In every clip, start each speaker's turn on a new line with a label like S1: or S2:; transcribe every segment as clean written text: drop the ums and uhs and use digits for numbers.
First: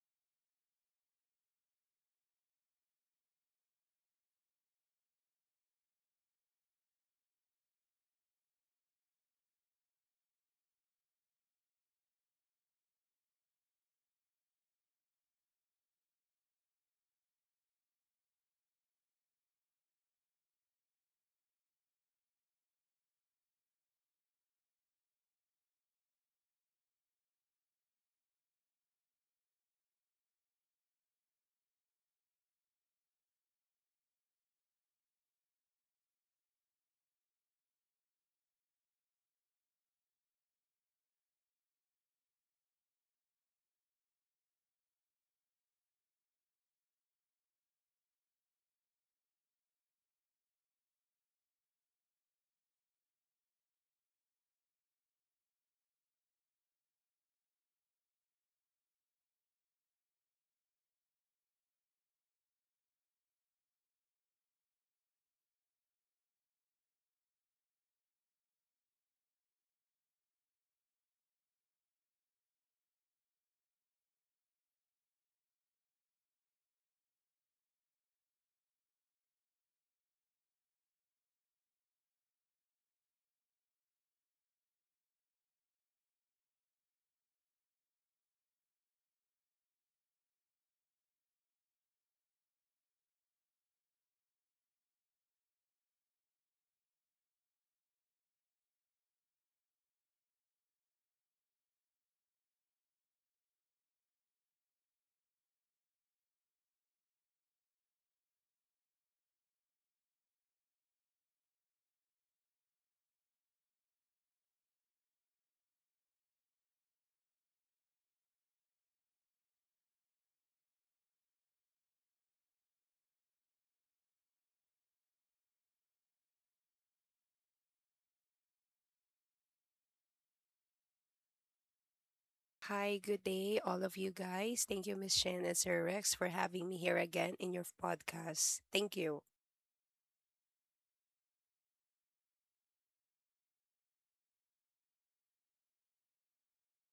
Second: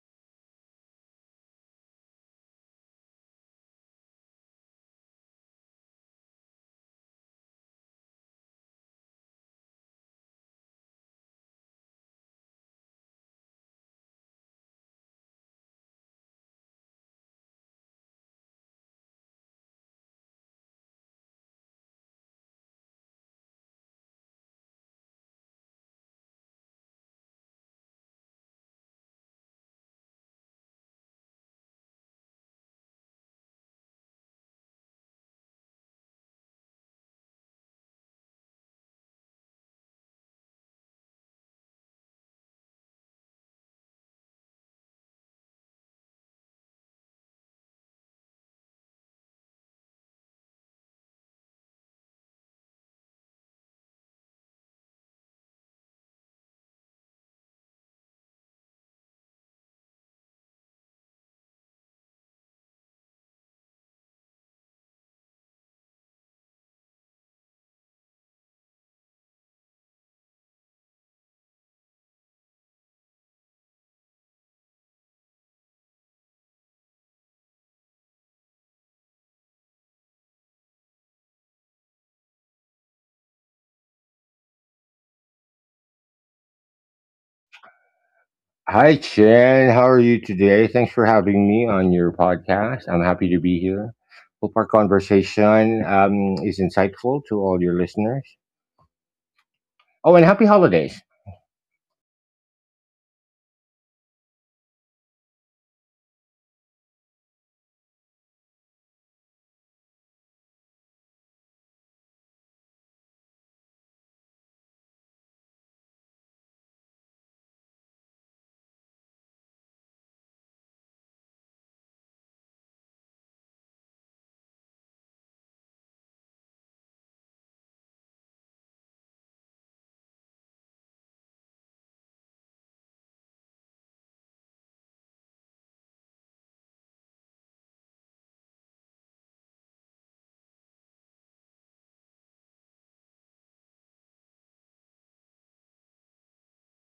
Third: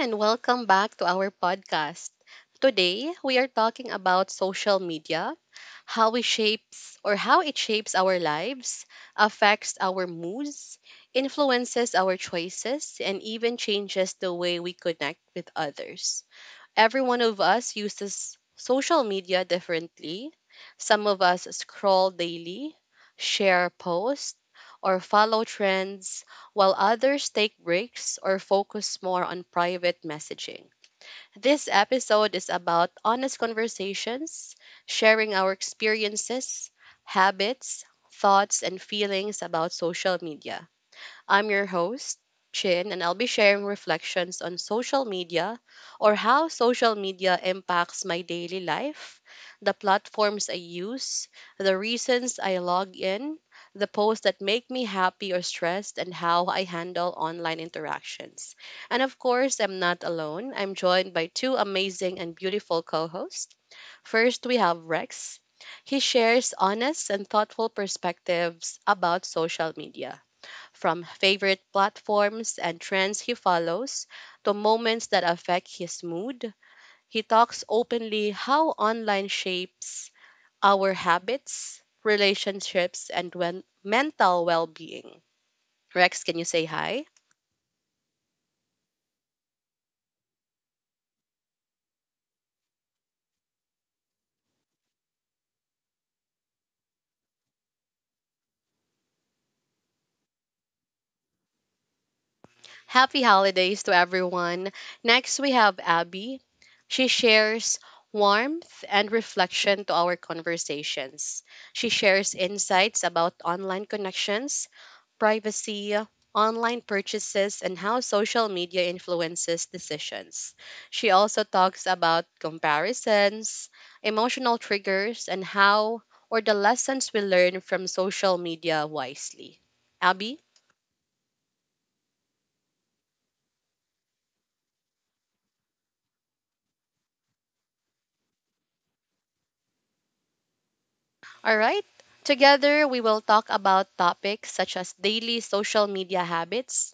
S1: and welcome back to our podcast. Today, we are talking about social media, how it shapes our lives, affects our moods, influences our choices, and even changes the way we connect with others. Every one of us uses social media differently. Some of us scroll daily, share posts, or follow trends, while others take breaks or focus more on private messaging. This episode is about honest conversations, sharing our experiences, habits, thoughts, and feelings about social media. I'm your host, Chin, and I'll be sharing reflections on social media or how social media impacts my daily life, the platforms I use, the reasons I log in, the posts that make me happy or stressed, and how I handle online interactions. And of course, I'm not alone. I'm joined by two amazing and beautiful co hosts. First, we have Rex. He shares honest and thoughtful perspectives about social media, from favorite platforms and trends he follows to moments that affect his mood. He talks openly how online shapes our habits, relationships, and mental well being. Rex, can you say hi?
S2: Hi, Chen. How are you today? Thanks for having me on your podcast. I'm happy to be here. Hope our conversation is insightful to all your listeners. Oh, and happy holidays.
S1: Happy holidays to everyone. Next, we have Abby. She shares warmth and reflection to our conversations. She shares insights about online connections, privacy, online purchases, and how social media influences decisions. She also talks about comparisons, emotional triggers, and how or the lessons we learn from social media wisely. Abby?
S3: Hi, good day, all of you guys. Thank you, Miss Shin and Sir Rex, for having me here again in your podcast. Thank you.
S1: All right. Together, we will talk about topics such as daily social media habits,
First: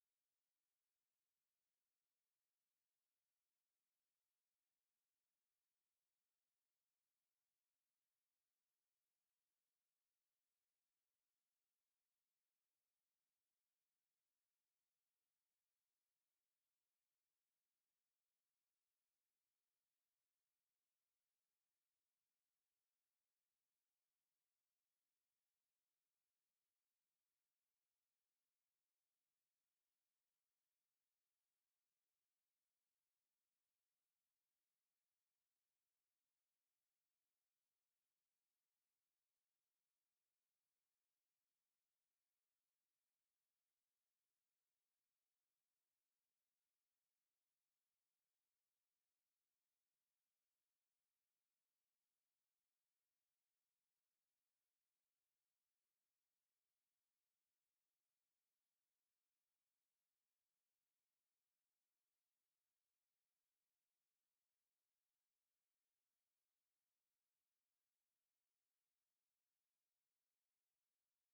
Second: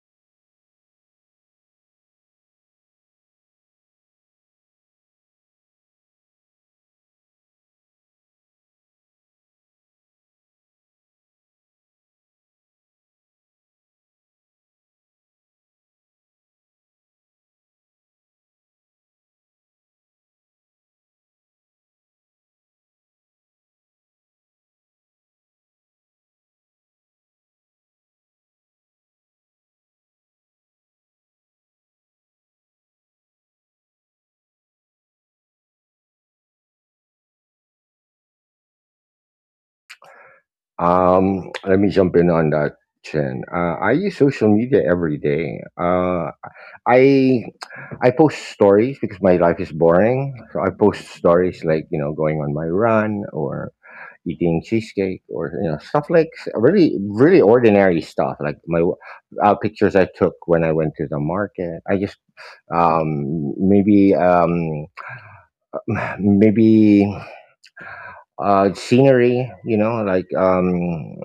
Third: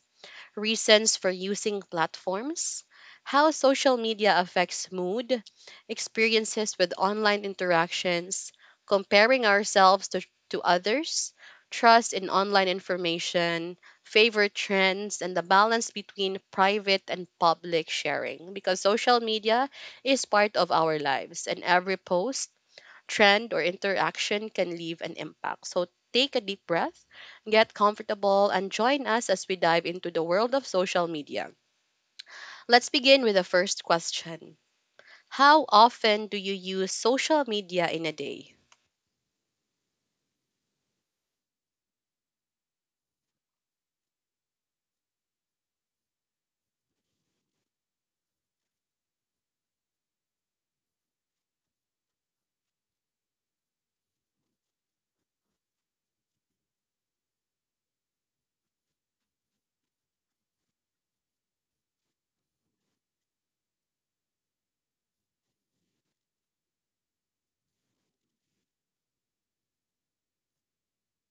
S1: reasons for using platforms, how social media affects mood, experiences with online interactions, comparing ourselves to others, trust in online information, favorite trends, and the balance between private and public sharing. Because social media is part of our lives, and every post, trend or interaction can leave an impact. So take a deep breath, get comfortable, and join us as we dive into the world of social media. Let's begin with the first question. How often do you use social media in a day?
S2: Let me jump in on that, Chen. I use social media every day. I I post stories because my life is boring. So I post stories like, going on my run or eating cheesecake, or stuff like really really ordinary stuff, like my pictures I took when I went to the market. I just, um maybe um maybe, scenery, like, um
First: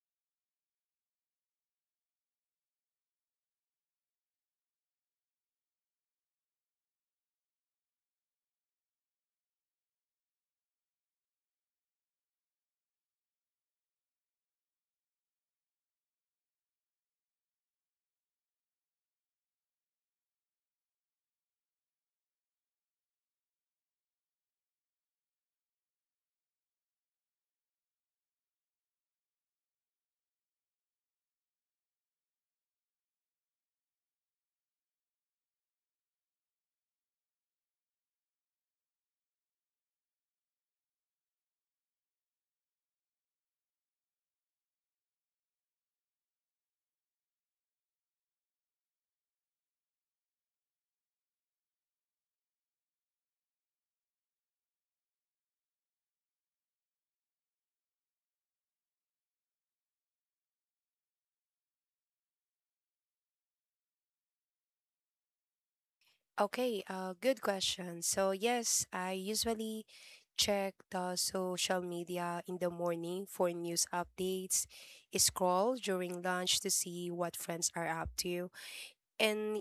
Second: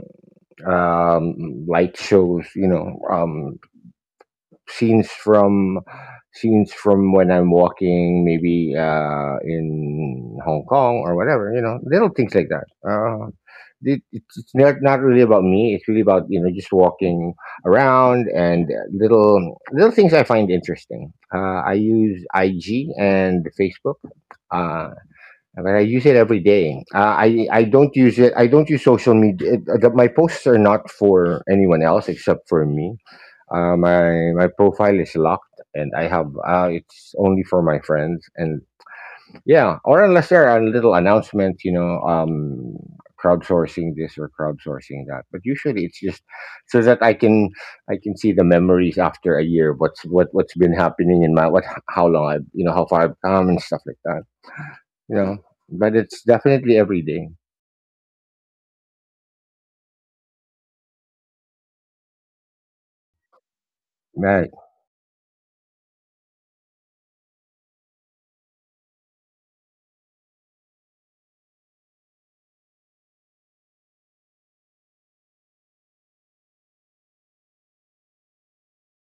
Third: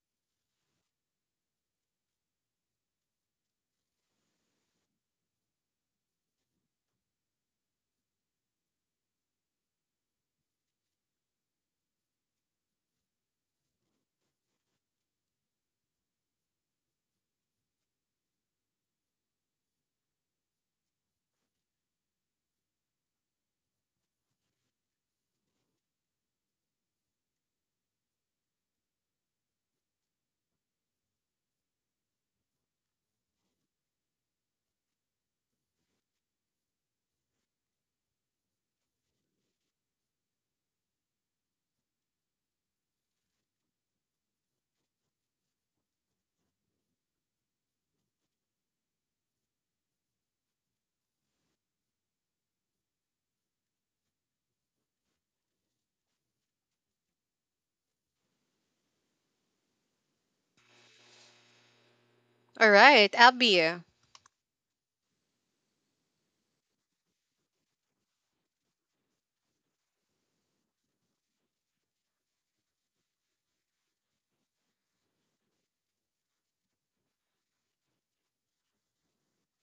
S2: um light shows, scenes from scenes from when I'm walking, maybe in Hong Kong or whatever. You know, little things like that. It's not really about me. It's really about, just walking around, and little things I find interesting. I use IG and Facebook. Uh, but I use it every day. I don't use it. I don't use social media. My posts are not for anyone else except for me. My profile is locked, and I have, it's only for my friends. And yeah, or unless there are little announcements, crowdsourcing this or crowdsourcing that. But usually it's just so that I can see the memories after a year. What's been happening in my, what, how long I have, how far I've come, and stuff like that, you know, but it's definitely every day.
S1: All right, Abby.
S2: Right.
S3: Okay, Good question. So, yes, I usually check the social media in the morning for news updates, scroll during lunch to see what friends are up to, and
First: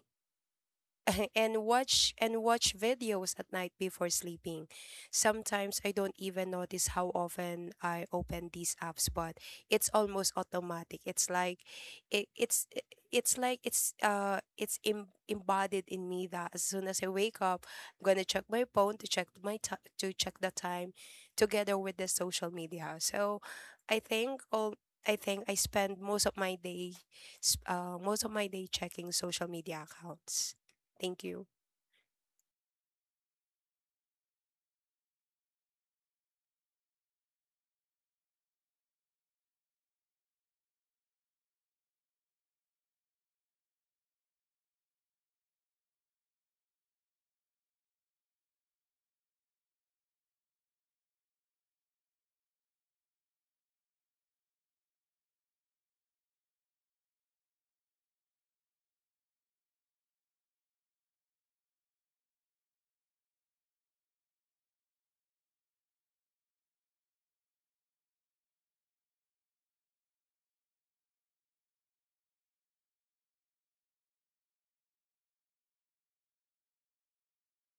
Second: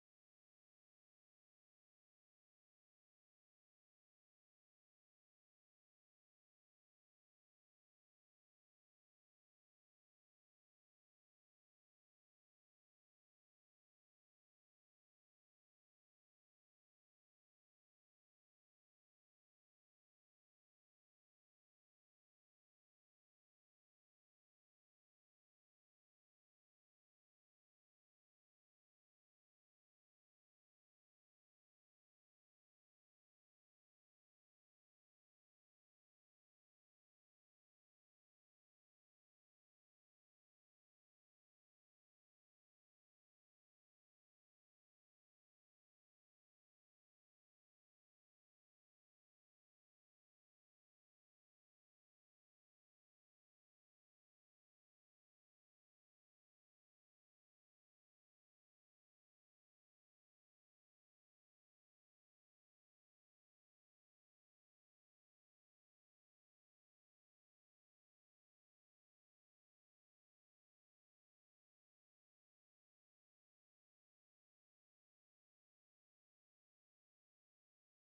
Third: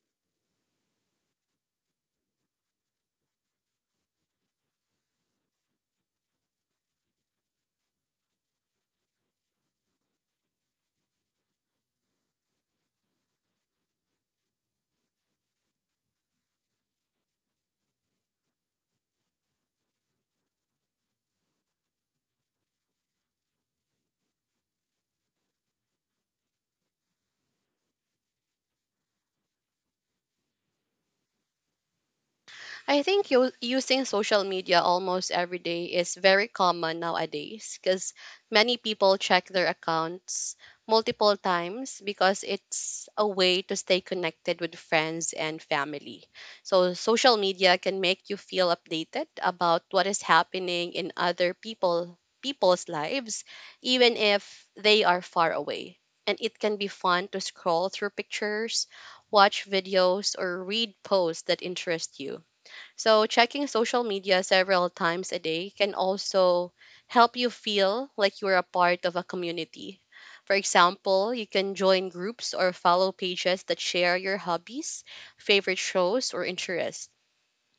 S3: and watch videos at night before sleeping. Sometimes I don't even notice how often I open these apps, but it's almost automatic. It's like it, it's it- it's like embodied in me that as soon as I wake up, I'm gonna check my phone to check my ti to check the time, together with the social media. So, I think all. I think I spend most of my day, most of my day checking social media accounts. Thank you.
S1: I think using social media almost every day is very common nowadays because many people check their accounts multiple times because it's a way to stay connected with friends and family. So, social media can make you feel updated about what is happening in other people's lives even if they are far away. And it can be fun to scroll through pictures, watch videos or read posts that interest you, so, checking social media several times a day can also help you feel like you're a part of a community. For example, you can join groups or follow pages that share your hobbies, favorite shows, or interests.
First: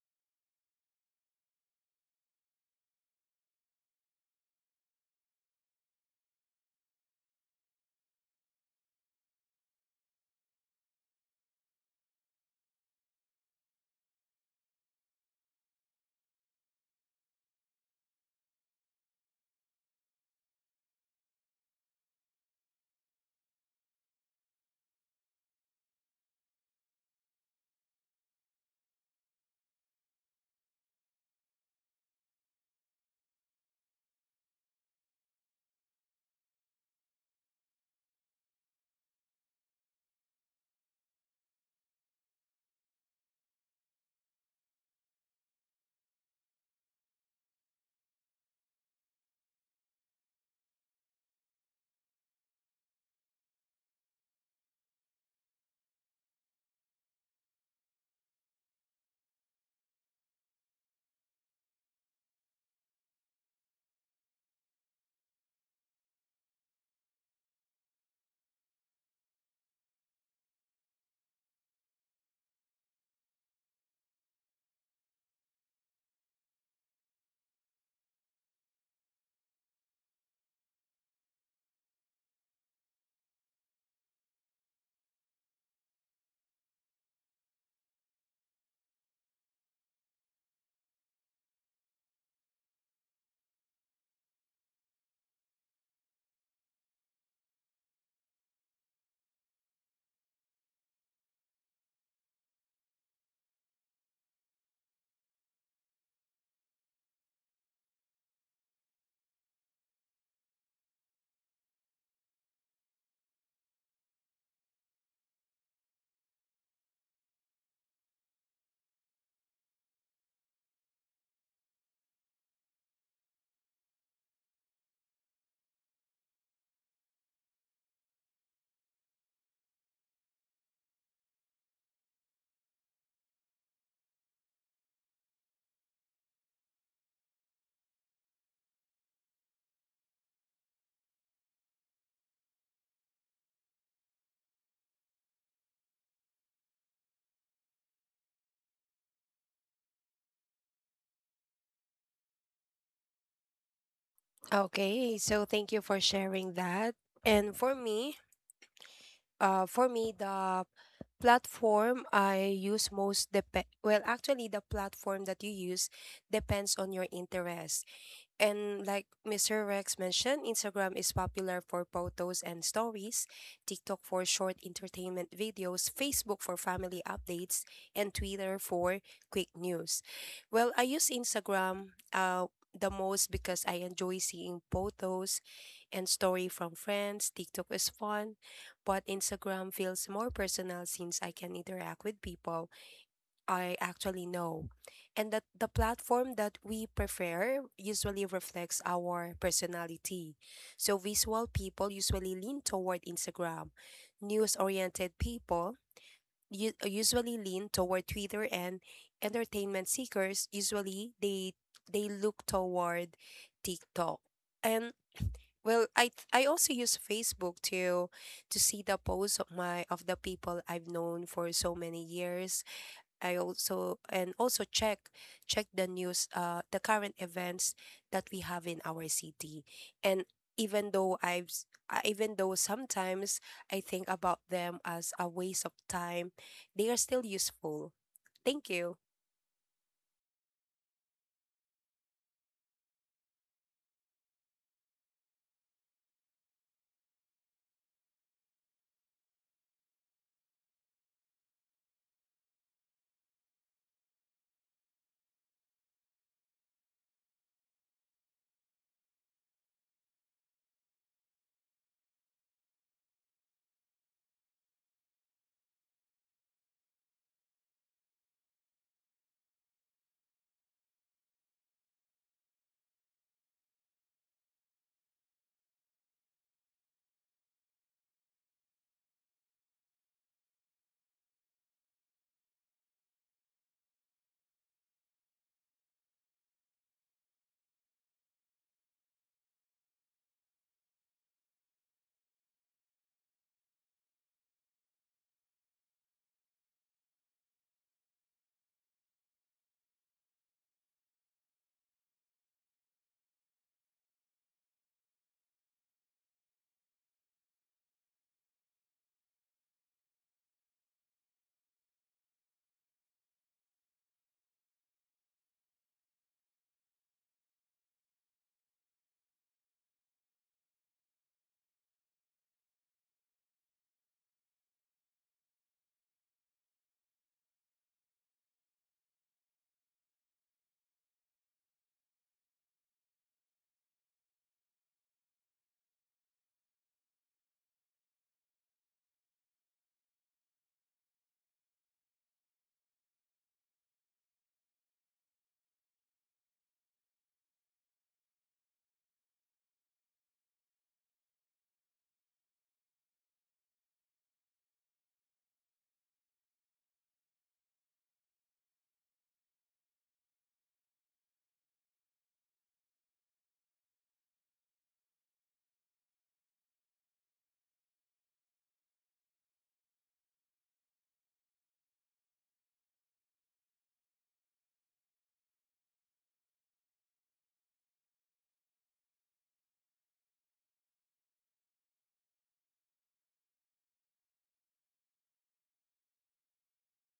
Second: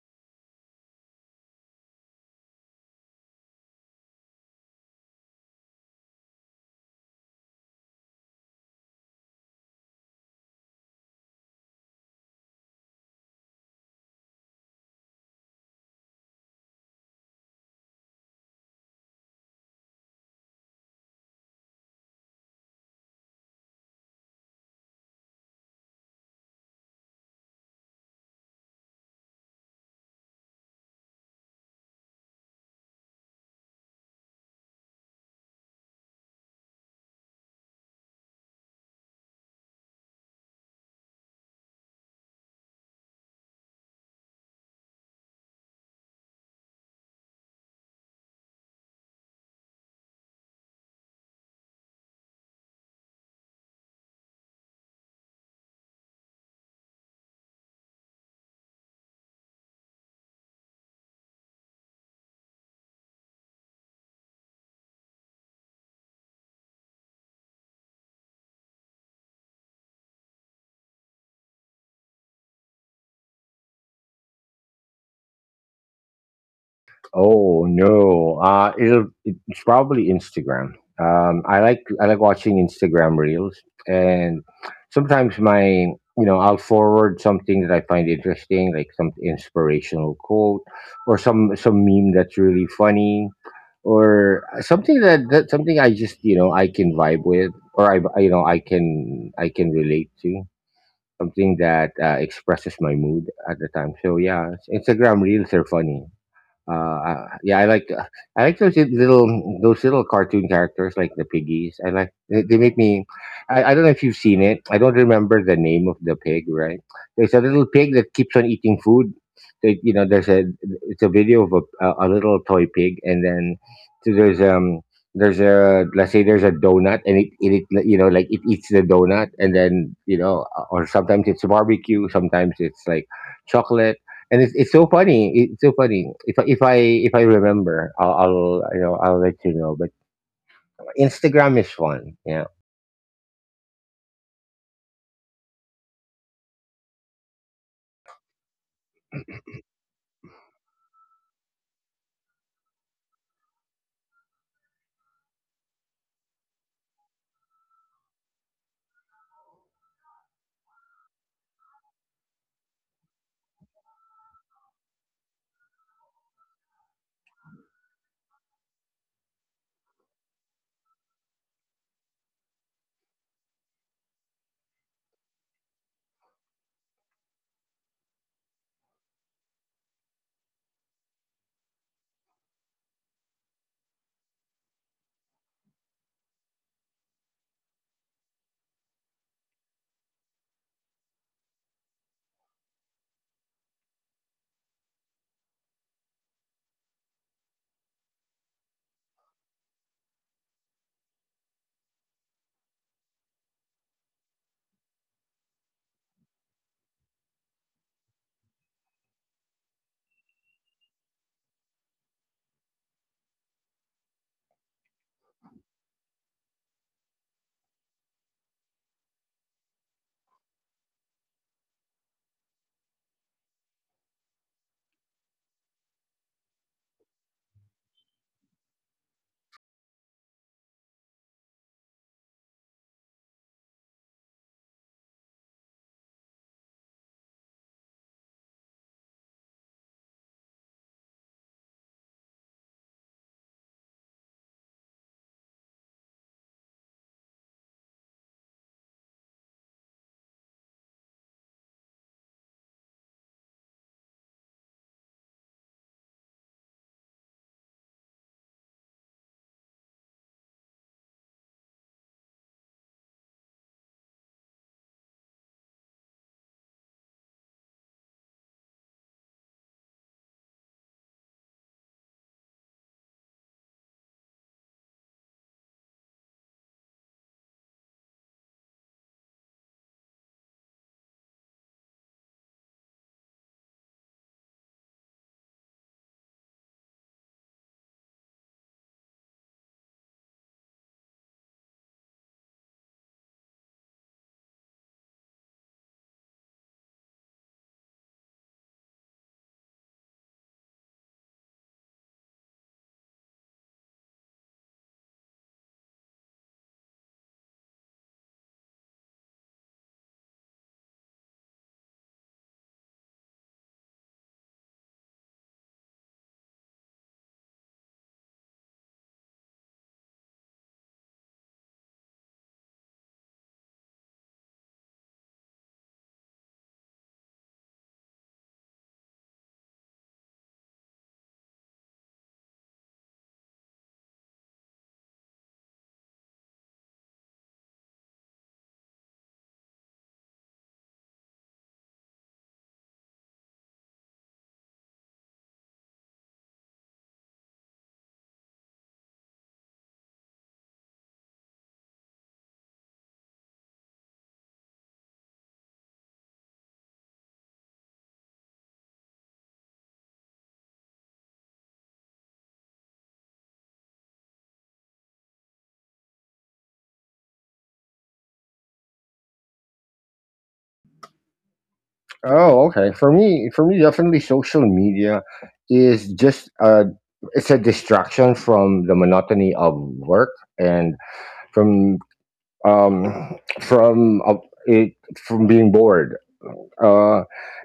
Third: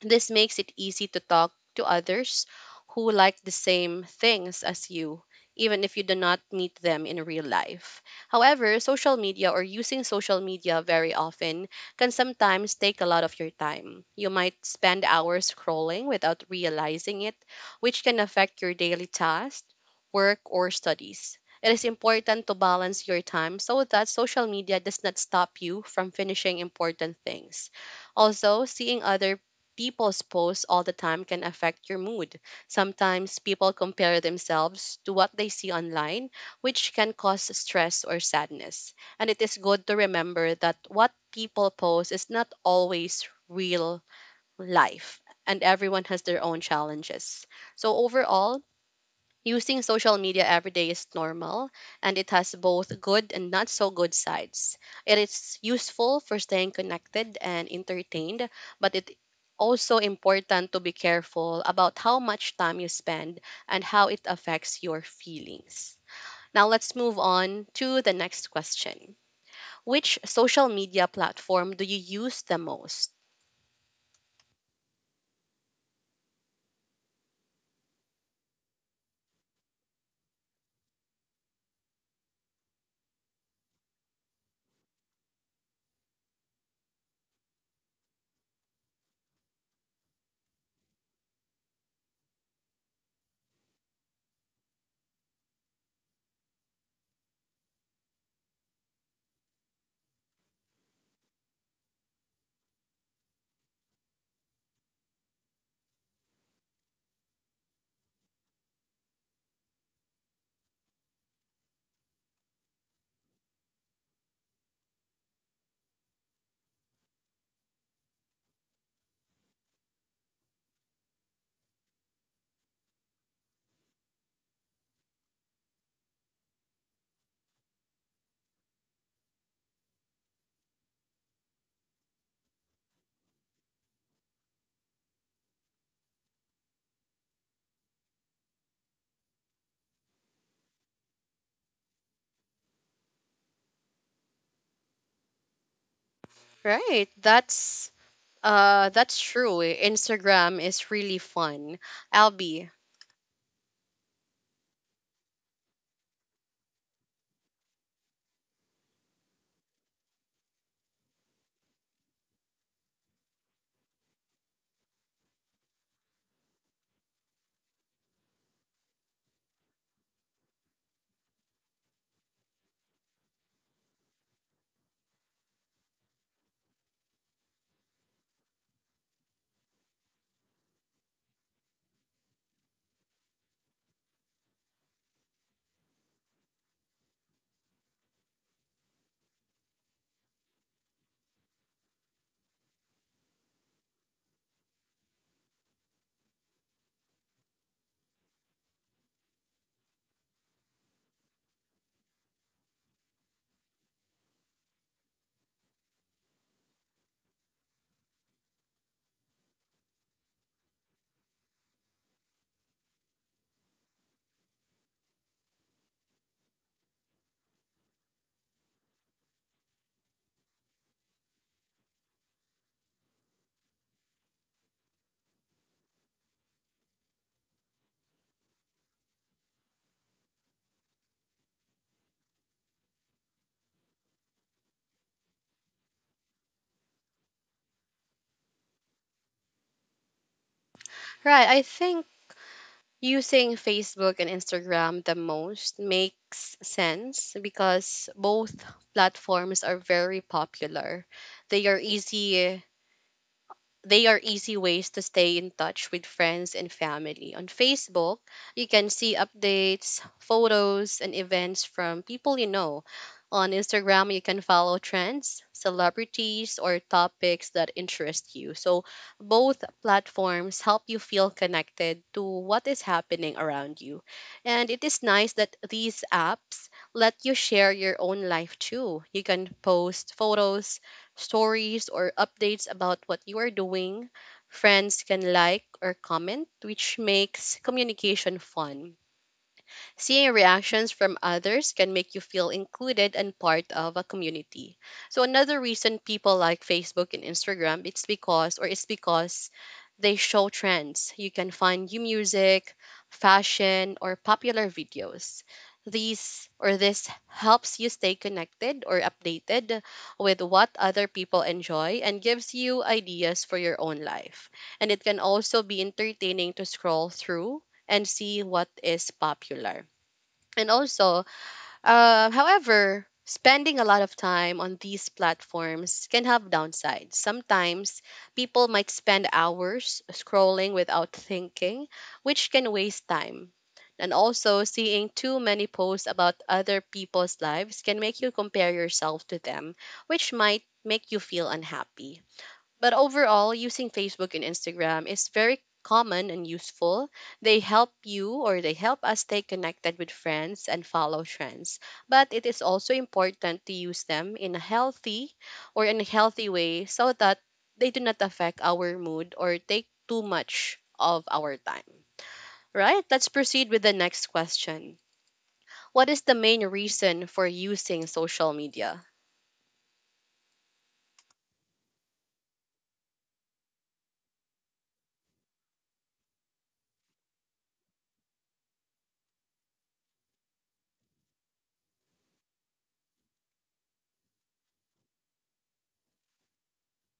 S1: This makes it easy to talk to others who like the same things as you, even if you do not meet them in real life. However, social media or using social media very often can sometimes take a lot of your time. You might spend hours scrolling without realizing it, which can affect your daily tasks, work, or studies. It is important to balance your time so that social media does not stop you from finishing important things. Also, seeing other people's posts all the time can affect your mood. Sometimes people compare themselves to what they see online, which can cause stress or sadness. And it is good to remember that what people post is not always real life, and everyone has their own challenges. So, overall, using social media every day is normal and it has both good and not so good sides. It is useful for staying connected and entertained, but it also important to be careful about how much time you spend and how it affects your feelings. Now let's move on to the next question. Which social media platform do you use the most?
S2: Oh no. It's probably Instagram. I like watching Instagram reels, and sometimes my, I'll forward something that I find interesting, like some inspirational quote, or some meme that's really funny, or something that, something I, just, I can vibe with, or I can relate to something that expresses my mood at the time. So yeah, Instagram reels are funny. Uh, yeah, I like those little cartoon characters like the piggies. I like, they make me. I don't know if you've seen it. I don't remember the name of the pig. Right? There's a little pig that keeps on eating food. There's a it's a video of a little toy pig, and then so there's um there's a, let's say there's a donut, and it, like, it eats the donut, and then, or sometimes it's barbecue, sometimes it's like chocolate, and it's so funny. It's so funny. If I remember, I'll let you know. But Instagram is one. Yeah.
S1: Right, that's true. Instagram is really fun. Albie,
S3: Okay, so thank you for sharing that. And for me, the platform I use most dep well, actually, the platform that you use depends on your interest. And like Mr. Rex mentioned, Instagram is popular for photos and stories, TikTok for short entertainment videos, Facebook for family updates, and Twitter for quick news. Well, I use Instagram the most because I enjoy seeing photos and story from friends. TikTok is fun, but Instagram feels more personal since I can interact with people I actually know. And that the platform that we prefer usually reflects our personality. So visual people usually lean toward Instagram. News-oriented people usually lean toward Twitter, and entertainment seekers usually they look toward TikTok. And well, I also use Facebook to see the posts of the people I've known for so many years. I also and also check the news, the current events that we have in our city. And even though sometimes I think about them as a waste of time, they are still useful. Thank you.
S1: right. I think using Facebook and Instagram the most makes sense because both platforms are very popular. They are easy they are easy ways to stay in touch with friends and family. On Facebook, you can see updates, photos, and events from people you know. On Instagram, you can follow trends, celebrities, or topics that interest you. So, both platforms help you feel connected to what is happening around you. And it is nice that these apps let you share your own life too. You can post photos, stories, or updates about what you are doing. Friends can like or comment, which makes communication fun. Seeing reactions from others can make you feel included and part of a community. So another reason people like Facebook and Instagram, it's because they show trends. You can find new music, fashion, or popular videos. These or this helps you stay connected or updated with what other people enjoy and gives you ideas for your own life. And it can also be entertaining to scroll through and see what is popular. And also, however, spending a lot of time on these platforms can have downsides. Sometimes people might spend hours scrolling without thinking, which can waste time. And also, seeing too many posts about other people's lives can make you compare yourself to them, which might make you feel unhappy. But overall, using Facebook and Instagram is very common and useful. They help you or they help us stay connected with friends and follow trends. But it is also important to use them in a healthy or in a healthy way so that they do not affect our mood or take too much of our time. Right? Let's proceed with the next question. What is the main reason for using social media?
S2: Oh, okay. Definitely social media is just a, it's a distraction from the monotony of work, and from, um from it from being bored, uh,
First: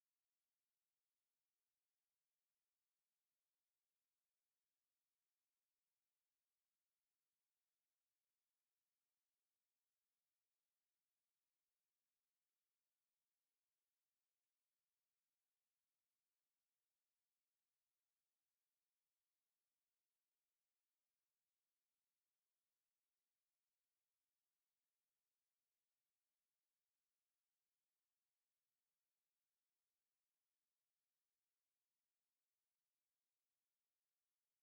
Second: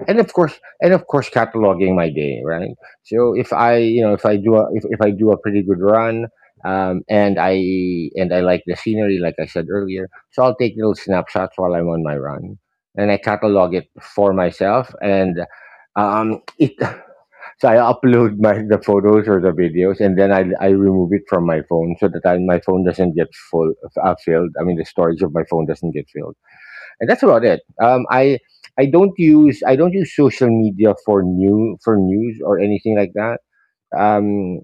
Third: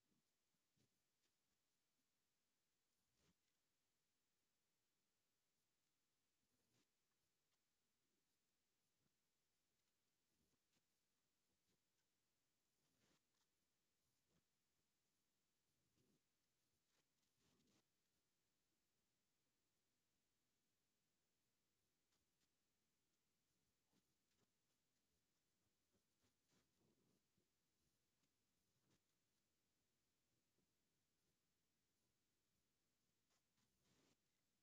S2: and of course, cataloging my day, right? So if i, if I do a, if I do a pretty good run, and I like the scenery, like I said earlier. So I'll take little snapshots while I'm on my run, and I catalog it for myself, and it so I upload my the photos or the videos, and then I remove it from my phone so that, my phone doesn't get full, filled, I mean, the storage of my phone doesn't get filled, and that's about it. I don't use social media for news or anything like that. Um,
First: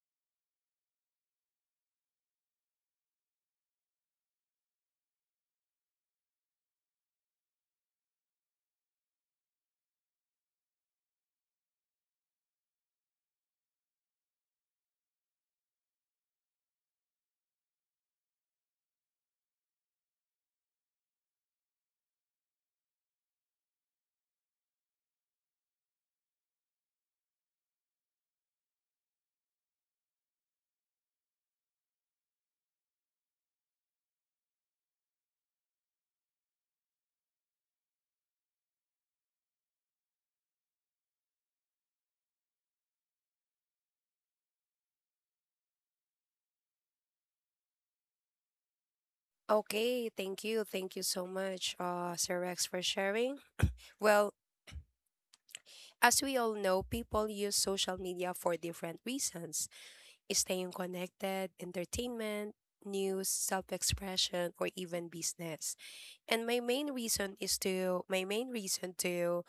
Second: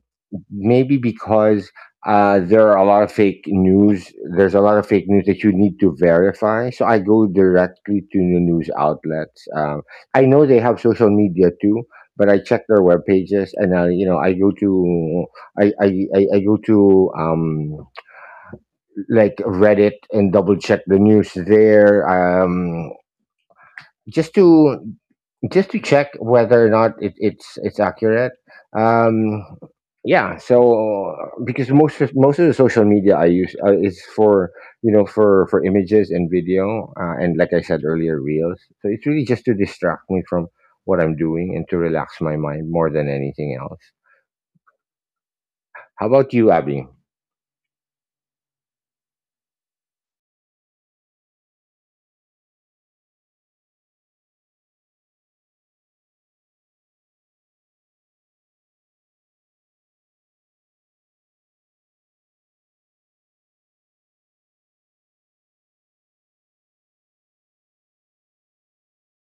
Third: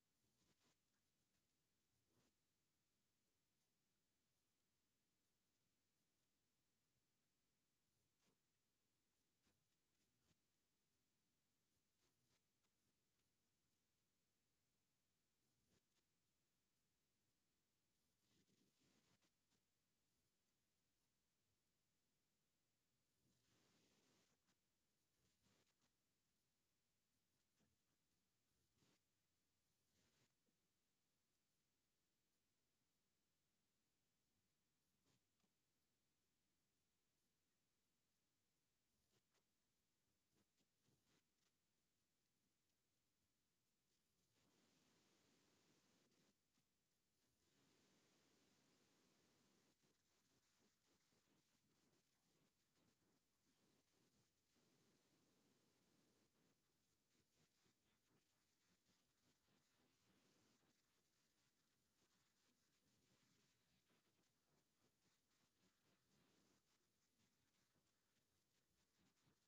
S2: maybe because, there are a lot of fake news. There's a lot of fake news that you need to verify. So I go directly to the news outlets. I know they have social media too, but I check their web pages, and I go to I I, I, I go to um, like, Reddit, and double check the news there. Just to just to check whether or not it's accurate. Um yeah so because most of the social media I use, is for, for images and video, and like I said earlier, reels. So it's really just to distract me from what I'm doing, and to relax my mind more than anything else. How about you, Abby?
S3: Okay, thank you. Thank you so much, Sir Rex, for sharing. Well, as we all know, people use social media for different reasons: staying connected, entertainment, news, self expression, or even business. And my main reason to,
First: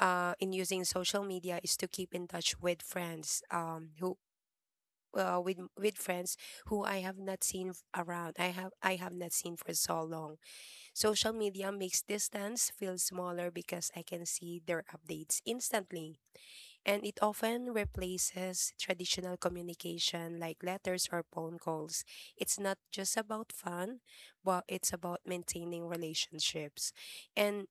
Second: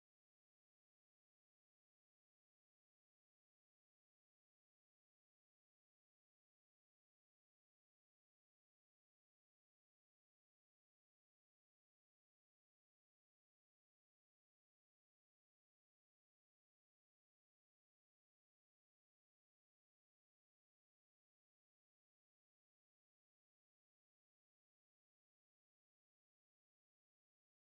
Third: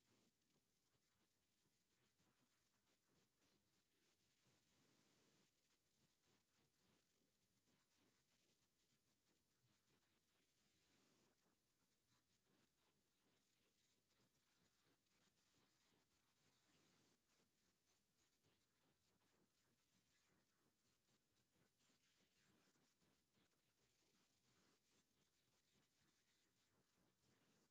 S3: in using social media is to keep in touch with friends, who, with friends who I have not seen f- around. I have not seen for so long. Social media makes distance feel smaller because I can see their updates instantly, and it often replaces traditional communication like letters or phone calls. It's not just about fun, but it's about maintaining relationships. And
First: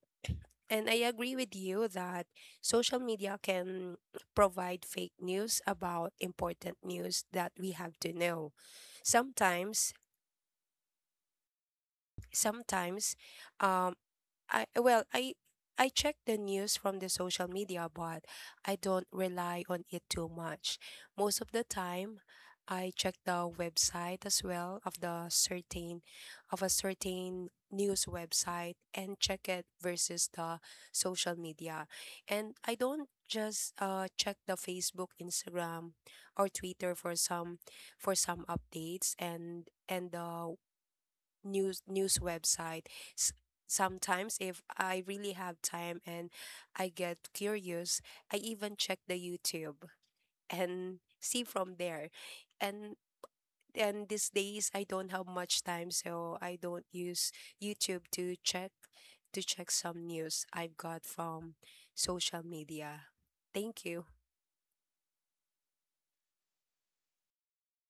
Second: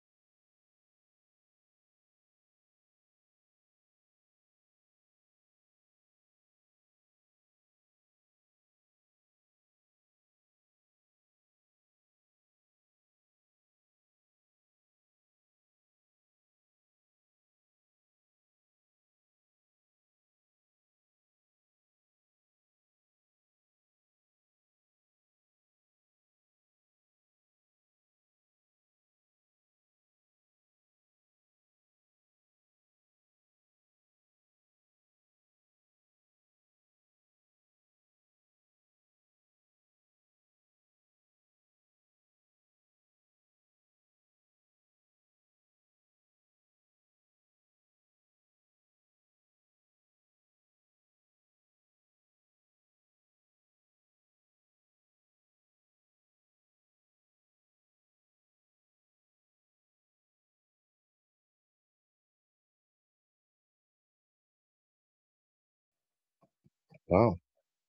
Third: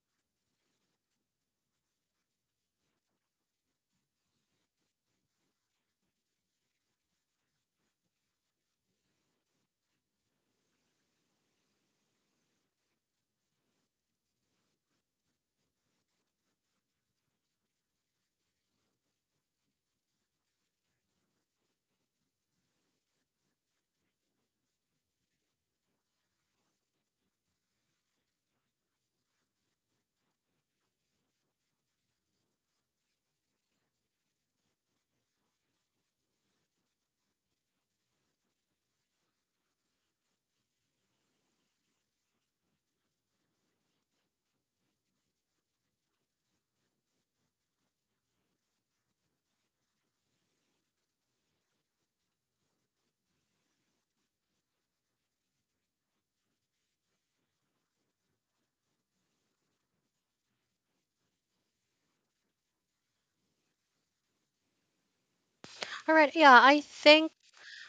S3: and I agree with you that social media can provide fake news about important news that we have to know. Sometimes, sometimes, um, I well, I I check the news from the social media, but I don't rely on it too much. Most of the time, I check the website as well of the certain of a certain news website and check it versus the social media. And I don't just check the Facebook, Instagram, or Twitter for some updates and the news website. S- Sometimes if I really have time and I get curious, I even check the YouTube and see from there. And these days I don't have much time, so I don't use YouTube to check some news I've got from social media. Thank you.
S1: All right, yeah, I think
S2: Wow.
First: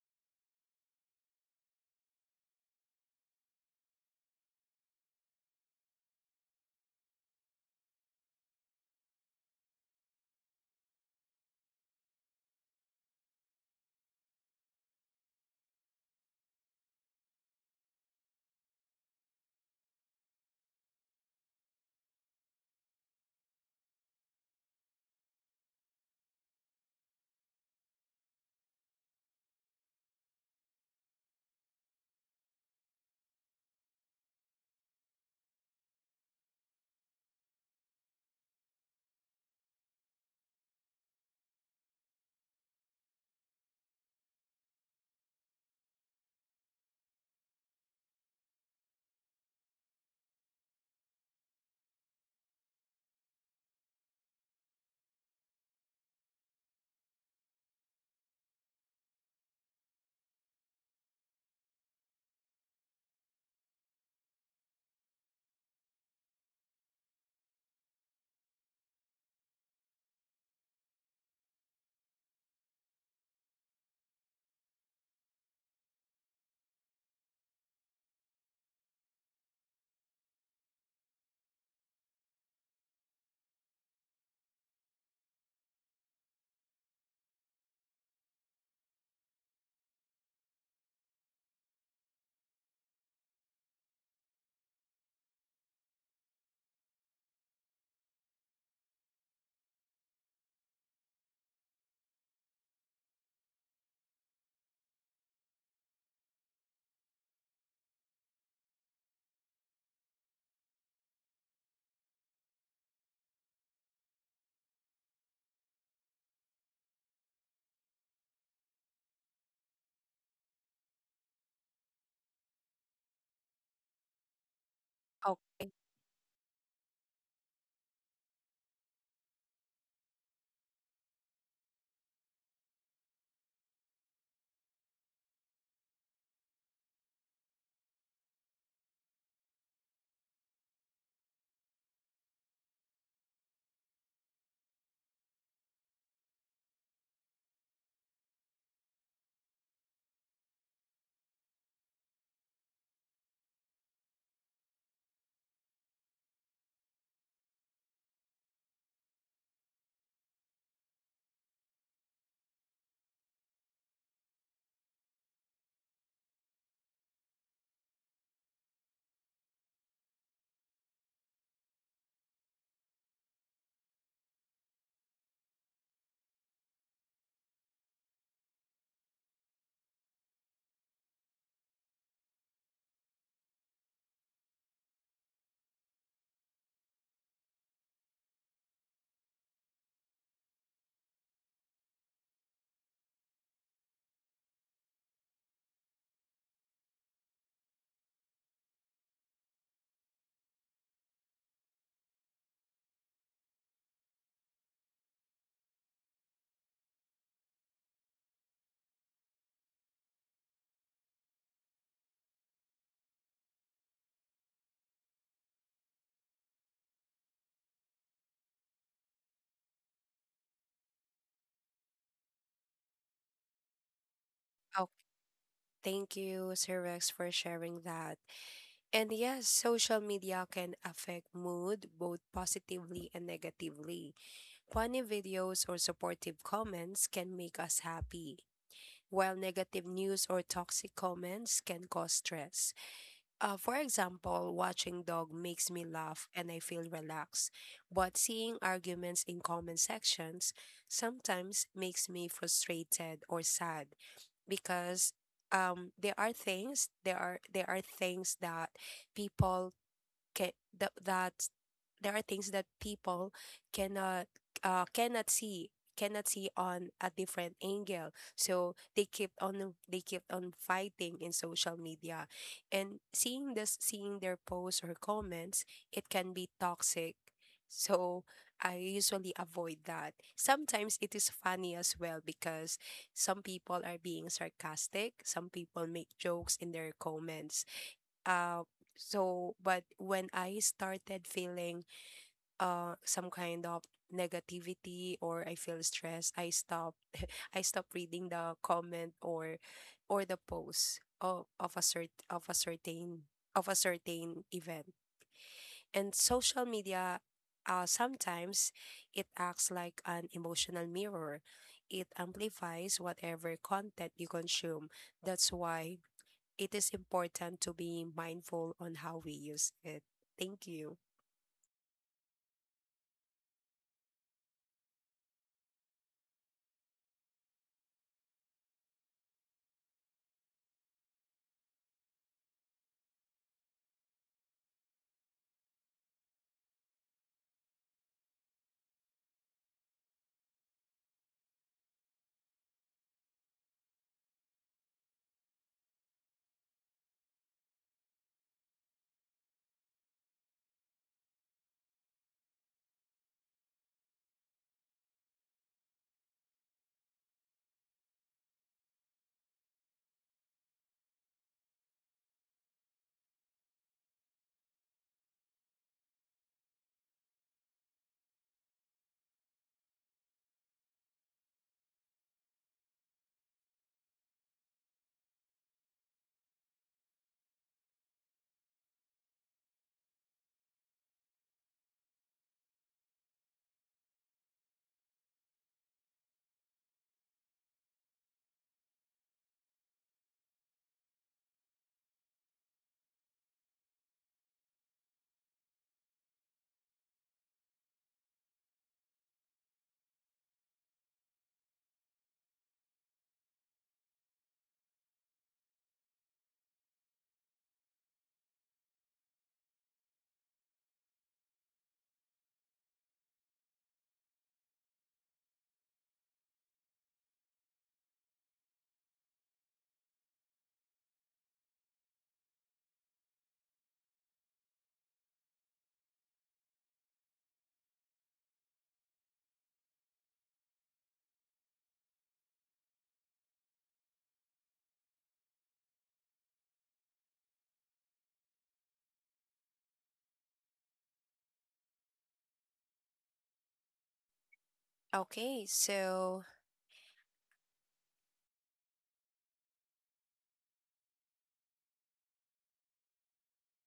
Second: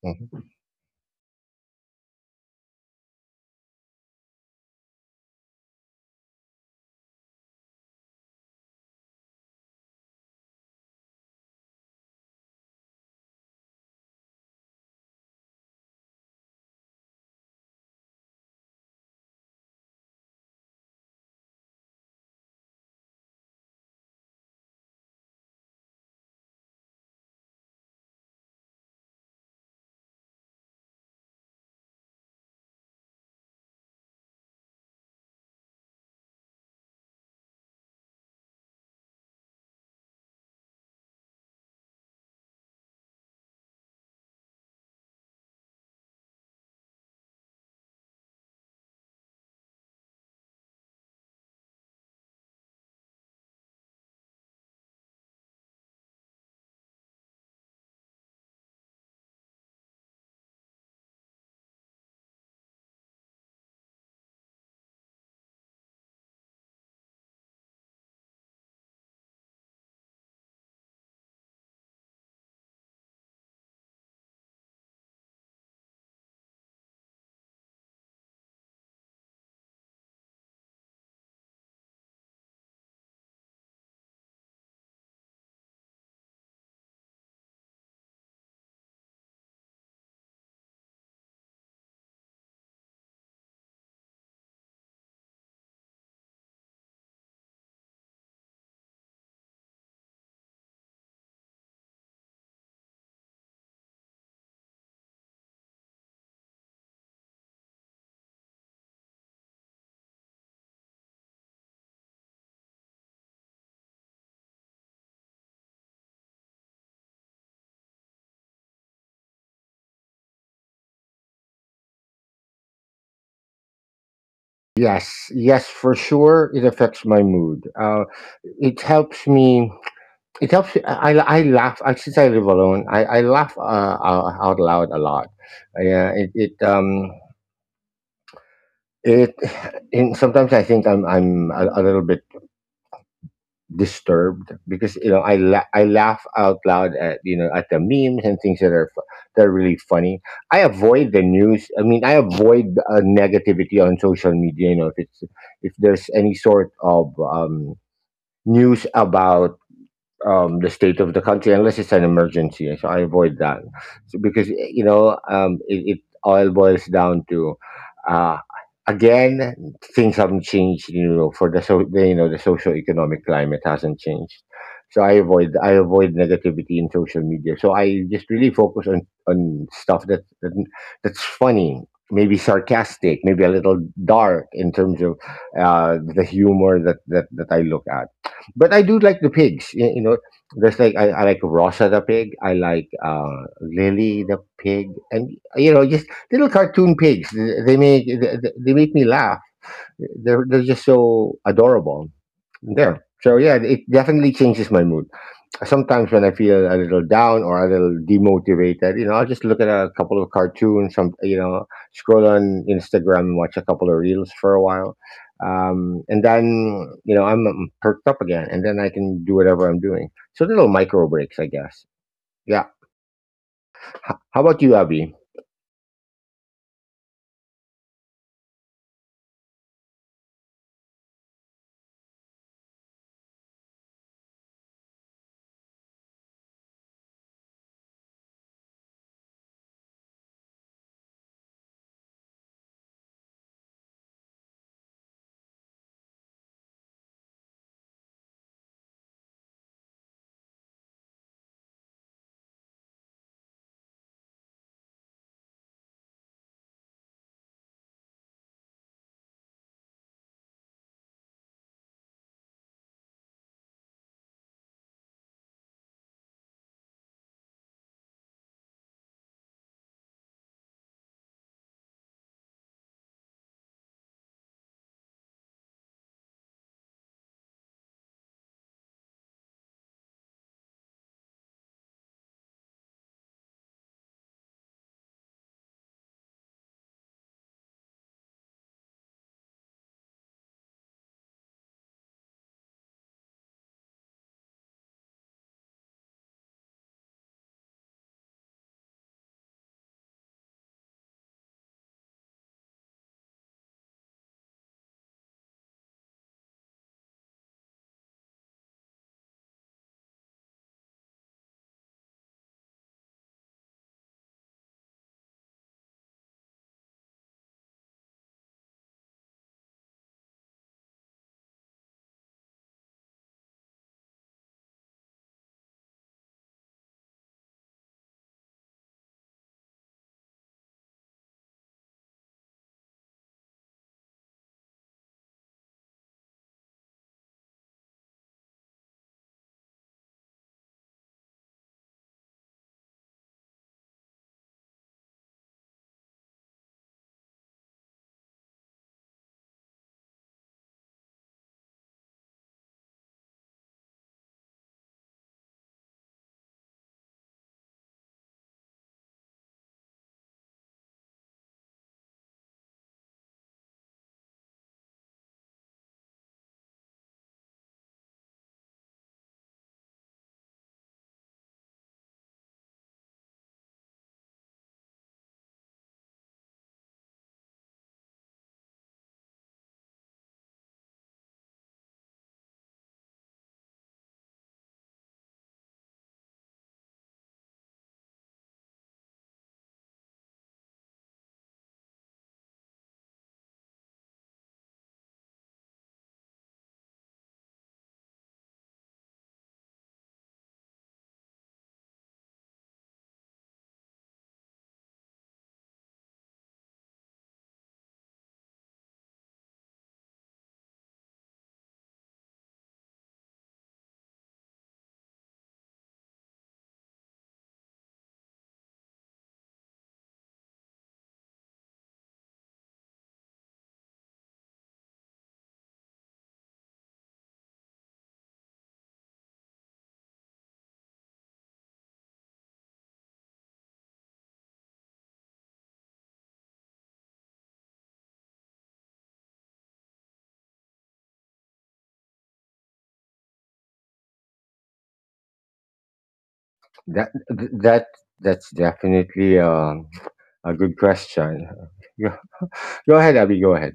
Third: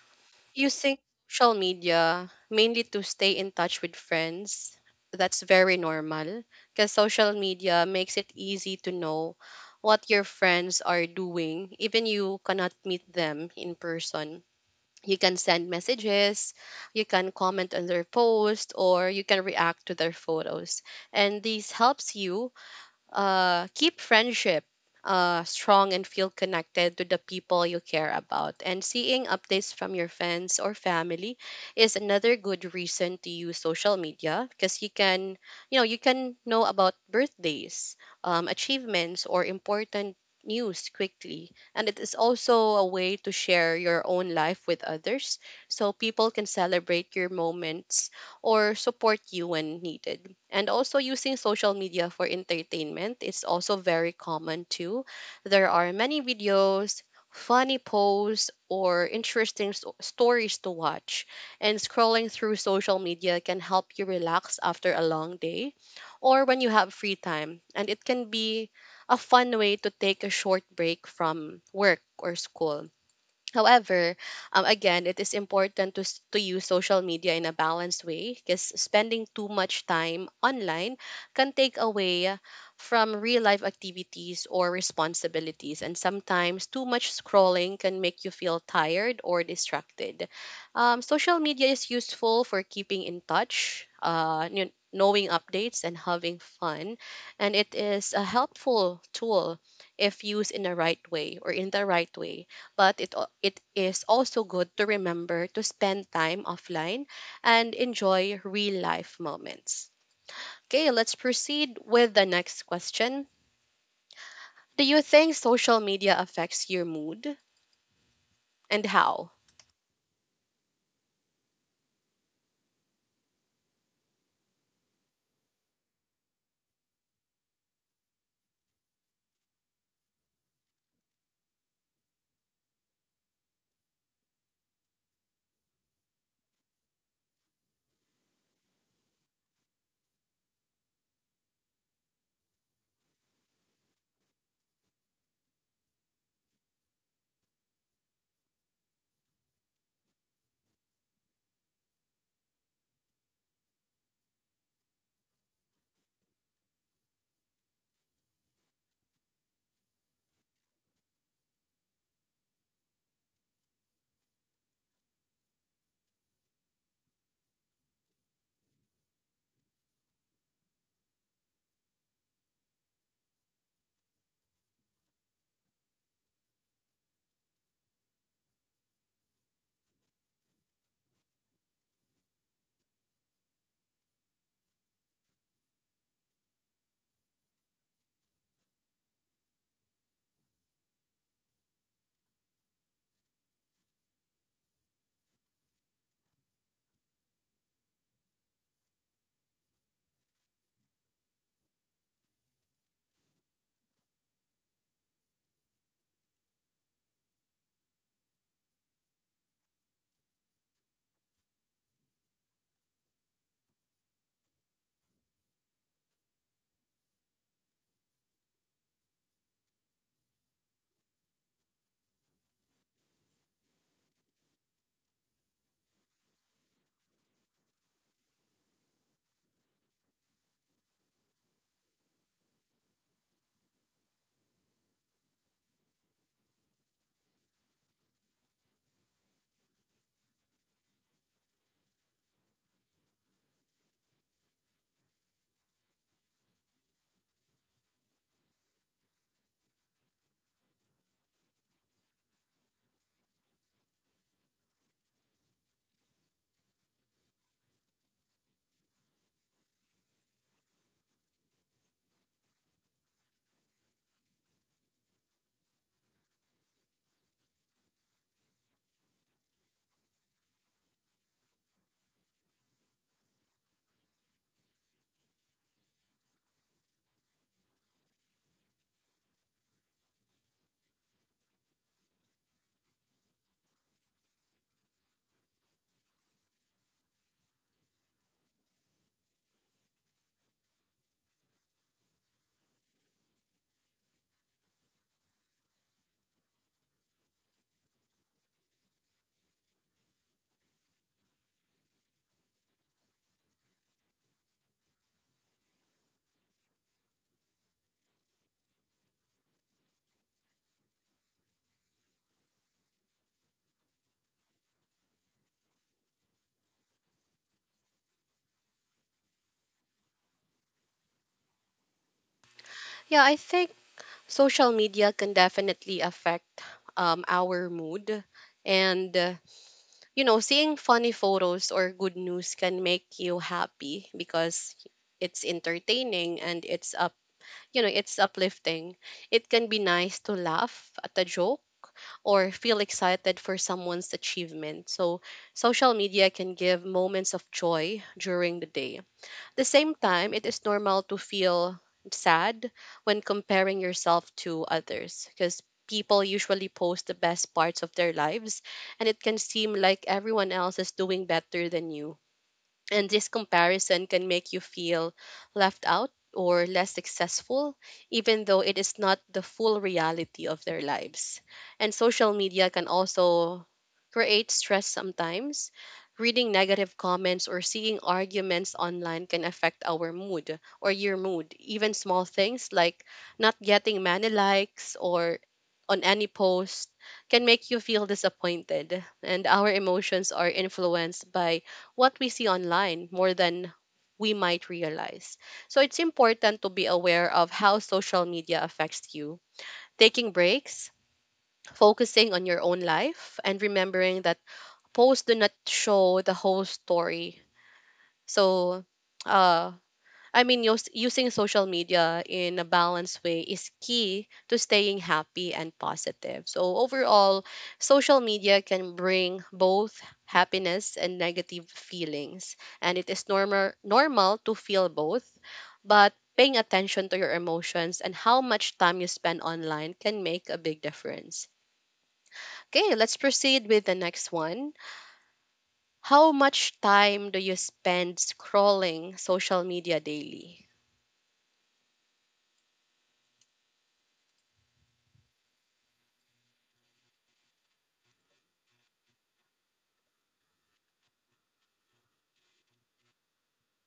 S2: Mhm.
S1: using social media mainly to stay in touch with friends. That's very normal because social media makes it easy to know what your friends are doing. Even you cannot meet them in person. You can send messages, you can comment on their post, or you can react to their photos. And this helps you keep friendship strong and feel connected to the people you care about. And seeing updates from your friends or family is another good reason to use social media because you can, you know, you can know about birthdays, achievements, or important news quickly. And it is also a way to share your own life with others so people can celebrate your moments or support you when needed. And also using social media for entertainment is also very common too. There are many videos, funny posts, or interesting stories to watch. And scrolling through social media can help you relax after a long day or when you have free time. And it can be a fun way to take a short break from work or school. However, again, it is important to use social media in a balanced way because spending too much time online can take away from real life activities or responsibilities. And sometimes too much scrolling can make you feel tired or distracted. Social media is useful for keeping in touch, knowing updates, and having fun. And it is a helpful tool if used in the right way or in the right way, but it is also good to remember to spend time offline and enjoy real life moments. Okay, let's proceed with the next question. Do you think social media affects your mood and how?
S2: Yes, yes,
S3: Okay.
S2: for sure. It affects my mood. It helps me. It helps. I laugh. I Since I live alone, I laugh, out loud a lot. Yeah, it. And sometimes I think I'm a little bit disturbed because, I laugh out loud at, the memes and things that are that are really funny. I avoid the news. I mean, I avoid, negativity on social media. You know, if there's any sort of news about, the state of the country, unless it's an emergency. So I avoid that, so because it all boils down to, uh, again, things haven't changed. You know, for the, the social economic climate hasn't changed. So I avoid negativity in social media. So I just really focus on stuff that, that's funny, maybe sarcastic, maybe a little dark in terms of, the humor that, that I look at. But I do like the pigs. You know, there's like, I like Rosa the pig. I like, Lily the pig, and, just little cartoon pigs. They make me laugh. They're just so adorable. There. So yeah, it definitely changes my mood. Sometimes when I feel a little down or a little demotivated, I'll just look at a couple of cartoons, scroll on Instagram and watch a couple of reels for a while. And then, I'm, perked up again, and then I can do whatever I'm doing. So little micro breaks, I guess. Yeah. How about you,
S3: Oh,
S2: Abby?
S3: thank you, Sir Rex, for sharing that. And yes, social media can affect mood both positively and negatively. Funny videos or supportive comments can make us happy, while negative news or toxic comments can cause stress. For example, watching dog makes me laugh and I feel relaxed, but seeing arguments in comment sections sometimes makes me frustrated or sad because there are things that people ca- th- that there are things that people cannot cannot see, on a different angle, so they kept on fighting in social media. And seeing their posts or comments, it can be toxic. So I usually avoid that. Sometimes it is funny as well because some people are being sarcastic, some people make jokes in their comments. uh, but when I started feeling some kind of negativity or I feel stressed, I stop. I stop reading the comment or the post of a cert of a certain event. And social media, sometimes it acts like an emotional mirror. It amplifies whatever content you consume. That's why it is important to be mindful on how we use it. Thank you.
S1: Yeah, I think social media can definitely affect our mood. And, you know, seeing funny photos or good news can make you happy because it's entertaining and it's a you know, it's uplifting. It can be nice to laugh at a joke or feel excited for someone's achievement. So, social media can give moments of joy during the day. At the same time, it is normal to feel sad when comparing yourself to others because people usually post the best parts of their lives and it can seem like everyone else is doing better than you and this comparison can make you feel left out or less successful, even though it is not the full reality of their lives. And social media can also create stress sometimes. Reading negative comments or seeing arguments online can affect our mood or your mood. Even small things like not getting many likes or on any post can make you feel disappointed. And our emotions are influenced by what we see online more than we might realize. So it's important to be aware of how social media affects you. Taking breaks, focusing on your own life, and remembering that posts do not show the whole story. So, uh, I mean, using social media in a balanced way is key to staying happy and positive. So, overall, social media can bring both happiness and negative feelings, and it is normal to feel both, but paying attention to your emotions and how much time you spend online can make a big difference. Okay, let's proceed with the next one. How much time do you spend scrolling social media daily?
S3: Okay, so
S2: That, that, that's definitely, a good question. Go go ahead, Abby. Go ahead.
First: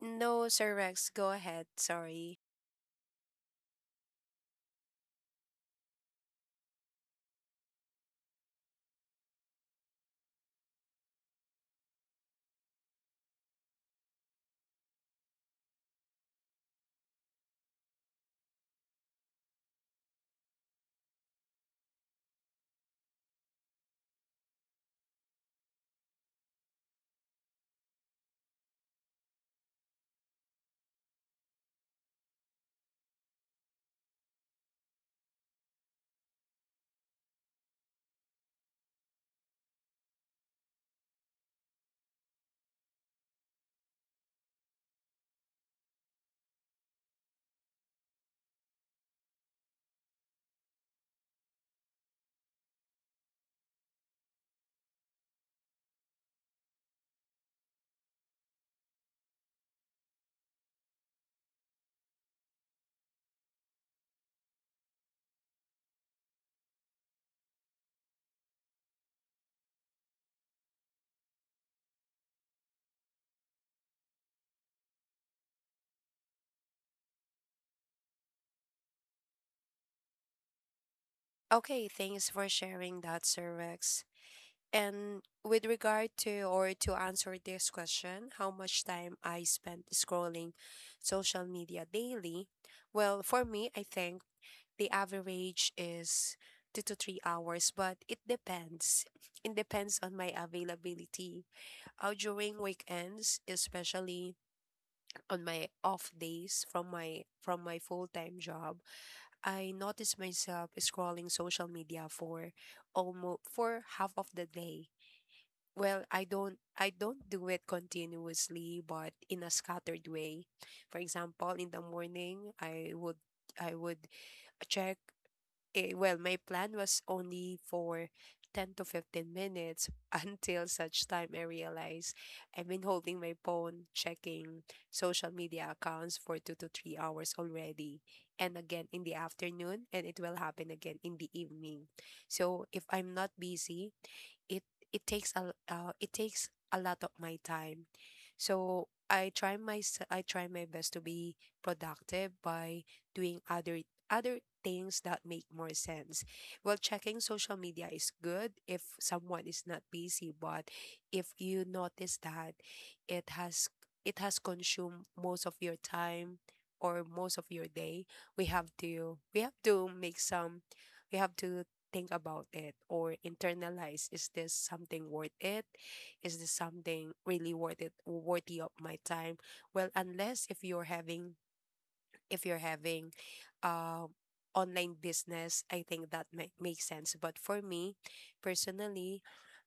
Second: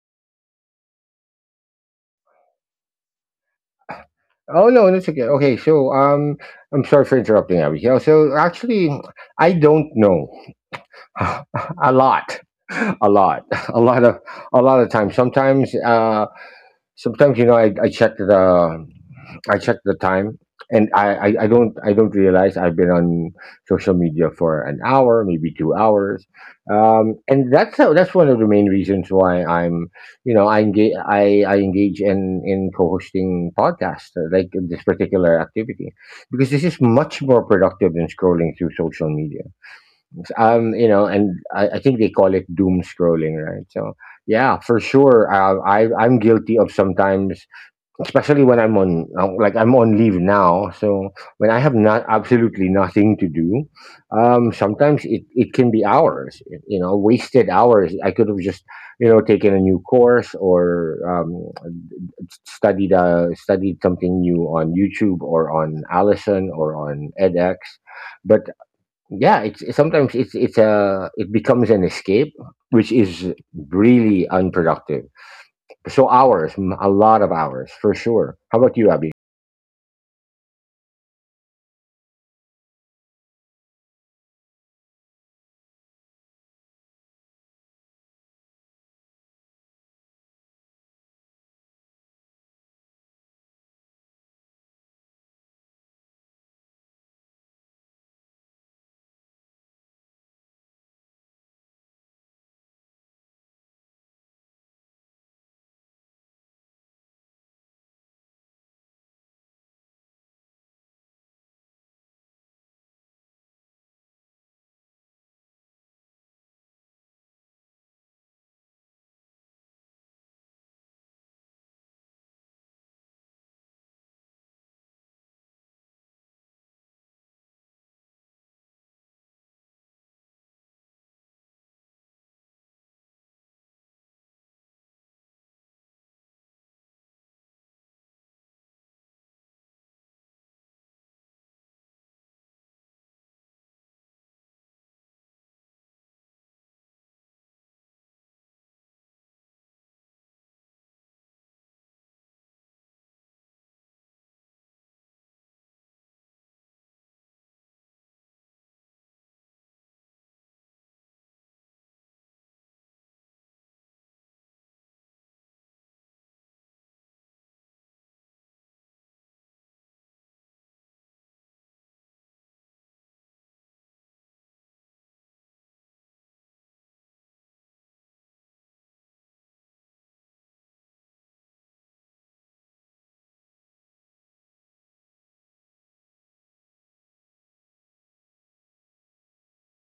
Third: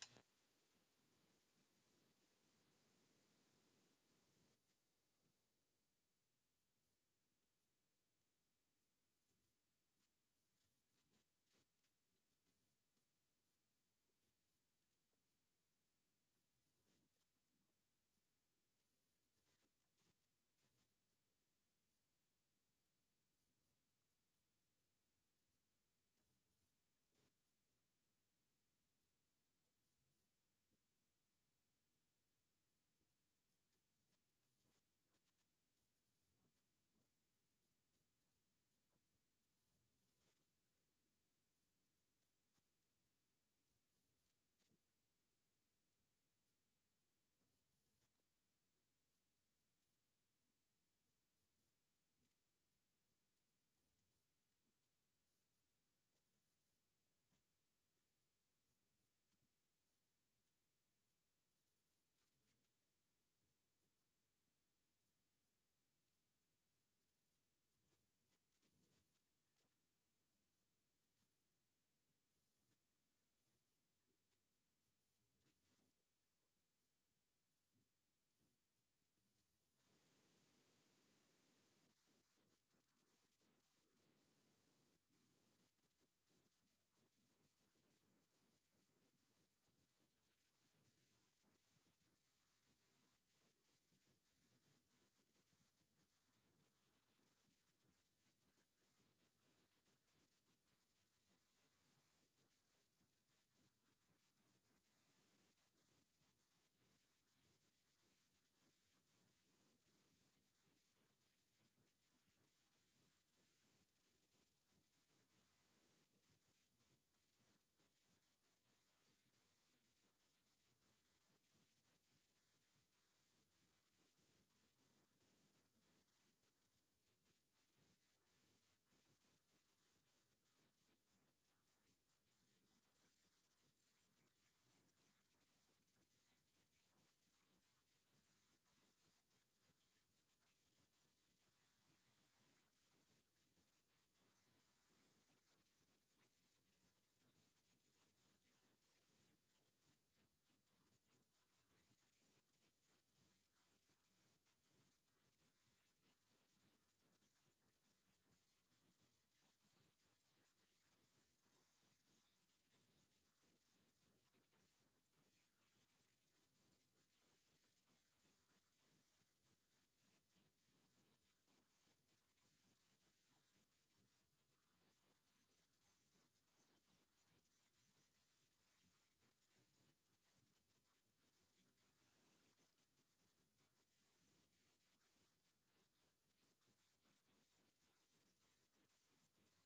S3: no, Sir Rex, go ahead. Sorry.
S2: Oh no, that's okay. Okay, so, I'm sorry for interrupting, Abigail. So actually, I don't know a lot, a lot, a lot of times. Sometimes, I check the time, and I don't realize I've been on social media for an hour, maybe 2 hours. And that's one of the main reasons why I'm you know I engage, I engage in co-hosting podcasts, like this particular activity, because this is much more productive than scrolling through social media. And I think they call it doom scrolling, right? So yeah, for sure, I'm guilty of sometimes, especially when I'm on leave now. So when I have not absolutely nothing to do, sometimes it can be hours, wasted hours. I could have just, taken a new course, or, studied something new on YouTube, or on Allison, or on edX. But yeah, sometimes it becomes an escape, which is really unproductive. So hours, a lot of hours, for sure. How about you, Abby?
S3: Okay, thanks for sharing that, Sir Rex. And with regard to, or to answer this question, how much time I spent scrolling social media daily? Well, for me, I think the average is 2 to 3 hours, but it depends. It depends on my availability during weekends, especially on my off days from my full time job. I notice myself scrolling social media for almost for half of the day. Well, I don't do it continuously, but in a scattered way. For example, in the morning, I would check my plan was only for 10 to 15 minutes until such time I realized I've been holding my phone, checking social media accounts for 2 to 3 hours already. And again in the afternoon, and it will happen again in the evening. So if I'm not busy, it it takes a lot of my time. So I try my best to be productive by doing other things that make more sense. Well, checking social media is good if someone is not busy, but if you notice that it has it has consumed most of your time or most of your day, we have to we have to make some we have to think about it or internalize: is this something worth it, is this something really worth it, worthy of my time? Well, unless if you're having uh, online business, I think that might make sense. But for me personally,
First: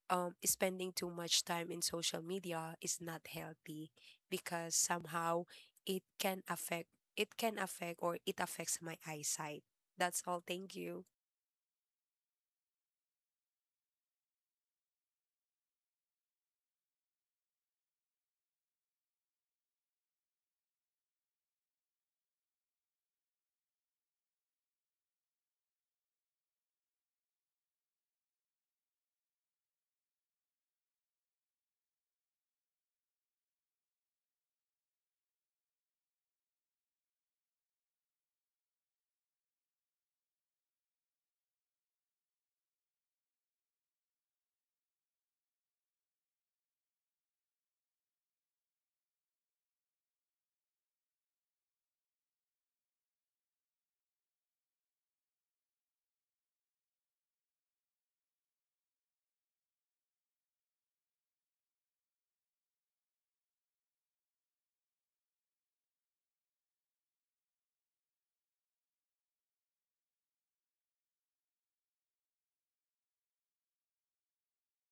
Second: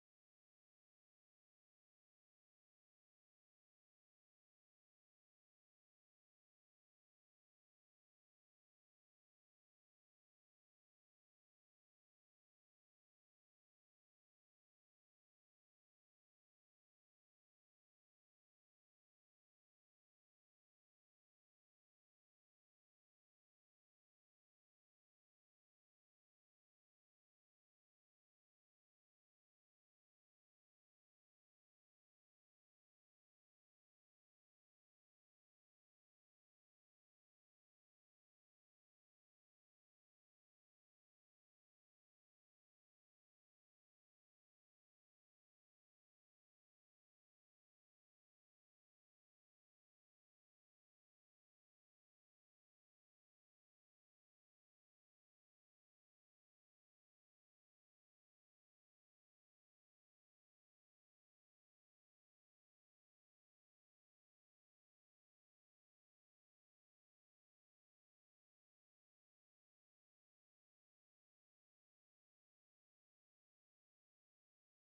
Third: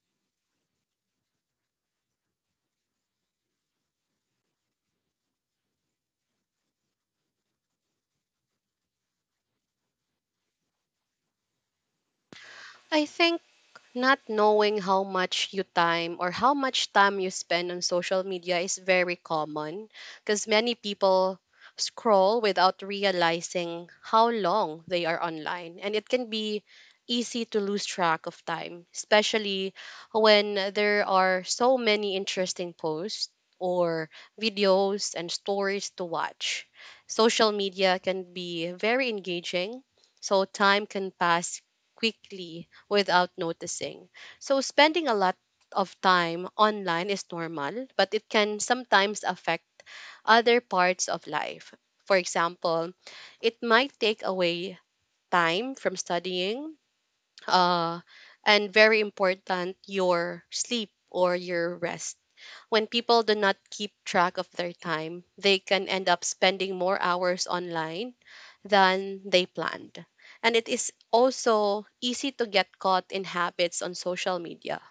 S3: spending too much time in social media is not healthy because somehow it can affect it can affect or it affects my eyesight. That's all, thank you.
S1: I think not knowing how much you time or how much time you spend on social media is very common because many people scroll without realizing how long they are online, and it can be easy to lose track of time, especially when there are so many interesting posts or videos and stories to watch. Social media can be very engaging, so time can pass quickly without noticing. So spending a lot of time online is normal, but it can sometimes affect other parts of life. For example, it might take away time from studying, uh, and very important, your sleep or your rest. When people do not keep track of their time, they can end up spending more hours online than they planned. And it is also easy to get caught in habits on social media.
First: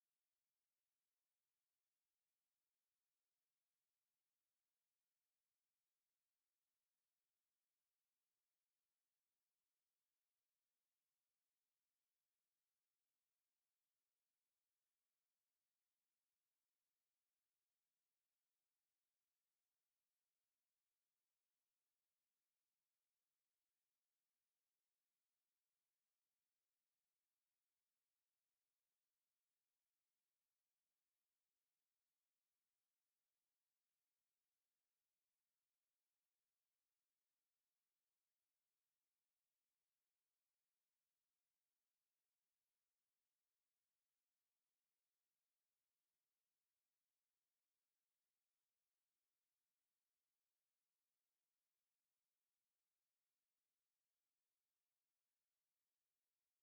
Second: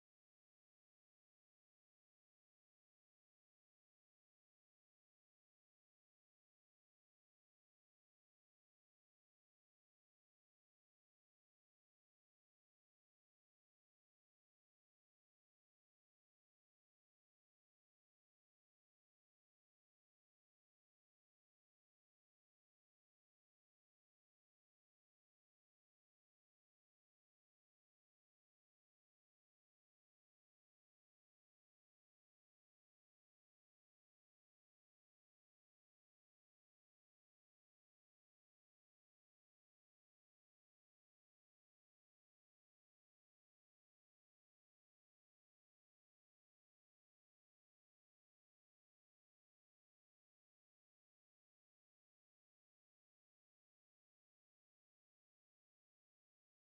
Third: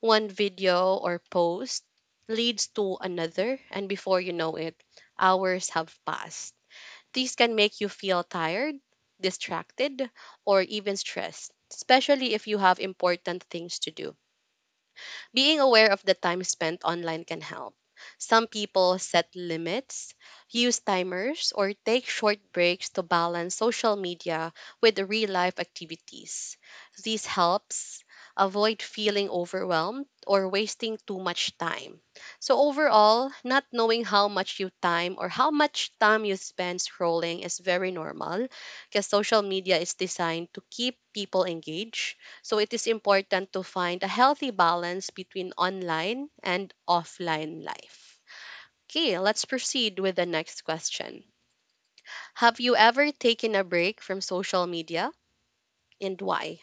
S1: One video or post leads to another, and before you know it, hours have passed. These can make you feel tired, distracted, or even stressed, especially if you have important things to do. Being aware of the time spent online can help. Some people set limits, use timers, or take short breaks to balance social media with real life activities. This helps avoid feeling overwhelmed or wasting too much time. So overall, not knowing how much you time or how much time you spend scrolling is very normal because social media is designed to keep people engaged, so it is important to find a healthy balance between online and offline life. Okay, let's proceed with the next question. Have you ever taken a break from social media, and why?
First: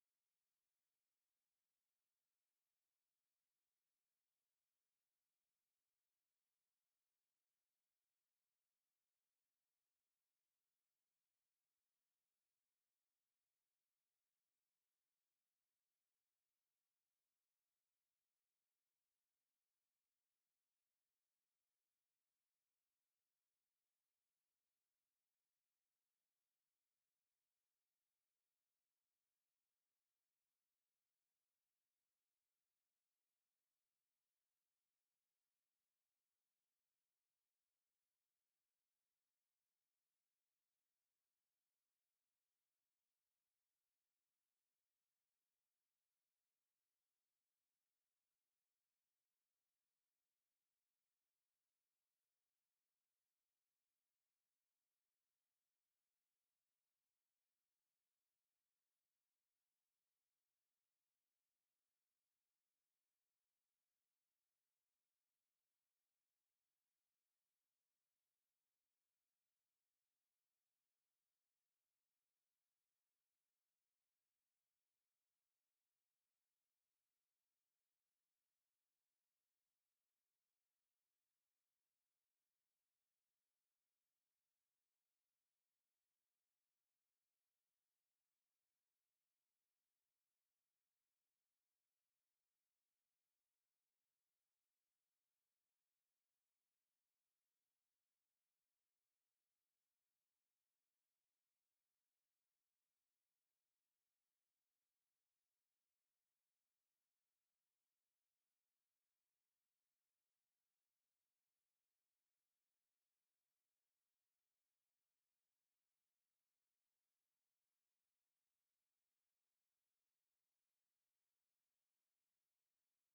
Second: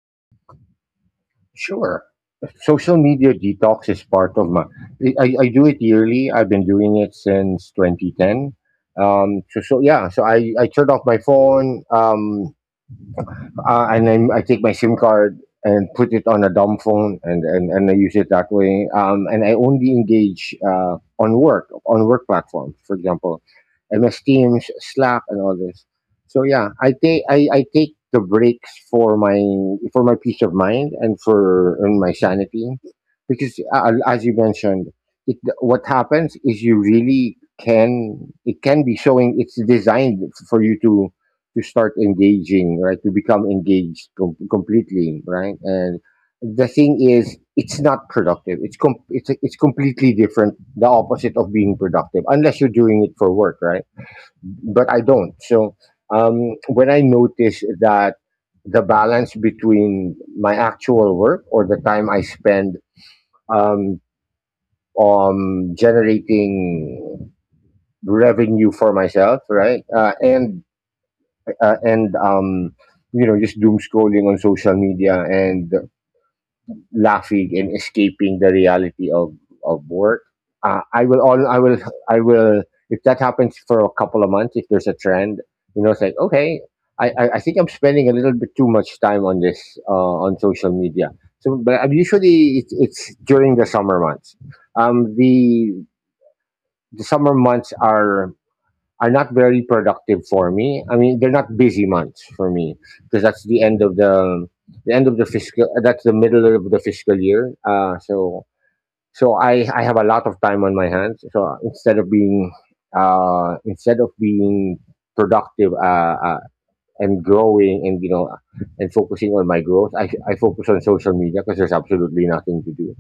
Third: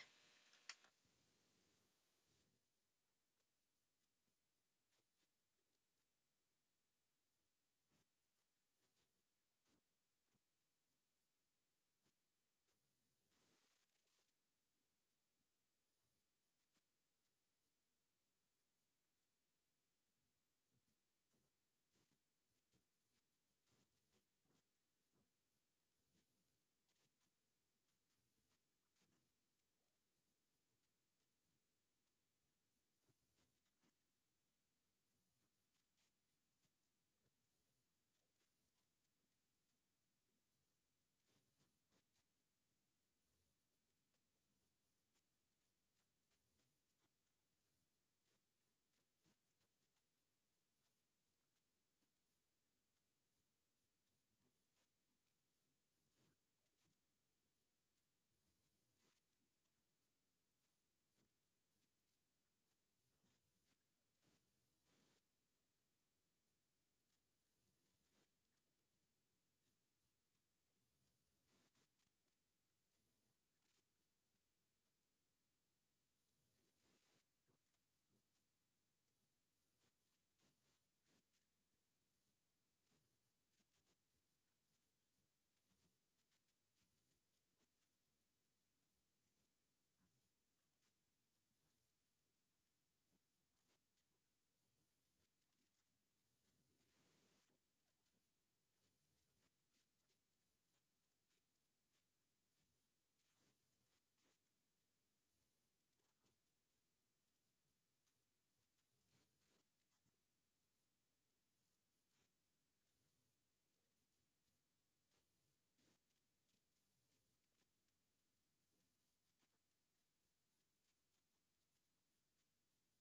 S2: Sure. Social media detox is part of my. I do it yearly. I've been doing it since 2010. So, yeah, so I turned off my phone. And then I take my SIM card, and put it on a dumb phone, and, I use it that way. And I only engage, on work, platforms, for example, MS Teams, Slack, and all this. So yeah, I take the breaks for my peace of mind, and for and my sanity, because, as you mentioned, what happens is, you really can it can be showing it's designed for you to start engaging, right? To become engaged, completely, right? And the thing is, it's not productive. It's completely different, the opposite of being productive, unless you're doing it for work, right? But I don't. So, when I notice that the balance between my actual work, or the time I spend, um, on generating revenue for myself, right, and just doom scrolling on social media, and laughing, and escaping the reality of work. Uh, I will all I will I will, if that happens for a couple of months, if there's a trend, you know, it's like, okay, I think I'm spending a little bit too much time on this, on social media. But I'm usually, it's during the summer months. The summer months are not very productive for me. I mean, they're not busy months for me, because that's the end of the end of the fiscal. That's the middle of the fiscal year. So I have a lot of time on my hands. So instead of being uh, instead of being productive, and growing and, you know, and focusing on my growth, I focus on social media because there's absolutely nothing to do,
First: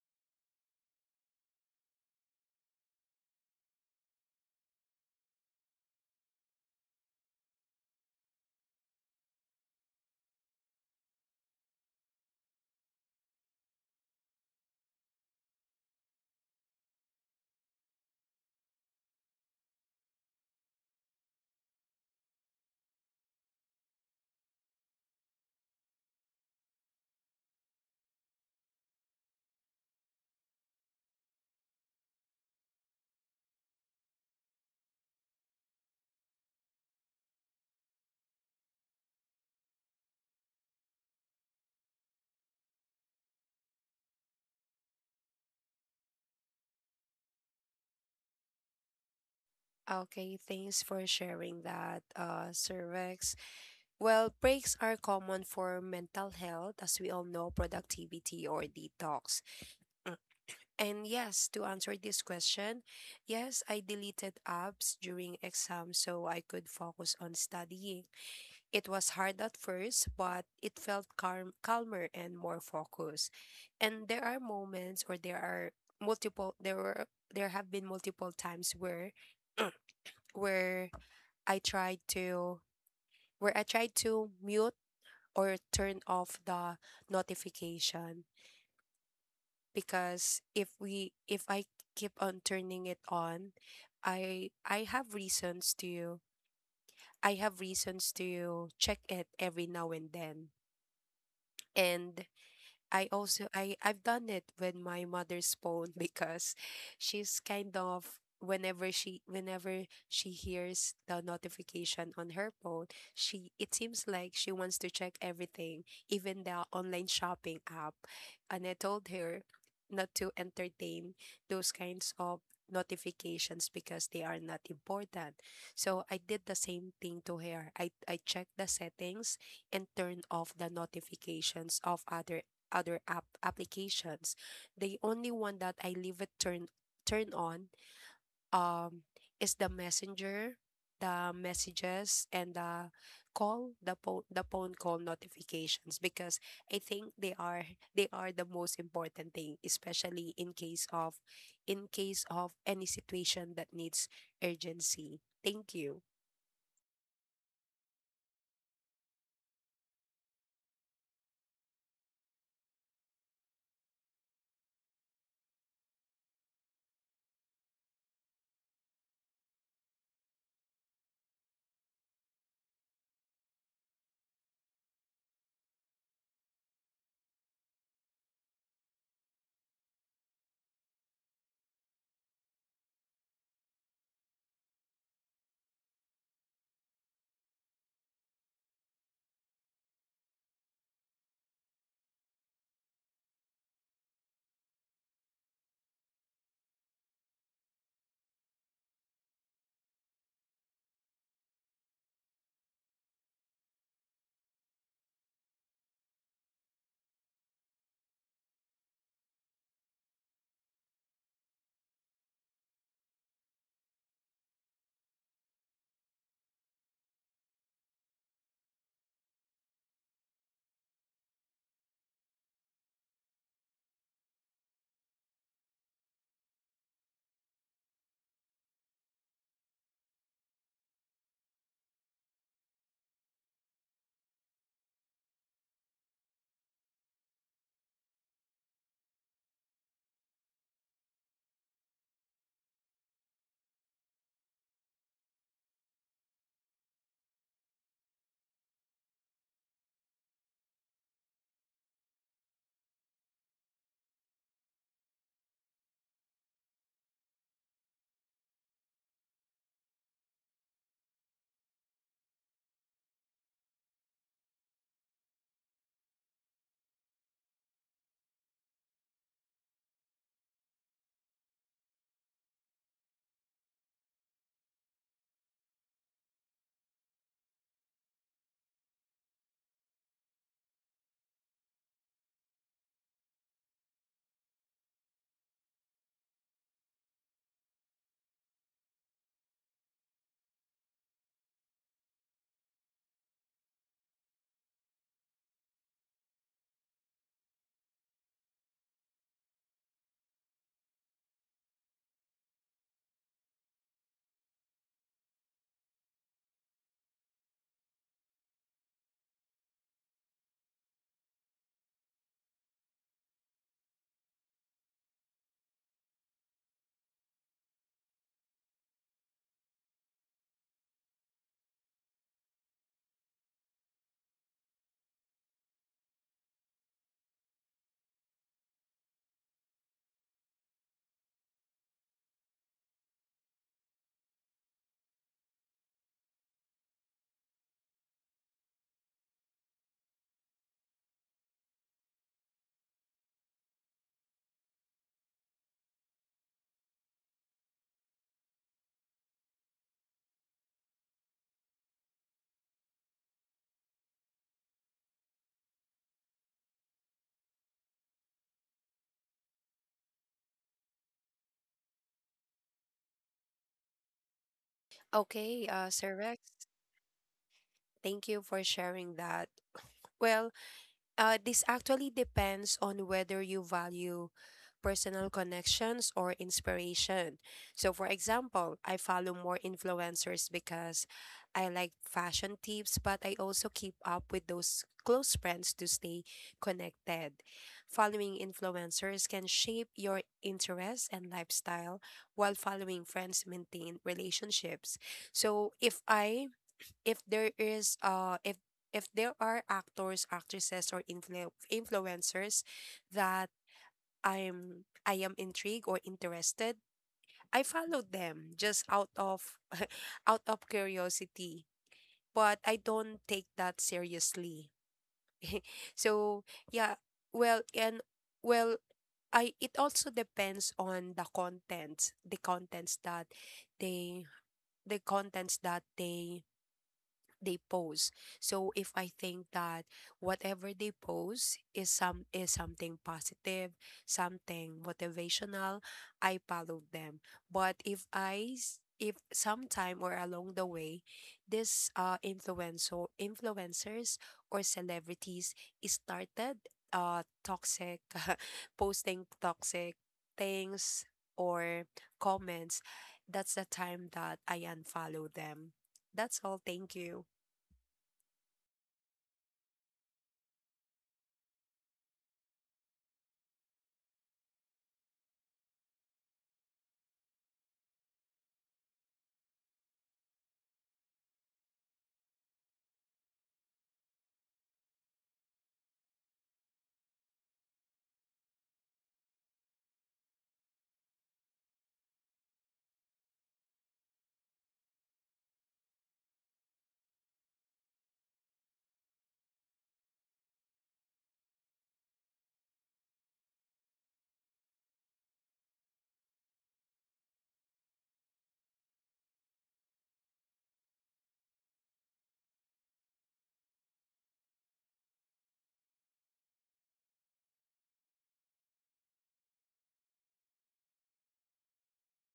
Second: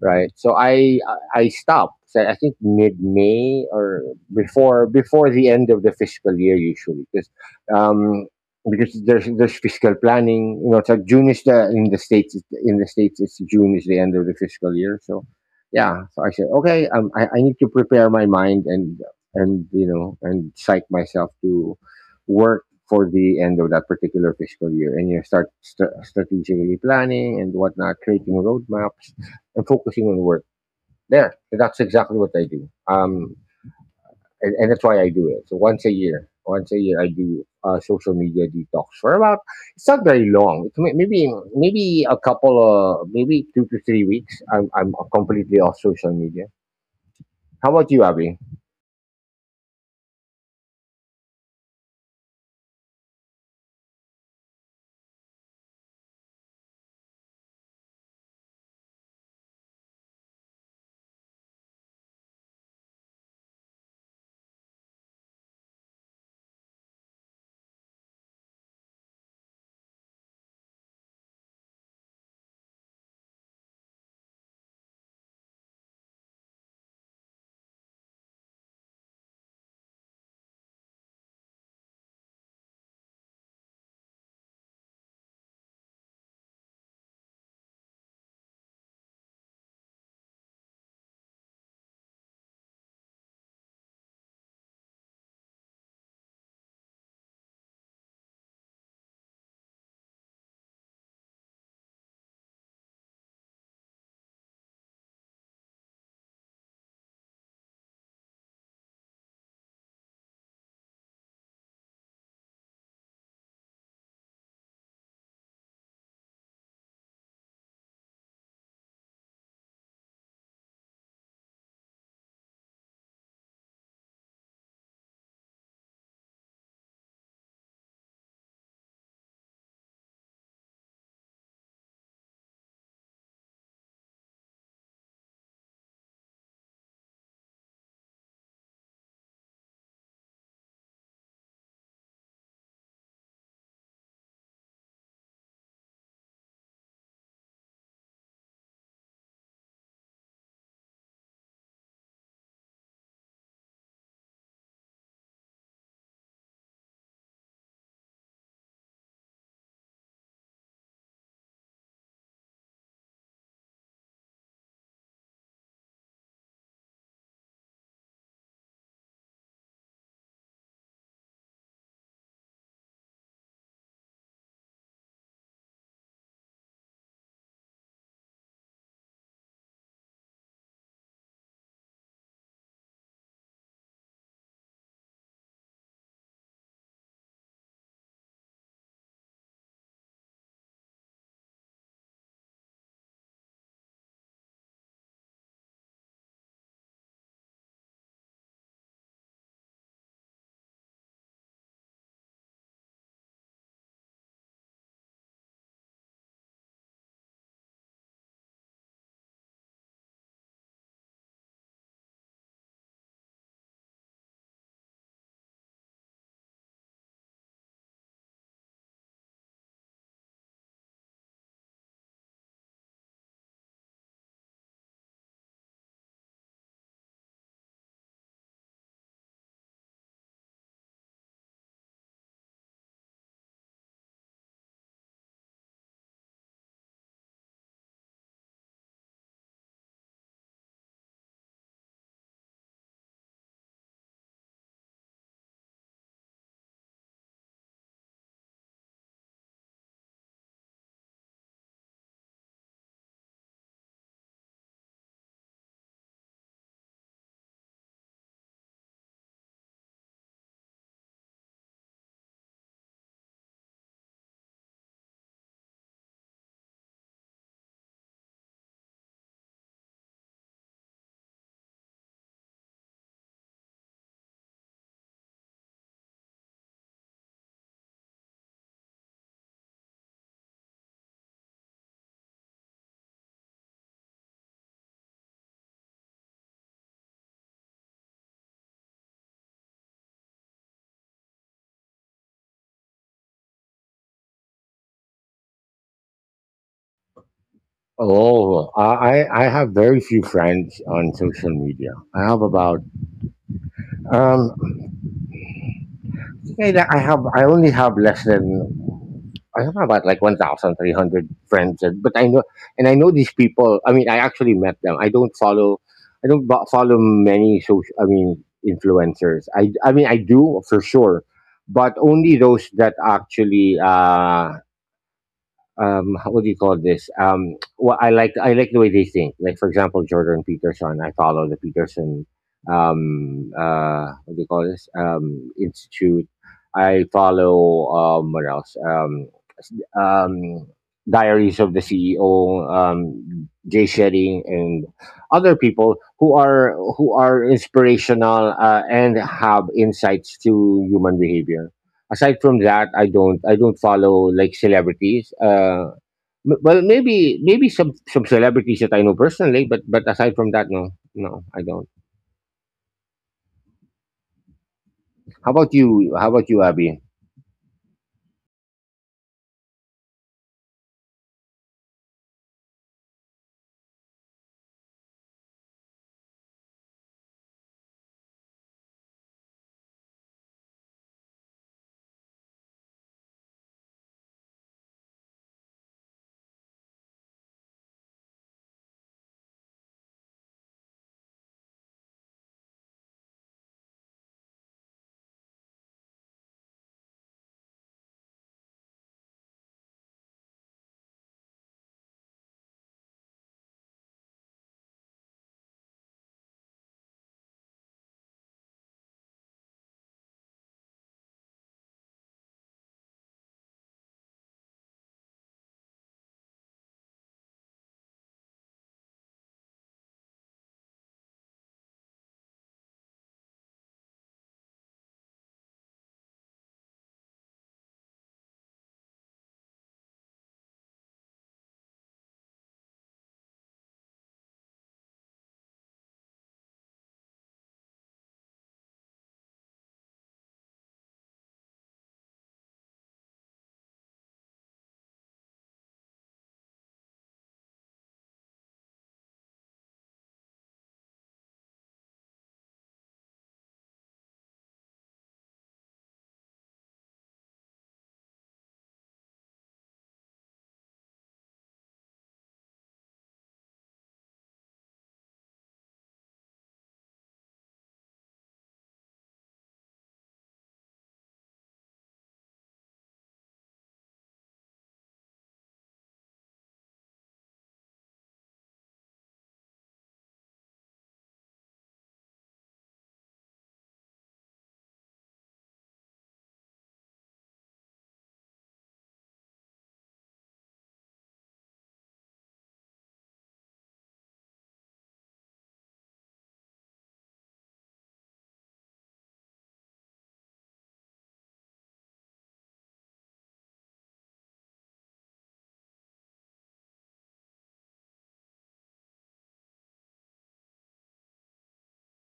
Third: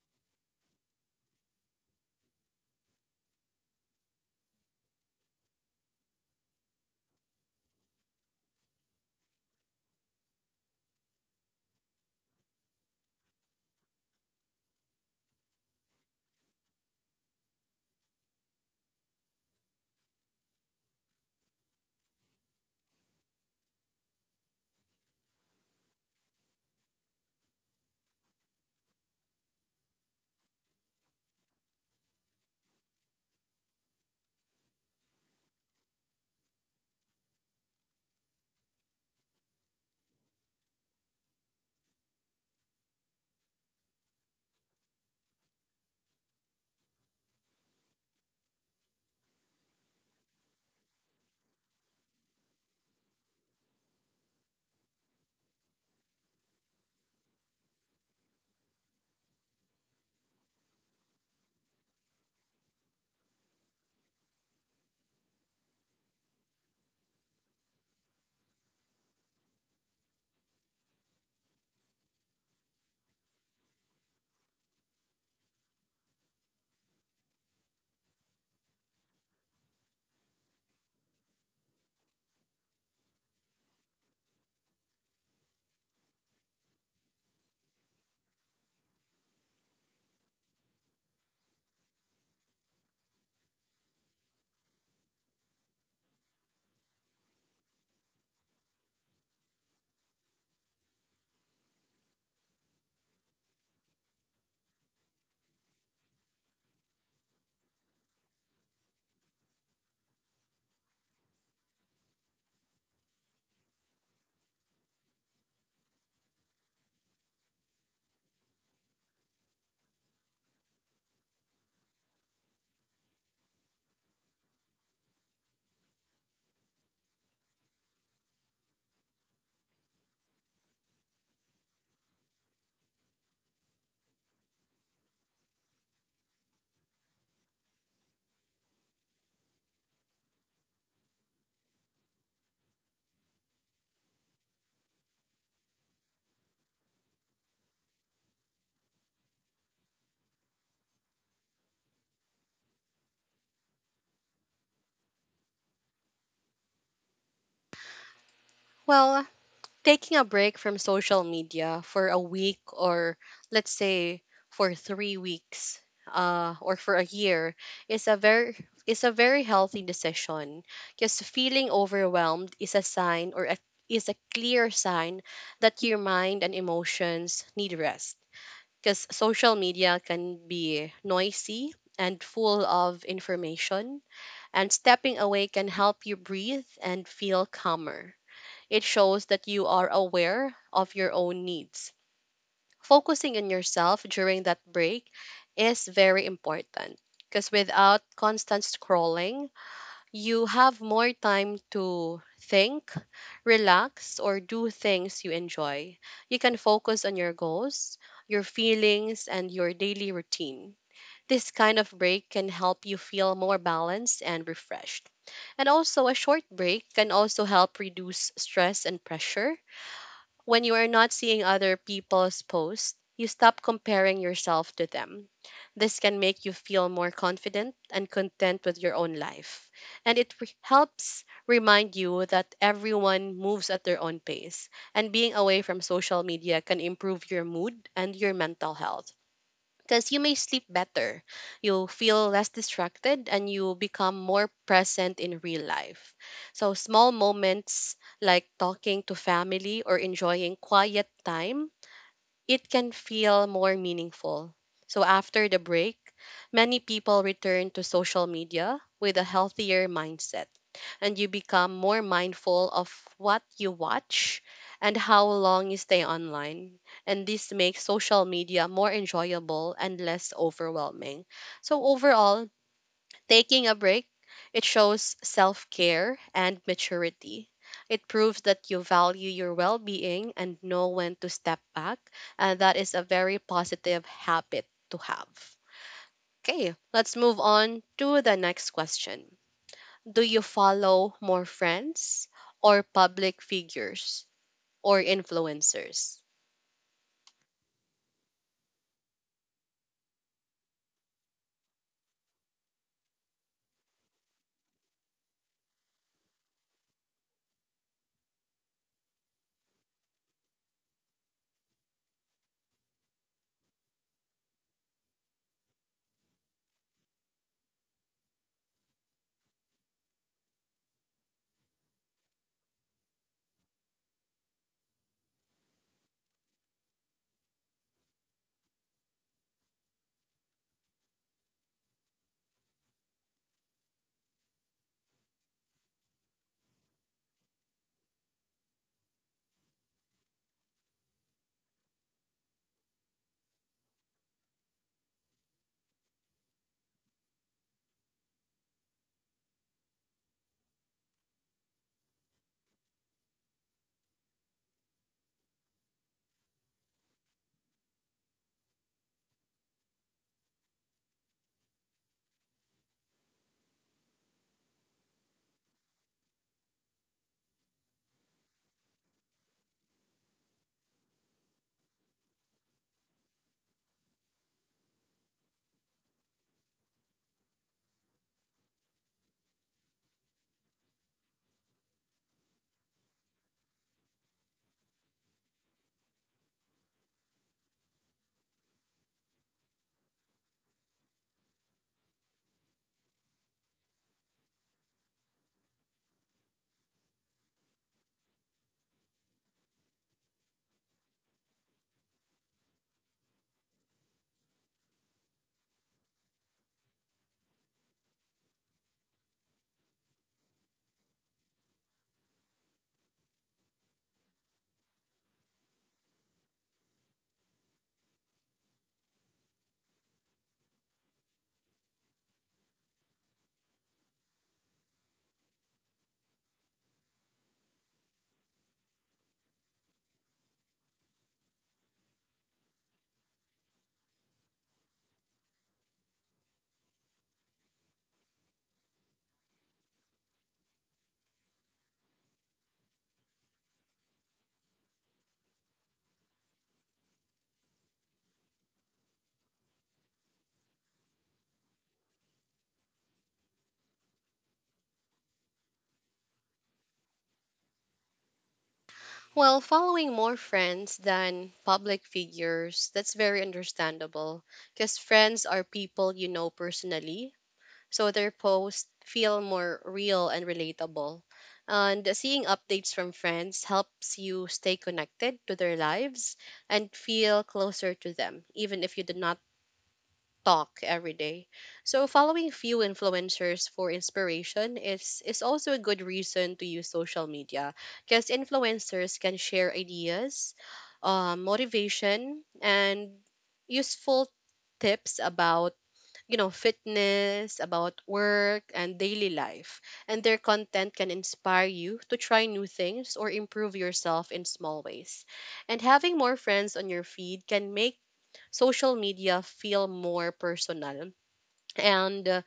S2: right? So I stopped. So I think mid May, or before the end of the fiscal year, usually, um, because there's fiscal planning. You know, it's like June is the in the states, it's June is the end of the fiscal year. So yeah, so I said, okay, I need to prepare my mind and, you know, and psych myself to work for the end of that particular fiscal year, and you start strategically planning and whatnot, creating roadmaps and focusing on work. There, that's exactly what I do. And and that's why I do it. So once a year, I do, social media detox for about. It's not very long. It's maybe a couple of, maybe 2 to 3 weeks. I'm completely off social media. How about you, Abby?
S3: Okay, thanks for sharing that, Sir Rex. Well, breaks are common for mental health, as we all know, productivity or detox. Mm. And yes, to answer this question, yes, I deleted apps during exams so I could focus on studying. It was hard at first, but it felt calmer and more focused. And there are multiple, there have been multiple times where I tried to, where I tried to mute or turn off the notification, because if I keep on turning it on, I have reasons to, I have reasons to check it every now and then. And I I've done it with my mother's phone because she's kind of, whenever she hears the notification on her phone, she it seems like she wants to check everything, even the online shopping app. And I told her not to entertain those kinds of notifications because they are not important. So I did the same thing to her. I checked the settings and turned off the notifications of other app applications. The only one that I leave it turn turn on um is the messenger, the messages and the po the phone call notifications, because I think they are the most important thing, especially in case of, in case of any situation that needs urgency. Thank you.
S1: Well, taking a break from social media for a week, or let's say for 3 weeks or for a year, is a very is a very healthy decision because feeling overwhelmed is a sign, or is a clear sign that your mind and emotions need rest, because social media can be noisy and full of information, and stepping away can help you breathe and feel calmer. It shows that you are aware of your own needs. Focusing on yourself during that break is very important because without constant scrolling, you have more time to think, relax, or do things you enjoy. You can focus on your goals, your feelings, and your daily routine. This kind of break can help you feel more balanced and refreshed. And also, a short break can also help reduce stress and pressure. When you are not seeing other people's posts, you stop comparing yourself to them. This can make you feel more confident and content with your own life. And it helps remind you that everyone moves at their own pace, and being away from social media can improve your mood and your mental health, because you may sleep better, you will feel less distracted, and you become more present in real life. So, small moments like talking to family or enjoying quiet time, it can feel more meaningful. So, after the break, many people return to social media with a healthier mindset, and you become more mindful of what you watch and how long you stay online. And this makes social media more enjoyable and less overwhelming. So, overall, taking a break, it shows self care and maturity. It proves that you value your well being and know when to step back. And that is a very positive habit to have. Okay, let's move on to the next question. Do you follow more friends or public figures or influencers?
S2: Oh, I have very few friends on social media. I have about um yeah, like, I have I only have less than I have about like 1,300 friends, and, but I know and I know these people. I mean, I actually met them. I don't follow, I don't follow many social. I mean, influencers. I mean, I do for sure, but only those that actually, what do you call this, well, I like the way they think, like, for example, Jordan Peterson. I follow the Peterson, what do you call this, institute. I follow, what else, s- um Diaries of the CEO, Jay Shetty, and other people who are inspirational, and have insights to human behavior. Aside from that, I don't follow like celebrities, well, maybe some celebrities that I know personally, but aside from that, no, no, I don't.
S3: Okay,
S2: How about
S3: Sir
S2: you,
S3: Rex,
S2: Abby?
S3: thank you for sharing that. Well, this actually depends on whether you value personal connections or inspiration. So, for example, I follow more influencers because I like fashion tips, but I also keep up with those close friends to stay connected. Following influencers can shape your interests and lifestyle, while following friends maintain relationships. So, if I if there is if there are actors, actresses or influencers that I am intrigued or interested, I follow them just out of out of curiosity. But I don't take that seriously. So yeah, well and well, I it also depends on the contents, they the contents that they pose. So if I think that whatever they pose is something positive, something motivational, I follow them. But if if sometime or along the way, this influencers or celebrities is started toxic posting toxic things or comments, that's the time that I unfollow them. That's all. Thank you.
S1: Well, following more friends than public figures, that's very understandable because friends are people you know personally, so their posts feel more real and relatable. And seeing updates from friends helps you stay connected to their lives and feel closer to them, even if you do not talk every day. So following few influencers for inspiration is also a good reason to use social media because influencers can share ideas, motivation, and useful tips about you know fitness, about work and daily life, and their content can inspire you to try new things or improve yourself in small ways. And having more friends on your feed can make social media feel more personal, and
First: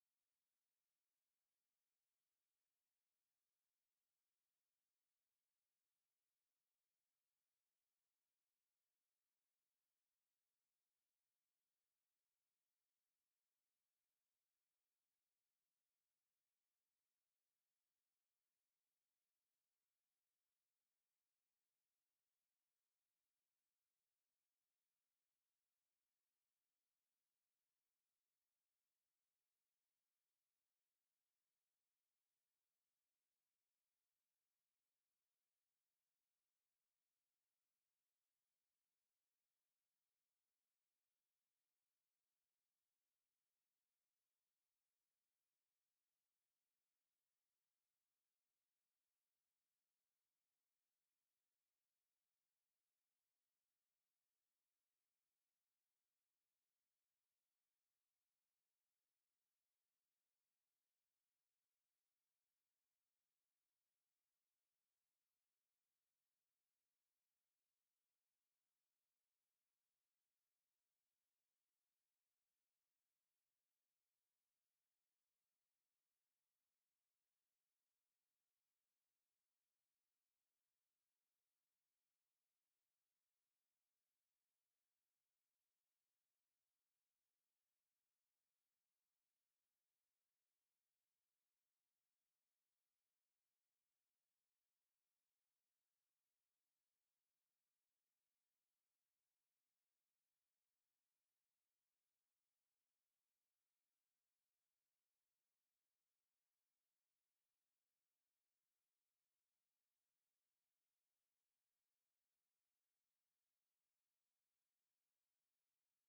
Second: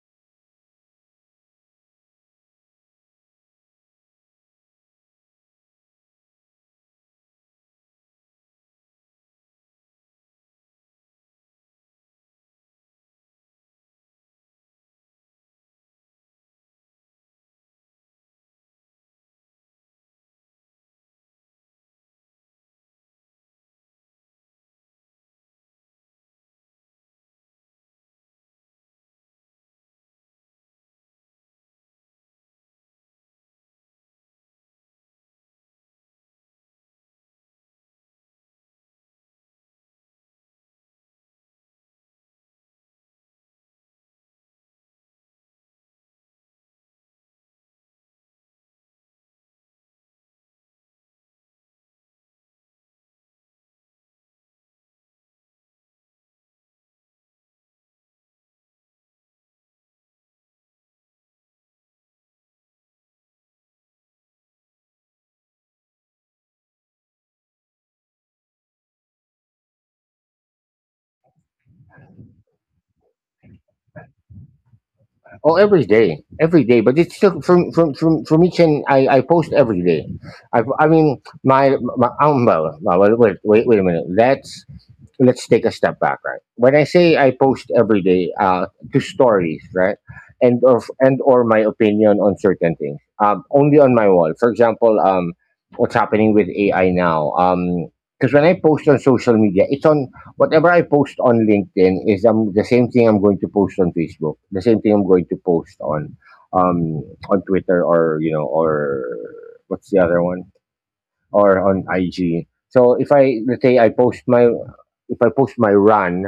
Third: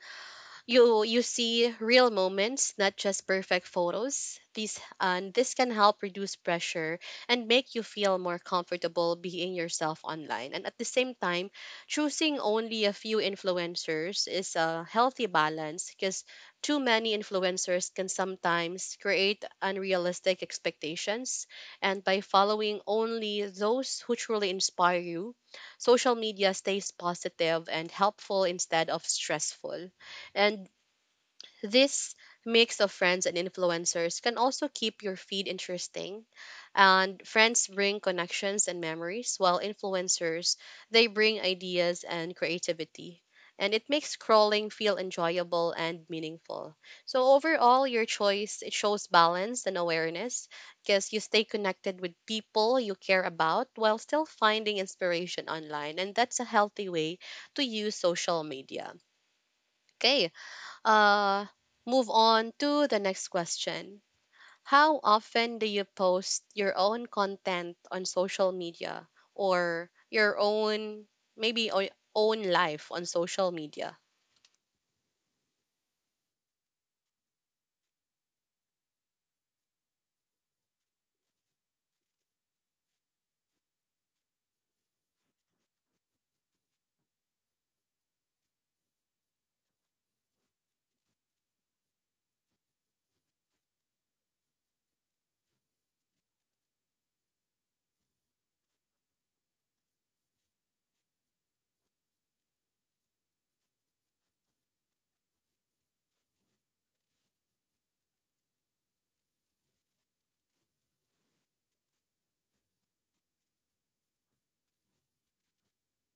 S1: you see real moments, not just perfect photos. These and this can help reduce pressure and make you feel more comfortable being yourself online. And at the same time, choosing only a few influencers is a healthy balance because too many influencers can sometimes create unrealistic expectations, and by following only those who truly inspire you, social media stays positive and helpful instead of stressful. And this mix of friends and influencers can also keep your feed interesting. And friends bring connections and memories, while influencers, they bring ideas and creativity. And it makes scrolling feel enjoyable and meaningful. So overall, your choice it shows balance and awareness because you stay connected with people you care about while still finding inspiration online, and that's a healthy way to use social media. Okay, uh, move on to the next question. How often do you post your own content on social media, or your own, maybe own life on social media?
S2: Oh, every day, every day. But it's still from each, and I post every day. I mean my, my well, well, wait a minute. That's, let's take a step back, right? When I say I post every day, to stories, right, and or my opinion on certain things, only on my wall. For example, what's happening with AI now? Because when I post on social media, it's on whatever I post on LinkedIn is the same thing I'm going to post on Facebook, the same thing I'm going to post on Twitter, or, you know, or what's the other one? Or on IG. So if I, let's say I post my, if I post my run,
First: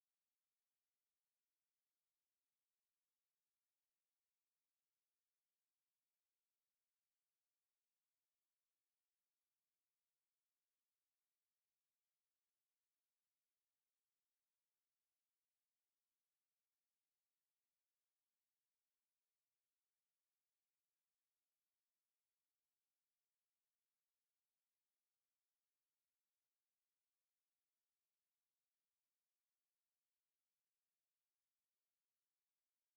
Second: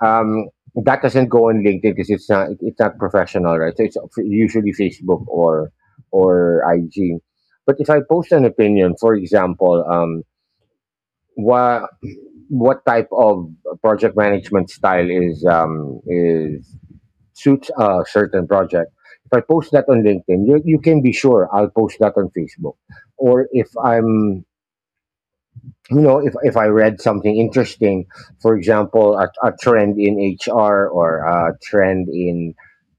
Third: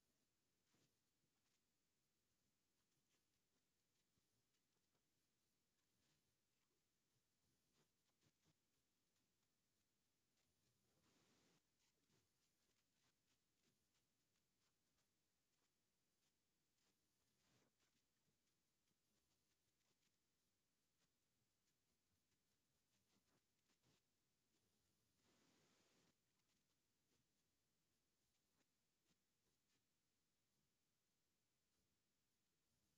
S2: um, that doesn't go on LinkedIn because it's not, it's not professional, right? So it's usually Facebook or IG. But if I post an opinion, for example, what what type of project management style is, is, suits a certain project. If I post that on LinkedIn, you can be sure I'll post that on Facebook. Or if I'm, you know, if I read something interesting, for example, a trend in HR or a trend in,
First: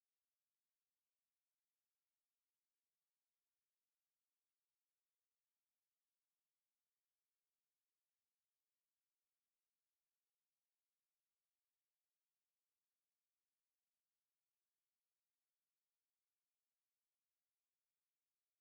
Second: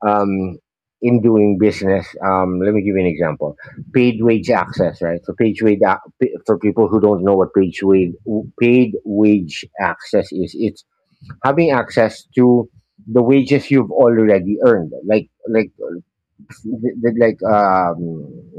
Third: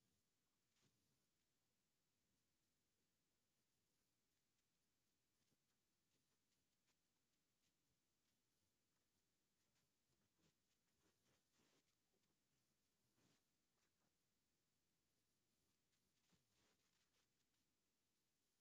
S2: um, in doing business. Let me give you an example: paid wage access, right? So, paid wage for people who don't know what paid wage access is, it's having access to the wages you've already earned, like, like,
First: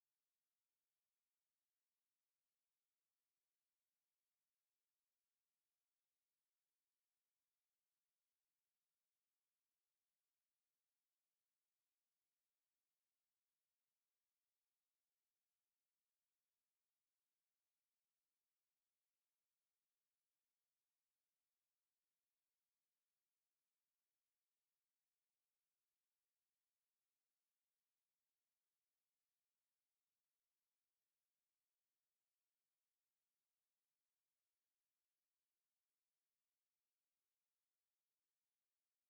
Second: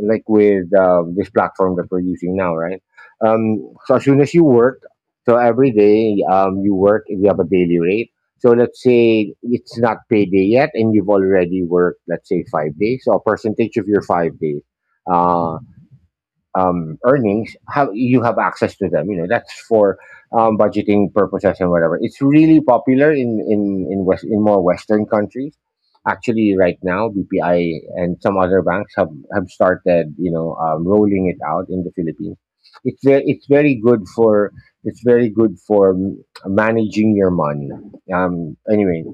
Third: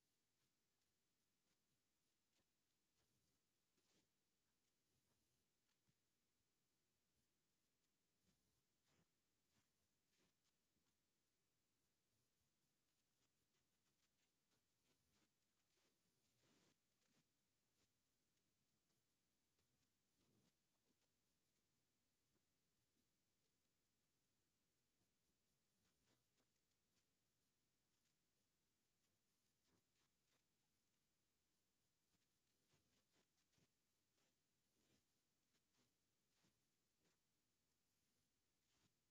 S2: like with, this platform that we're using now, right? So as soon as you work, so every day, you work, you have a daily rate. So let's say it's not payday yet, and you've already worked, let's say 5 days. So a percentage of your 5 days. Uh, earnings, how you have access to them. You know, that's for, budgeting purposes and whatever. It's really popular in in West in more Western countries. Actually, right now, BPI and some other banks have started, you know, rolling it out in the Philippines. It's very, it's very good for, it's very good for, managing your money. Um, anyway,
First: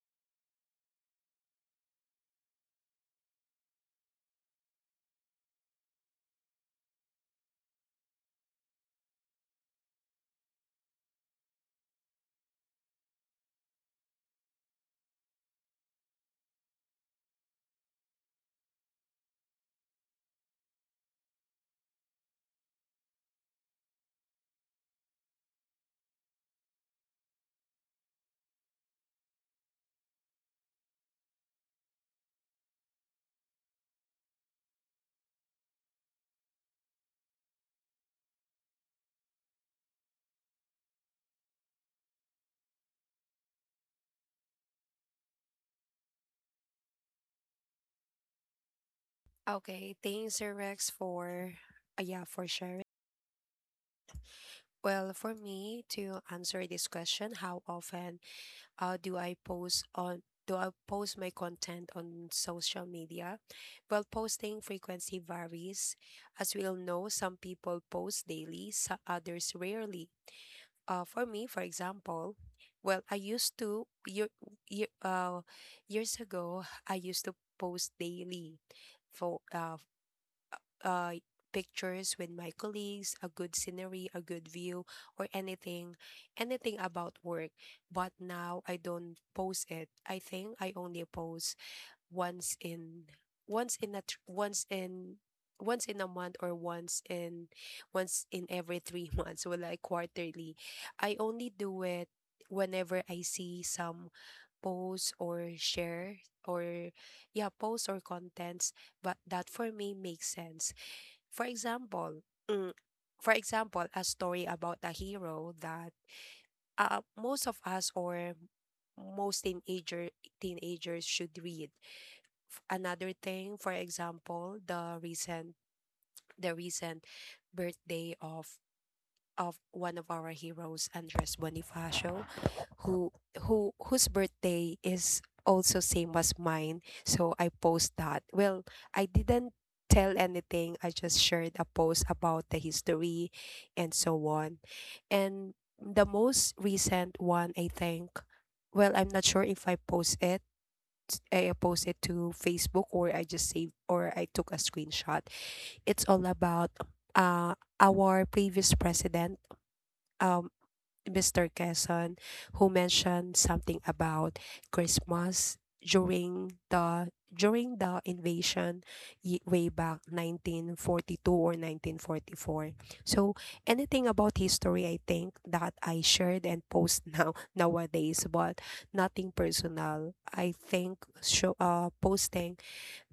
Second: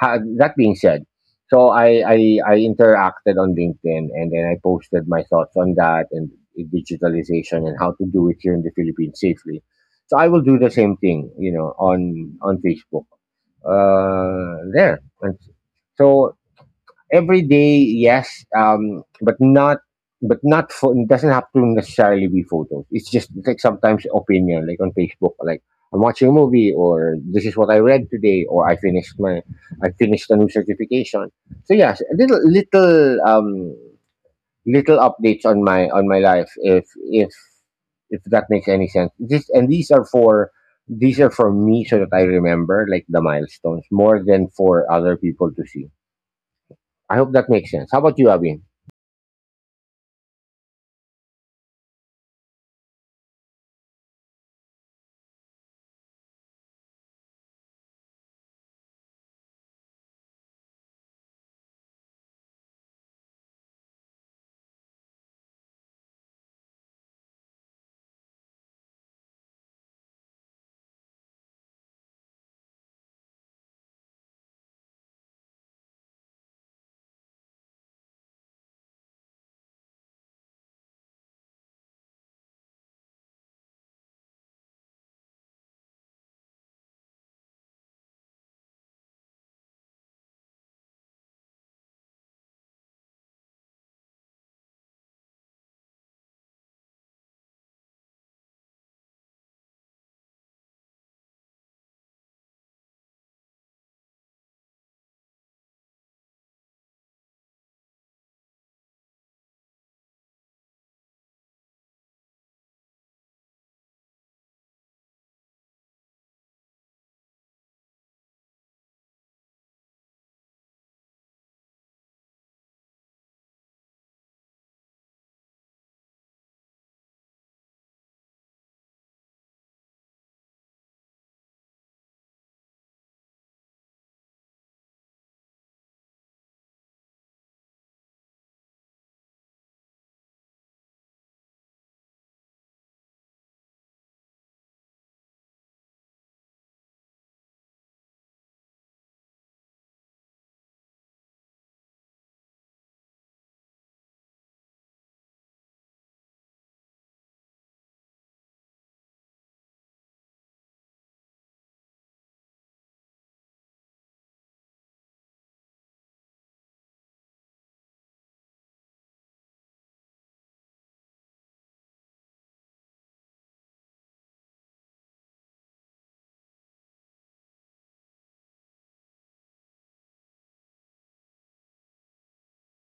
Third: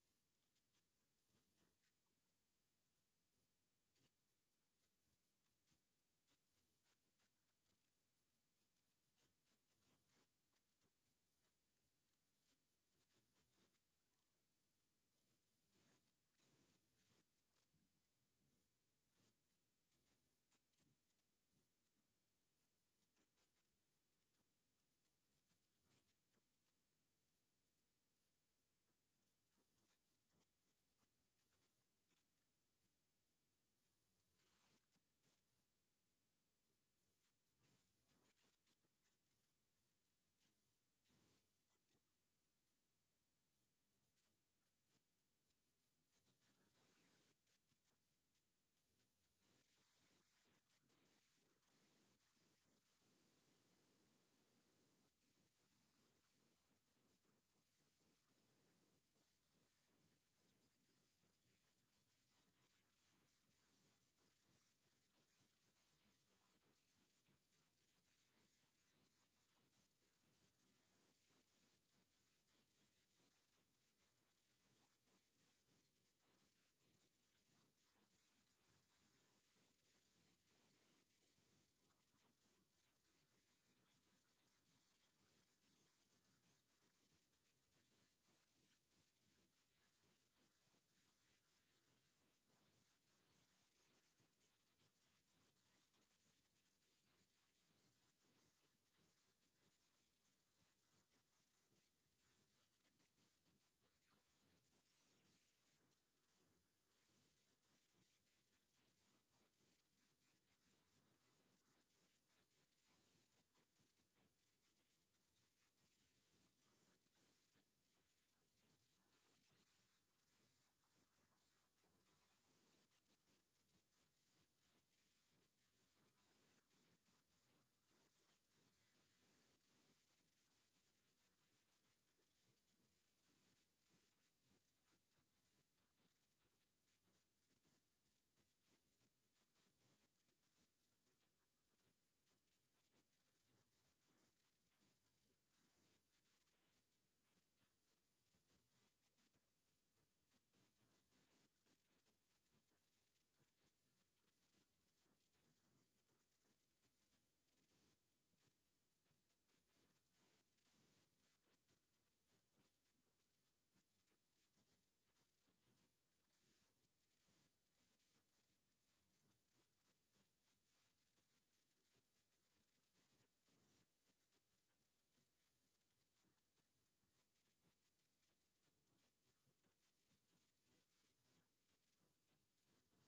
S2: ha- that being said, so I interacted on LinkedIn, and then I posted my thoughts on that and digitalization and how to do it here in the Philippines safely. So I will do the same thing, you know, on Facebook. There. And so, every day, yes, but not, but not for, it doesn't have to necessarily be photos. It's just like sometimes opinion, like on Facebook, like I'm watching a movie, or this is what I read today, or I finished a new certification. So yes, a little, little updates on my life, if that makes any sense. This and these are for, these are for me, so that I remember like the milestones more than for other people to see. I hope that makes sense. How about you, Abin?
S3: Okay, thanks, Sir Rex, for yeah for sharing. Well, for me to answer this question, how often do I post my content on social media? Well, posting frequency varies. As we all know, some people post daily, so others rarely. For me, for example, well, I used to year, uh, years ago, I used to post daily for uh, pictures with my colleagues, a good scenery, a good view, or anything about work. But now I don't post it. I think I only post once in once in a tr- once in once in a month, or once in every three months, or like quarterly. I only do it whenever I see some posts or share, or yeah, posts or contents, but that for me makes sense. For example, mm, for example, a story about a hero that most of us, or most teenagers should read. Another thing, for example, the recent birthday of one of our heroes, Andres Bonifacio, who who whose birthday is also same as mine. So I post that. Well, I didn't tell anything. I just shared a post about the history and so on. And the most recent one, I think. Well, I'm not sure if I post it. I post it to Facebook, or I just save, or I took a screenshot. It's all about uh our previous president. Um, Mr. Quezon, who mentioned something about Christmas during the invasion way back 1942 or 1944. So anything about history, I think, that I shared and post now nowadays, but nothing personal, I think show, posting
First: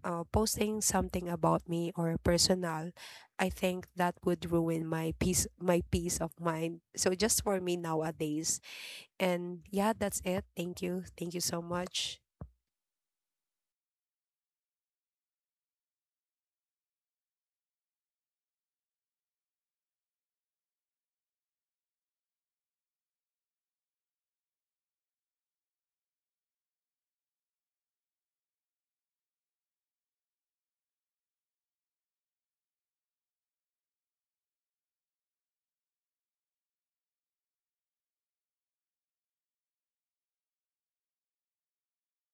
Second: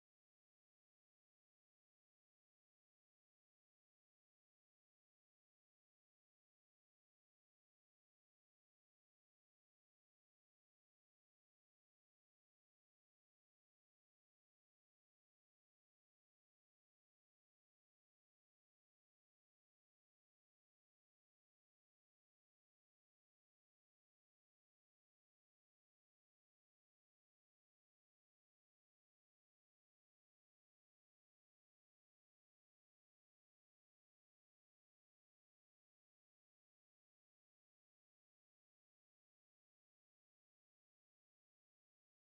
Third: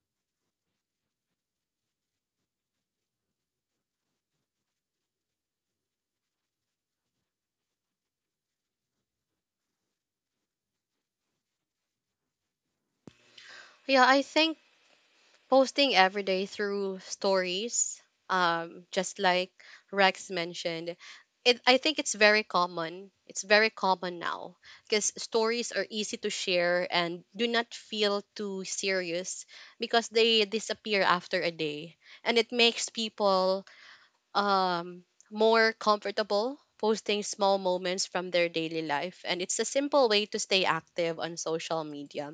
S3: posting something about me or personal, I think that would ruin my peace of mind. So just for me nowadays. And yeah, that's it. Thank you. Thank you so much.
S1: Yeah, I think posting every day through stories, um, just like Rex mentioned it, I think it's very common, it's very common now, because stories are easy to share and do not feel too serious because they disappear after a day. And it makes people um more comfortable posting small moments from their daily life, and it's a simple way to stay active on social media.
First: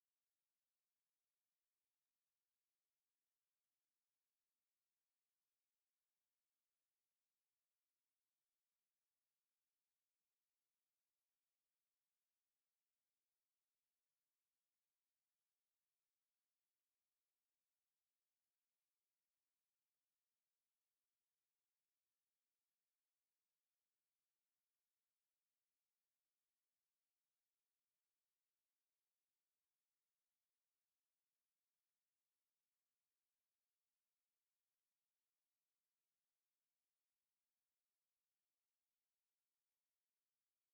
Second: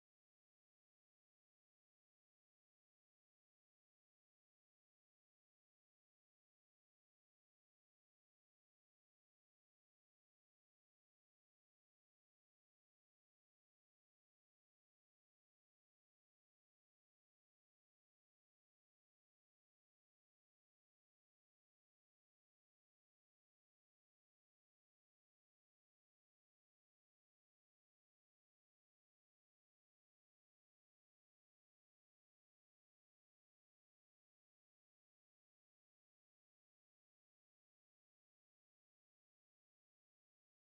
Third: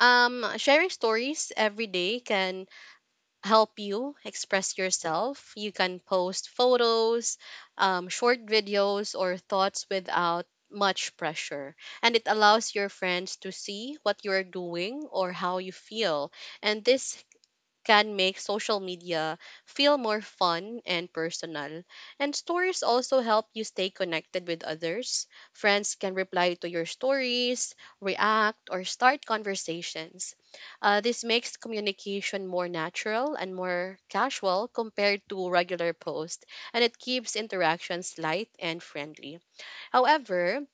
S1: Um, sharing stories every day can help you express yourself. You can post photos, short videos, or thoughts without much pressure. And it allows your friends to see what you're doing or how you feel. And this can make social media feel more fun and personal. And stories also help you stay connected with others. Friends can reply to your stories, react, or start conversations. This makes communication more natural and more casual compared to regular posts, and it keeps interactions light and friendly. However,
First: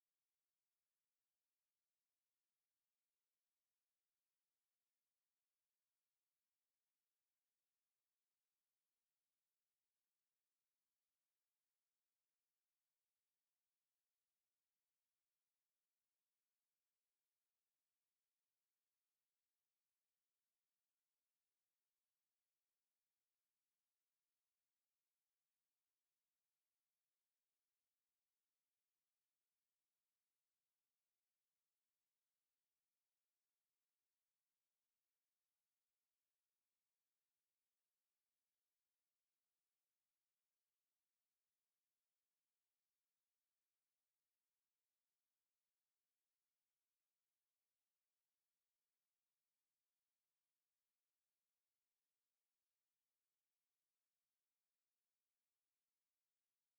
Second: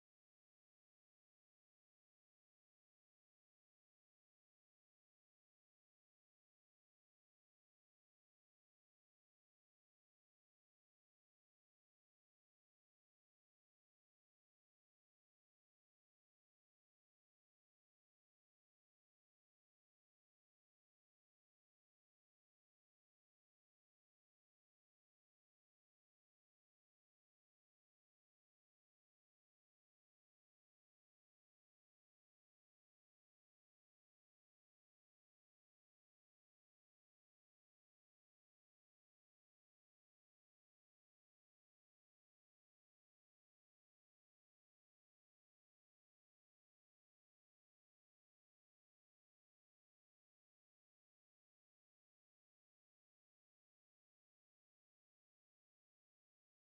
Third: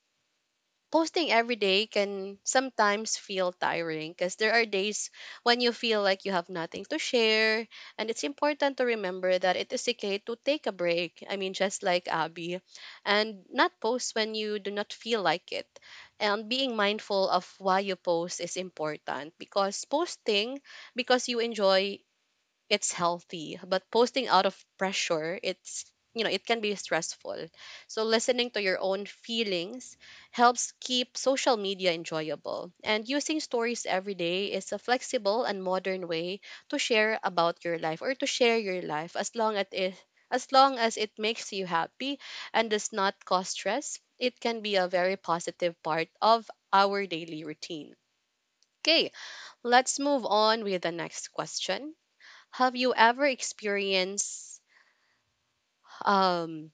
S1: posting every day can sometimes feel tiring because there are days when you feel like you have nothing to share. And it's important to remember that it is okay to take a break. I mean, just like Abby, and not post when you do not feel like it. And being mindful of why you post is important, because posting because you enjoy it's healthy, but posting out of pressure, it's you know it can be stressful. So listening to your own feelings helps keep social media enjoyable, and using stories every day is a flexible and modern way to share about your life, or to share your life, as long as it as long as it makes you happy and does not cause stress. It can be a very positive part of our daily routine. Okay, let's move on with the next question. Have you ever experienced um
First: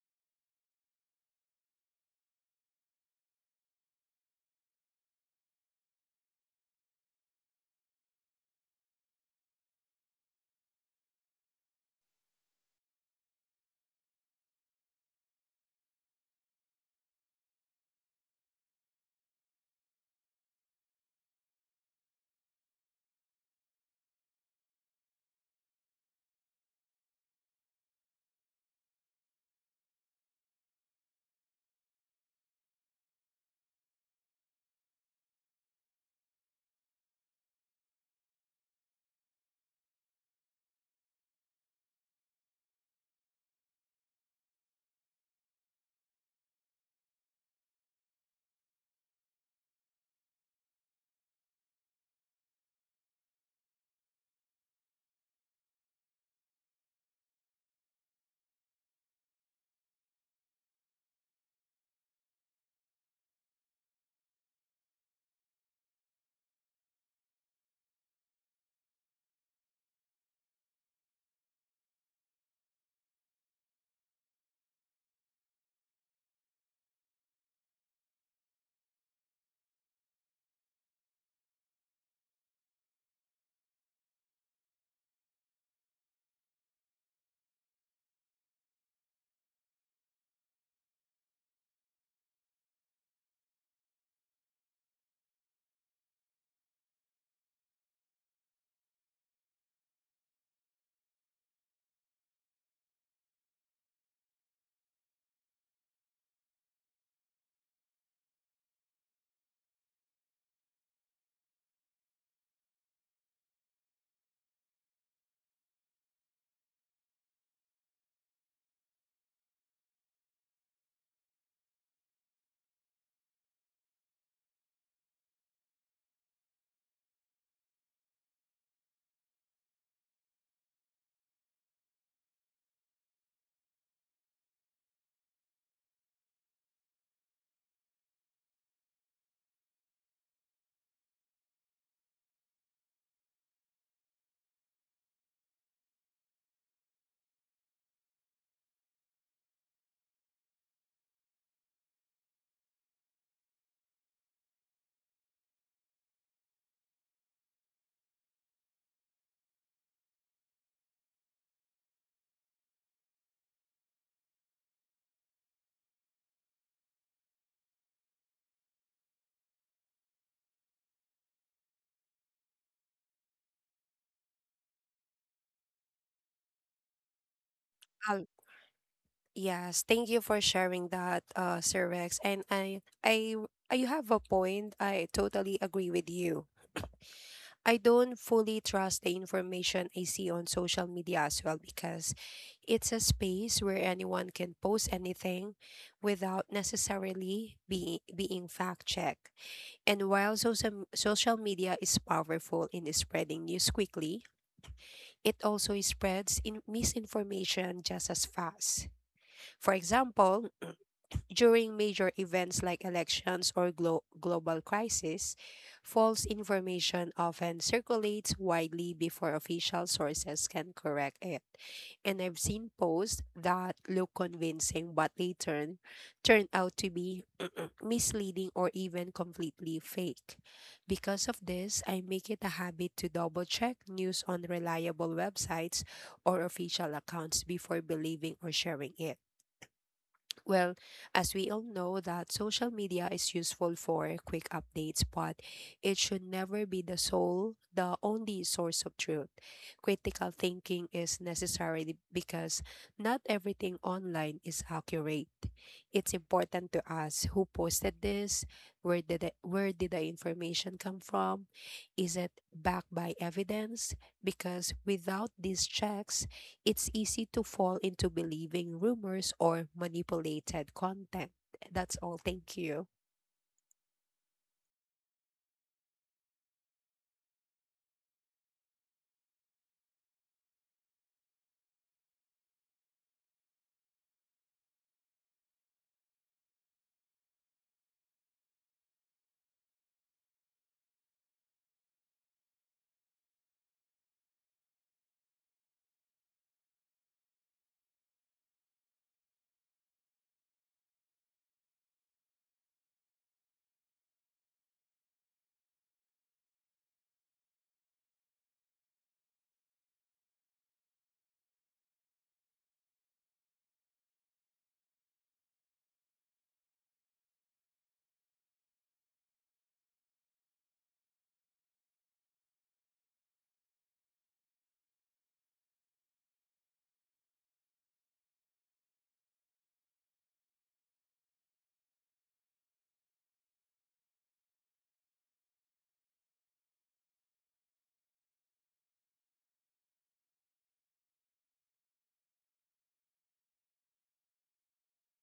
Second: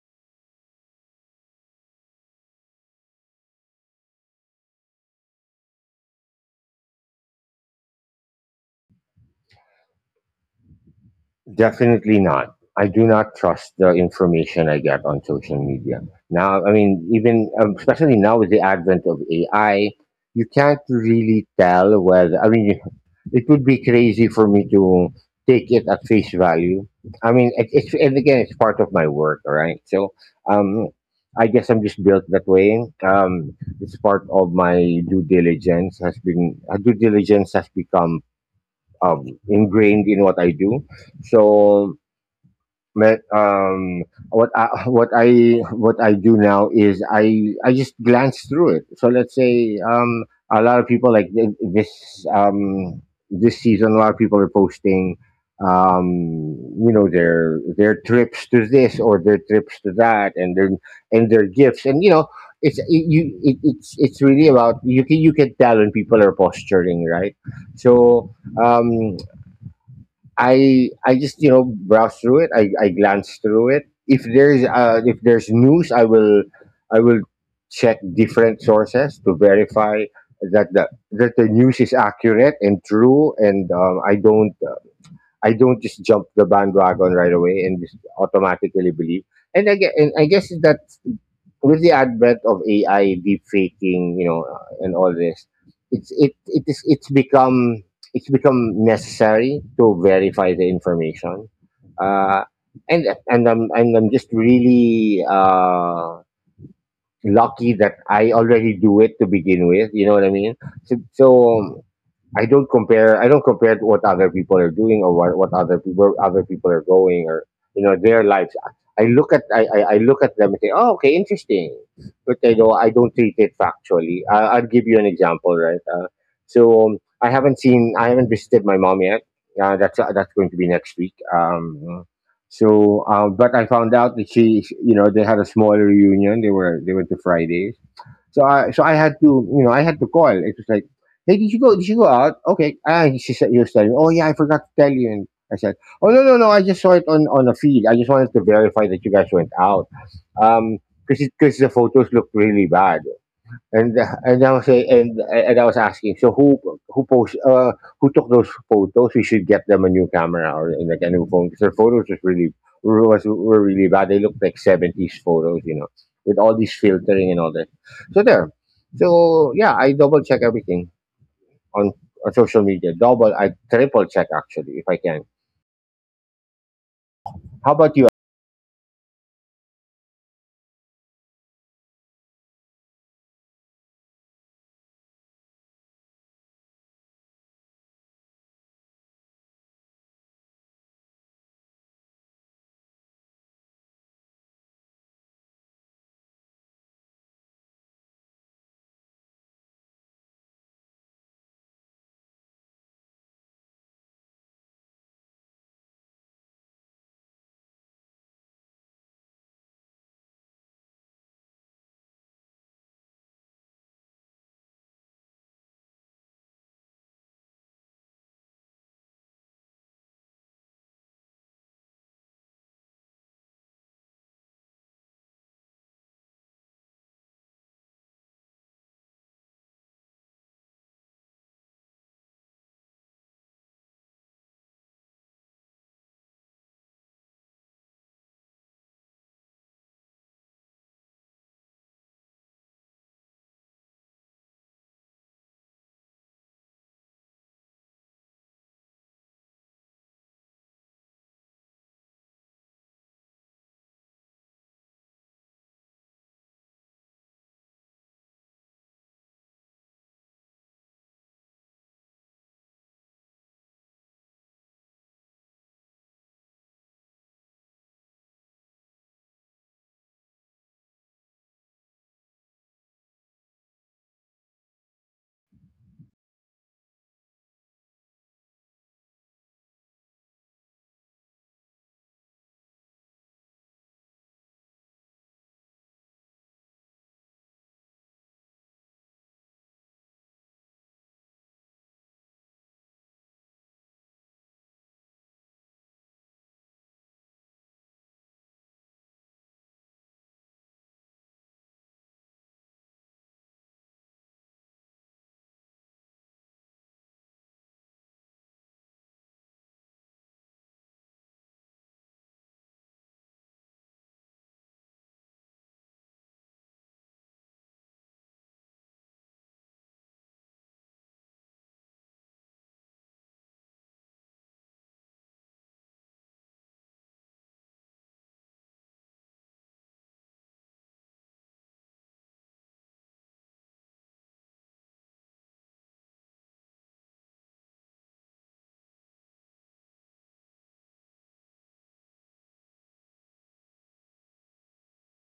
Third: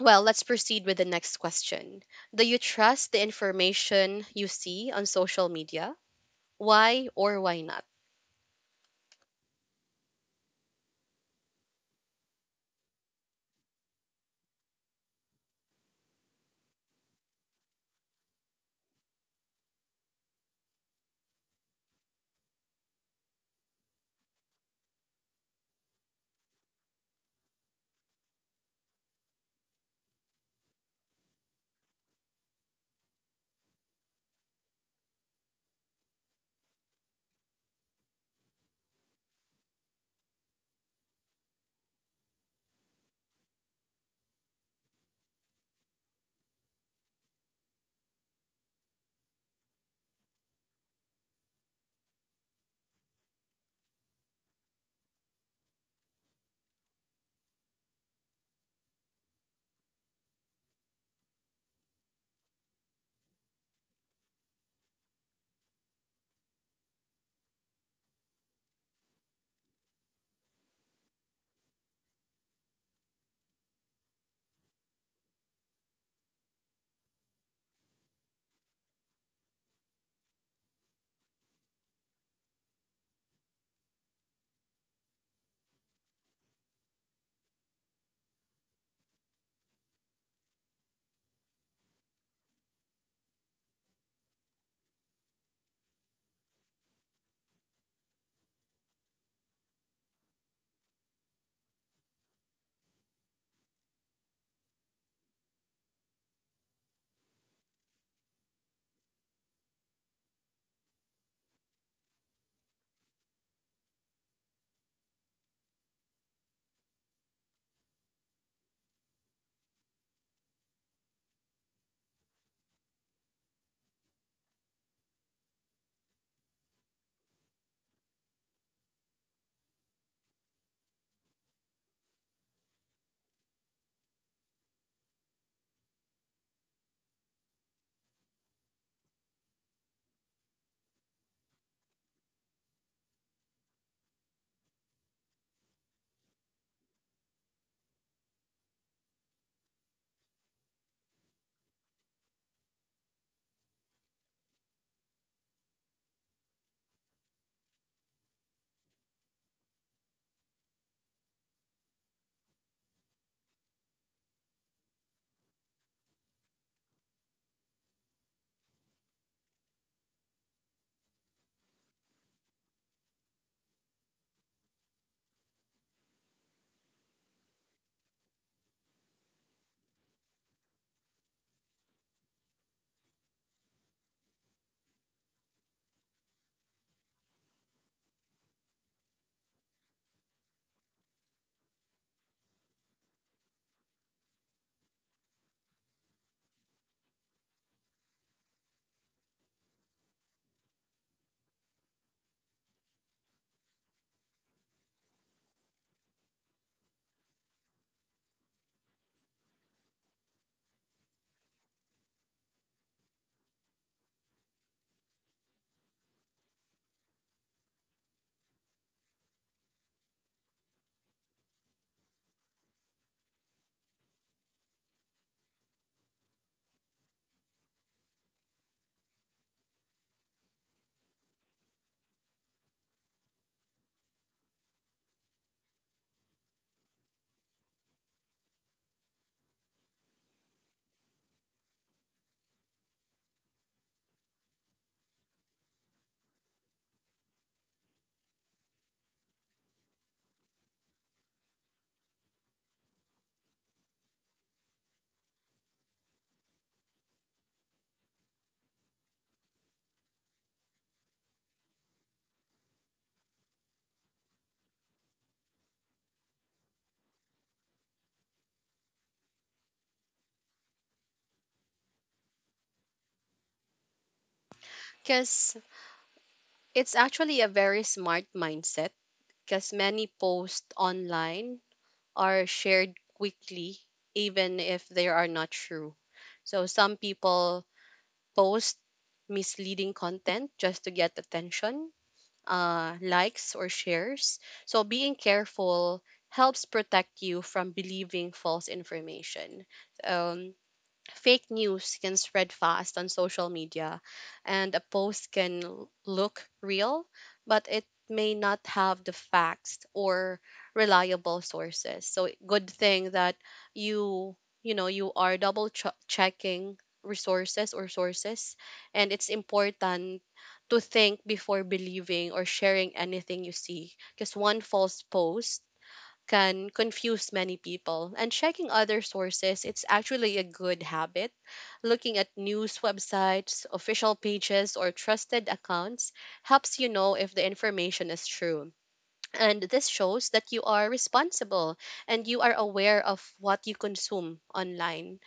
S1: well, let's proceed with the next question. Do you trust the information you see on social media? Why or why not?
S2: Definitely not. I do not trust the information I get on social media. Now, I mean, even, especially now with the advent of AI, you can't really tell whether, I mean, it would be crazy for me to take it at face value. I mean, it's, and again, it's part of my work, all right? So, um, I guess I'm just built that way. It's part of my due diligence has been, due diligence has become, ingrained in what I do. So, me- um, what I, what I do now is I just glance through it. So let's say, a lot of people, like, this, um, this season, a lot of people are posting, um you know, their trips to this, or their trips to that, and their gifts, and, you know, it's it's really about, you can, you can tell when people are posturing, right? So, um I just, you know, browse through it. I glance through it. If there's, uh, if there's news, I will check different sources to verify that the, that the news is accurate and true. And, I don't, I don't just jump the bandwagon right away and just automatically believe. And I guess that with the advent of AI, deep faking, you know, and all this, it's become, it's become necessary to verify the information, uh, and I'm just really, lucky that I already do it to begin with. You know what I mean? So, so, I don't compare. I don't compare to what other people are doing, or what other people, are going, or, you know, their lives. I look at them and say, oh, okay, interesting. But I know I don't treat it factually. I, I'll give you an example, right? So, I haven't seen, I haven't visited my mom yet. That's, that's going to be next week. So, but I found out that she, you know, they had a small reunion. They were, they went to Fridays. So I, so I had to, you know, I had to call. It was like, hey, did you go? Did you go out? Okay. Ah, she said, he was telling me, oh yeah, I forgot to tell you. And I said, oh, no, no, no, I just saw it on a feed. I just wanted to verify that you guys went out. Um, because the photos looked really bad. And I was say, and I was asking, so who post who took those photos? We should get them a new camera, or, like a new phone, because their photos was really, was were really bad. They looked like seventies photos, you know, with all this filtering and all that. So there, so yeah, I double check everything on, on social media. Double, I triple check, actually, if I can. How about you?
S3: Um, yes, thank you for sharing that, Sir Rex. And I you have a point. I totally agree with you. I don't fully trust the information I see on social media as well, because it's a space where anyone can post anything without necessarily being fact checked. And while social media is powerful in spreading news quickly, it also spreads in misinformation just as fast. For example, during major events like elections or global crises, false information often circulates widely before official sources can correct it. And I've seen posts that look convincing, but they turn out to be misleading or even completely fake. Because of this, I make it a habit to double check news on reliable websites or official accounts before believing or sharing it. Well, as we all know that social media is useful for quick updates, but it should never be the only source of truth. Critical thinking is necessary because not everything online is accurate. It's important to ask who posted this, where did where did the information come from, is it backed by evidence? Because without these checks, it's easy to fall into believing rumors or manipulated content. That's all. Thank you.
S1: Cuz it's actually a very smart mindset, cuz many posts online are shared quickly even if they are not true. So some people post misleading content just to get attention, likes or shares. So being careful helps protect you from believing false information. Um, fake news can spread fast on social media, and a post can look real but it may not have the facts or reliable sources. So good thing that you you know you are checking resources or sources, and it's important to think before believing or sharing anything you see, because one false post can confuse many people. And checking other sources, it's actually a good habit. Looking at news websites, official pages, or trusted accounts helps you know if the information is true. And this shows that you are responsible and you are aware of what you consume online.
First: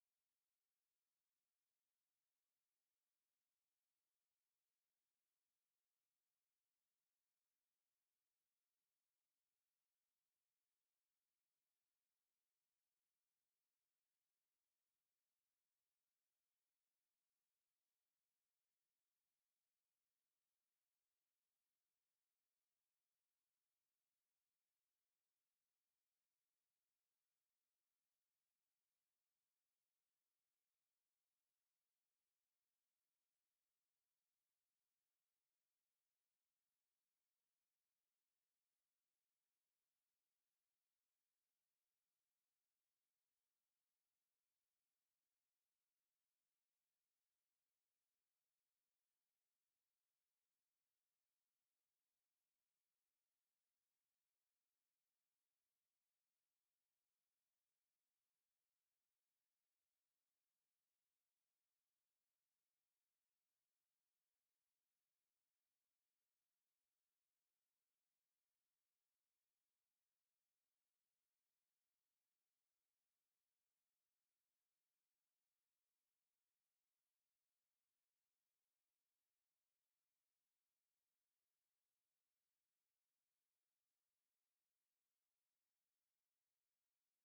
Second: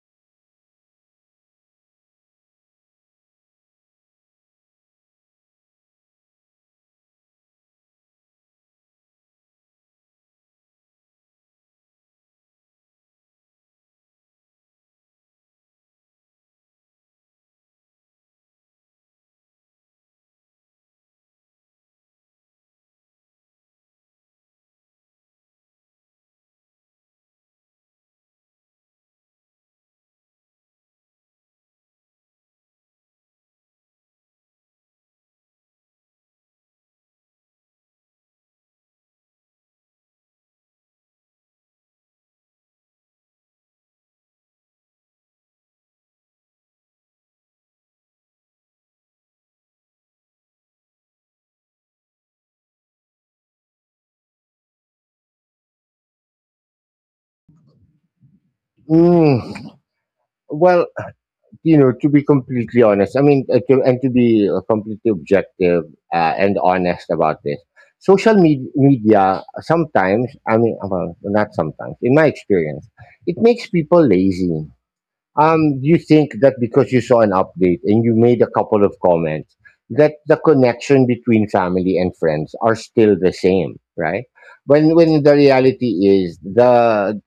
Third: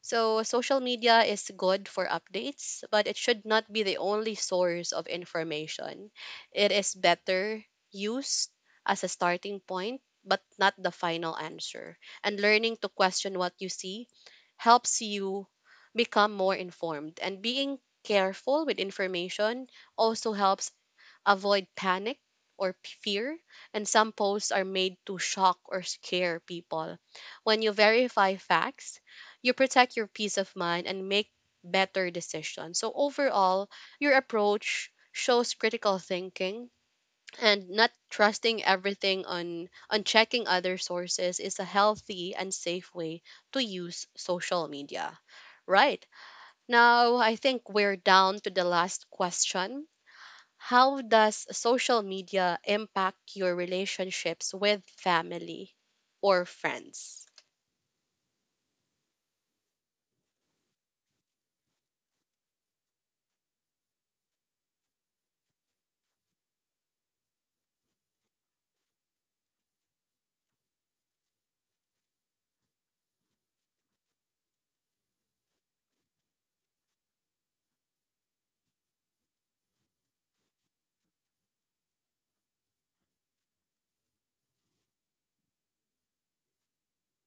S1: So, social media is good for updates, but it should not be the only source of information. It is better used as a starting point, but not the final answer. And learning to question what you see helps you become more informed. And being careful with information also helps avoid panic or fear, and some posts are made to shock or scare people. When you verify facts, you protect your peace of mind and make better decisions. So, overall, your approach shows critical thinking, and not trusting everything on checking other sources is a healthy and safe way to use social media. Right, now I think we're down to the last question. How does social media impact your relationships with family or friends?
S2: Mm, well, you know, to be completely honest. To be completely objective and honest about this, media sometimes, I mean, well, not sometimes, in my experience, it makes people lazy. You think that because you saw an update and you made a couple of comments, that the connection between family and friends are still the same, right? When the reality is the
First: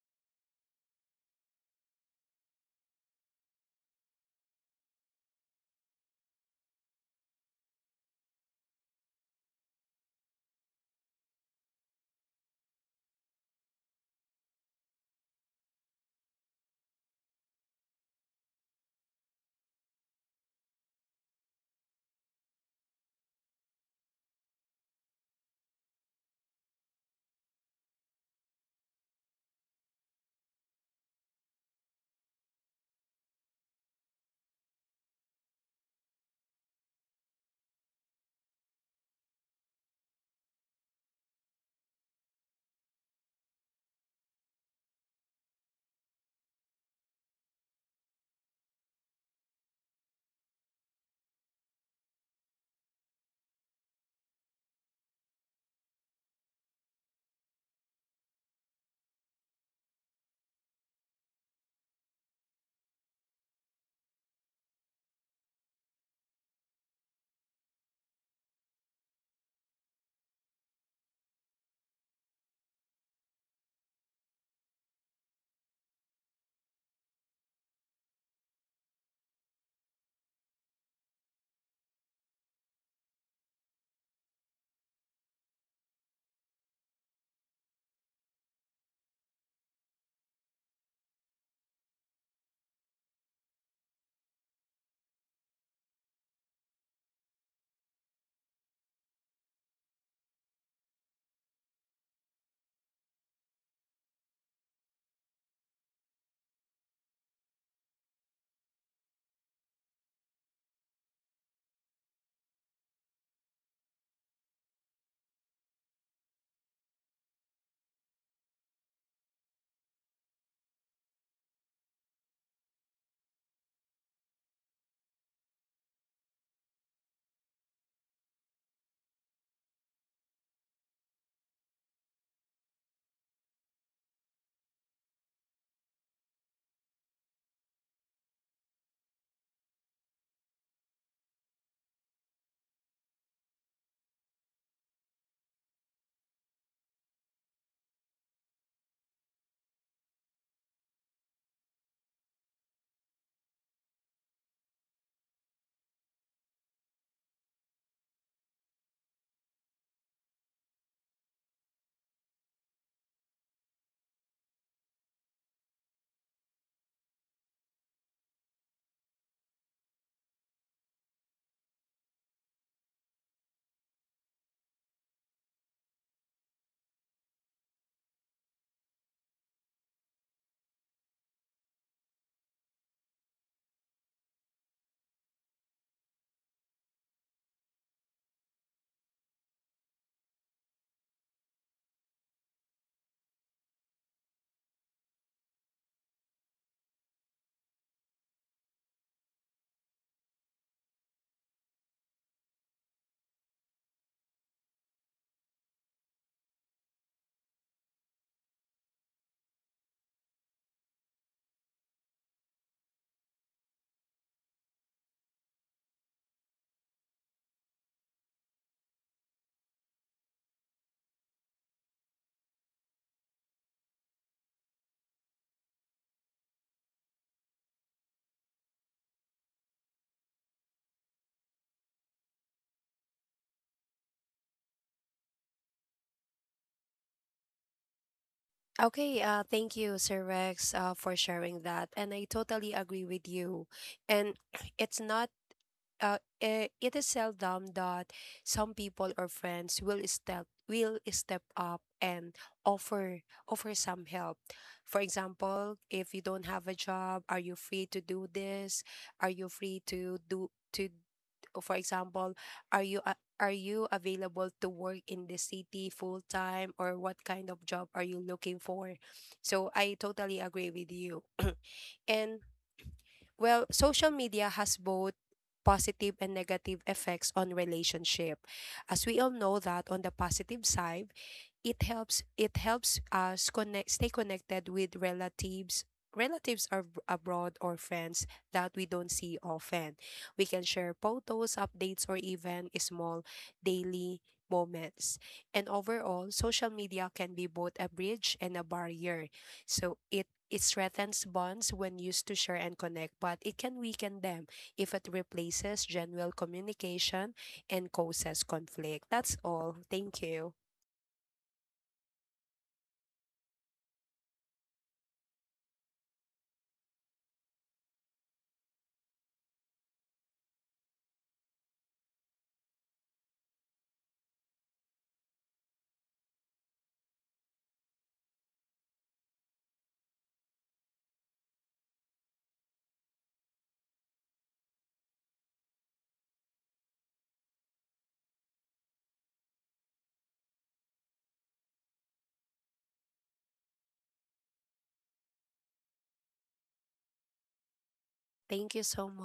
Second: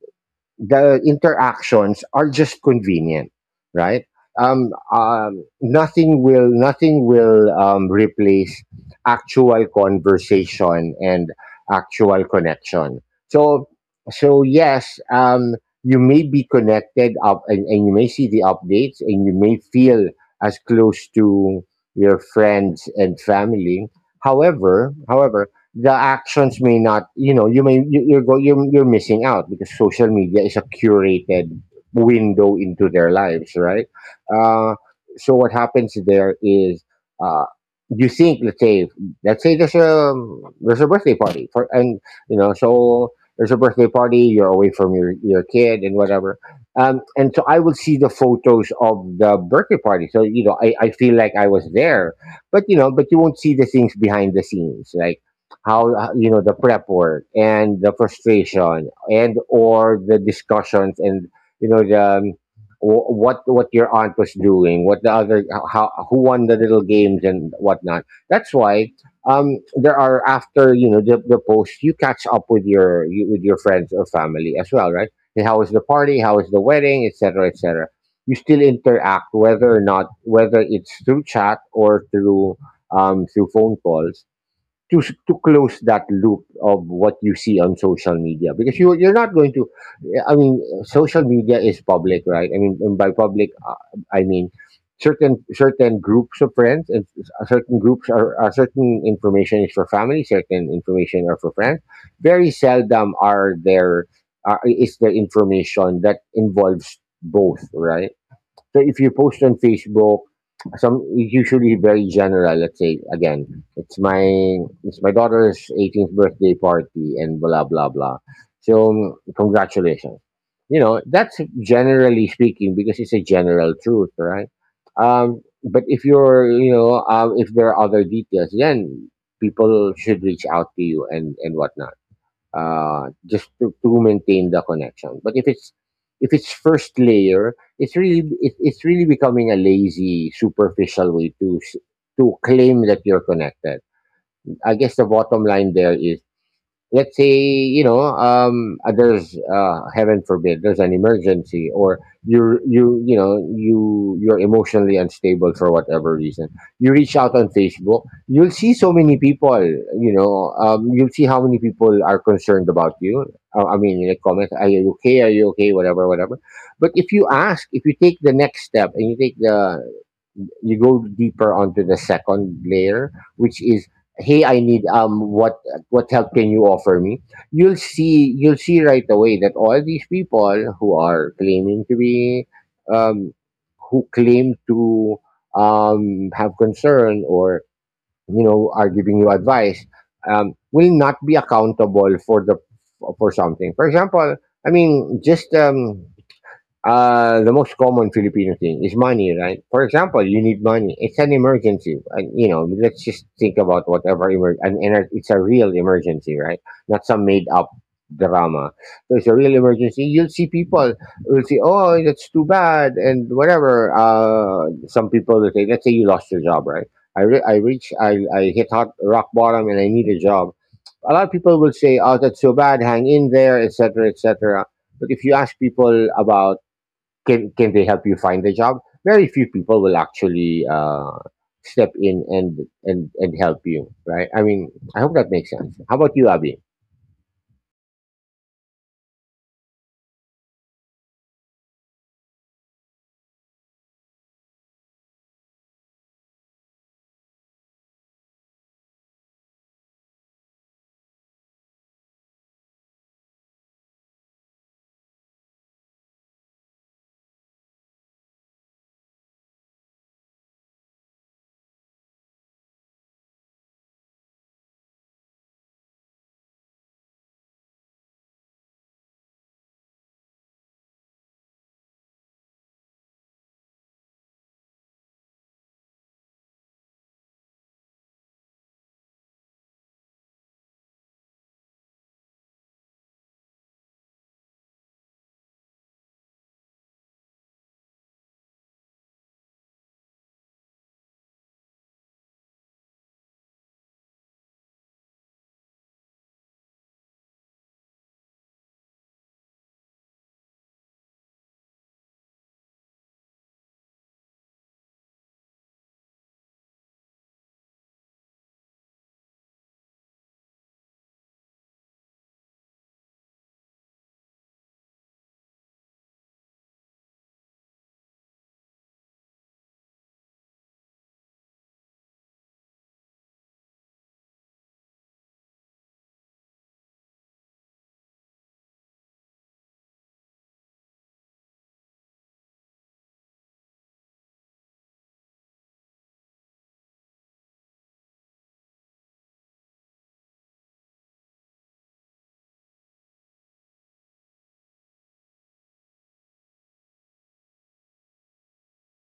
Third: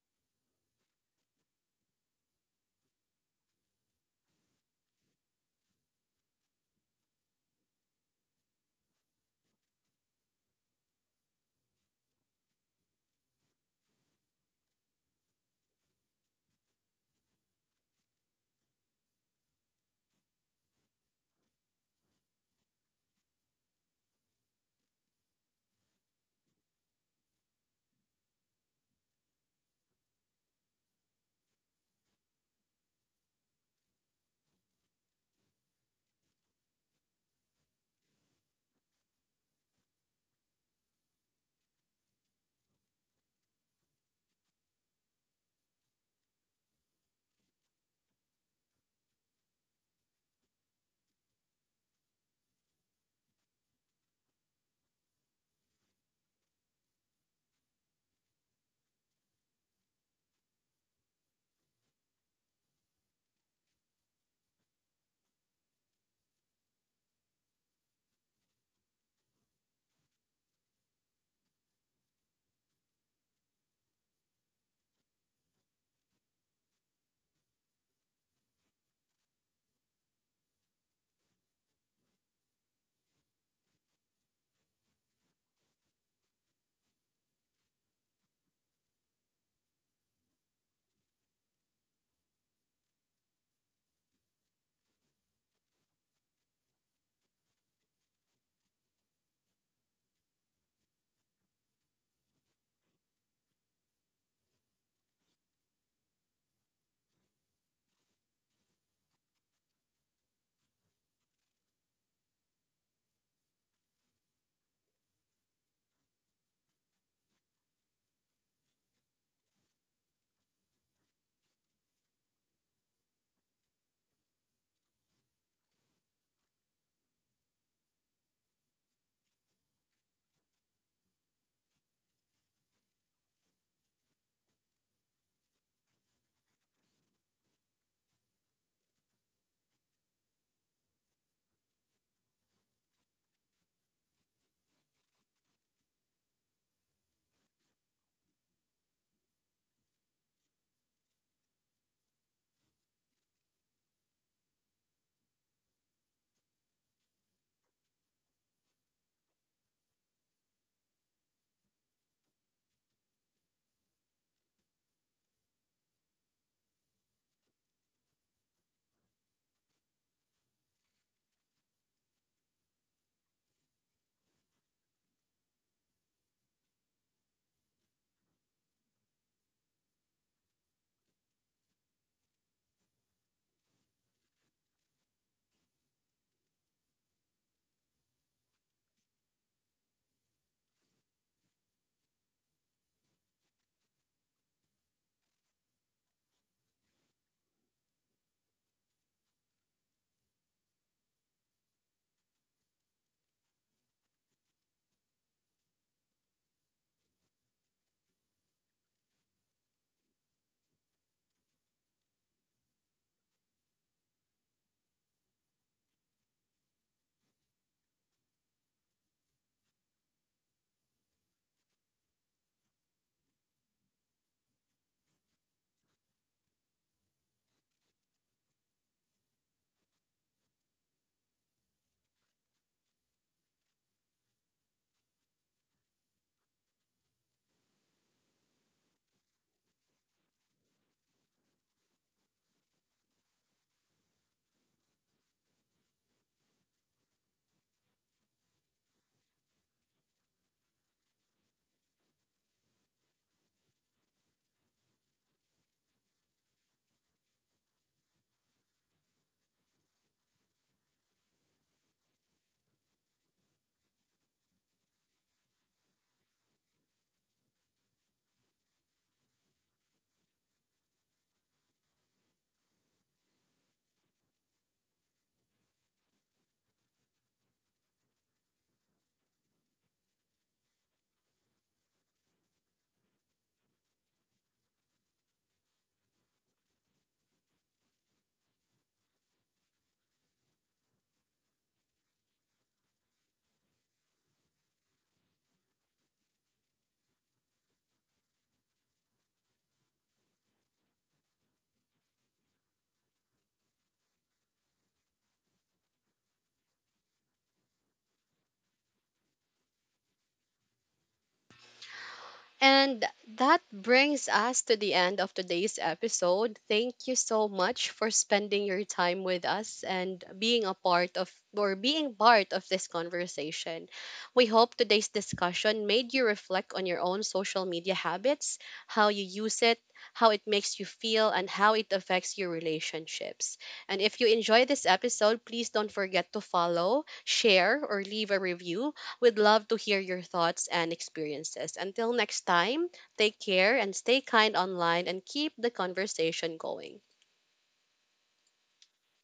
S2: the interactions are just convenient, right? Nothing will replace actual conversation and actual connection. So so yes, you may be connected up and you may see the updates and you may feel as close to your friends and family. However, the actions may not. You know you may you, you're go You're missing out because social media is a curated window into their lives, right? Uh so what happens there is, uh you think, let's say, there's a, birthday party for, and you know, so there's a birthday party. You're away from your kid and whatever. And so I will see the photos of the birthday party, so you know, I feel like I was there. But you know, but you won't see the things behind the scenes, like how, you know, the prep work and the frustration, and or the discussions, and you know, what your aunt was doing, what the other, how, who won the little games and whatnot. That's why, there are, after you know, the post, you catch up with with your friends or family as well, right? And how is the party, how is the wedding, etc., etc. You still interact, whether or not, whether it's through chat or through, through phone calls, to close that loop of what you see on social media. Because you, you're not going to, I mean, social media is public, right? I mean, and by public, I mean, certain groups of friends, and s- certain groups are certain information is for family, certain information are for friends. Very seldom are there, is there information that involves both, right? So if you post on Facebook, some, usually very general. Let's say, again, it's my daughter's 18th birthday party and blah blah blah. So congratulations. You know, that's generally speaking, because it's a general truth, right? But if you're, you know, if there are other details, then people should reach out to you and whatnot. Just to maintain the connection. But if it's, if it's first layer, it's really, it, it's really becoming a lazy, superficial way to to claim that you're connected. I guess the bottom line there is, let's say, you know, there's, heaven forbid, there's an emergency. Or you're, you know, you, you're emotionally unstable for whatever reason, you reach out on Facebook, you'll see so many people. You know, you'll see how many people are concerned about you. I mean, in the comments, are you okay, are you okay, whatever whatever. But if you ask, if you take the next step, and you take the, you go deeper onto the second layer, which is, hey, I need, what, help can you offer me? You'll see right away that all these people who are claiming to be, um who claim to have concern, or you know, are giving you advice, will not be accountable for the, for something. For example, I mean, just the most common Filipino thing is money, right? For example, you need money, it's an emergency, and you know, let's just think about whatever and it's a real emergency, right? Not some made up drama. So it's a real emergency. You'll see people will say, "Oh, that's too bad," and whatever. Some people will say, "Let's say you lost your job, right? I re- I reach I hit hot rock bottom and I need a job." A lot of people will say, "Oh, that's so bad. Hang in there, etc., etc." But if you ask people about, can they help you find the job, very few people will actually, step in and and help you, right? I mean, I hope that makes sense. How about you, Abby?
S3: Okay, thank you, Sir Rex, for sharing that. And I totally agree with you. And it's not it is seldom that some people or friends will step up and offer offer some help. For example, if you don't have a job, are you free to do this? Are you free to do to for example, are you are you available to work in the city full time, or what kind of job are you looking for? So I totally agree with you. And well, social media has both positive and negative effects on relationship. As we all know that on the positive side, it helps us connect, stay connected with relatives are abroad, or friends that we don't see often. We can share photos, updates, or even small daily moments. And overall, social media can be both a bridge and a barrier. So it strengthens bonds when used to share and connect, but it can weaken them if it replaces genuine communication and causes conflict. That's all. Thank you.
S1: And that brings us to the end of today's episode. Thank you so much for spending your time with us and being a part of, or being part of this conversation. We hope today's discussion made you reflect on your own social media habits, how you use it, how it makes you feel, and how it affects your relationships. And if you enjoy this episode, please don't forget to follow, share, or leave a review. We'd love to hear your thoughts and experiences. Until next time, take care and stay kind online, and keep the conversation going.
S3: Thank you so much.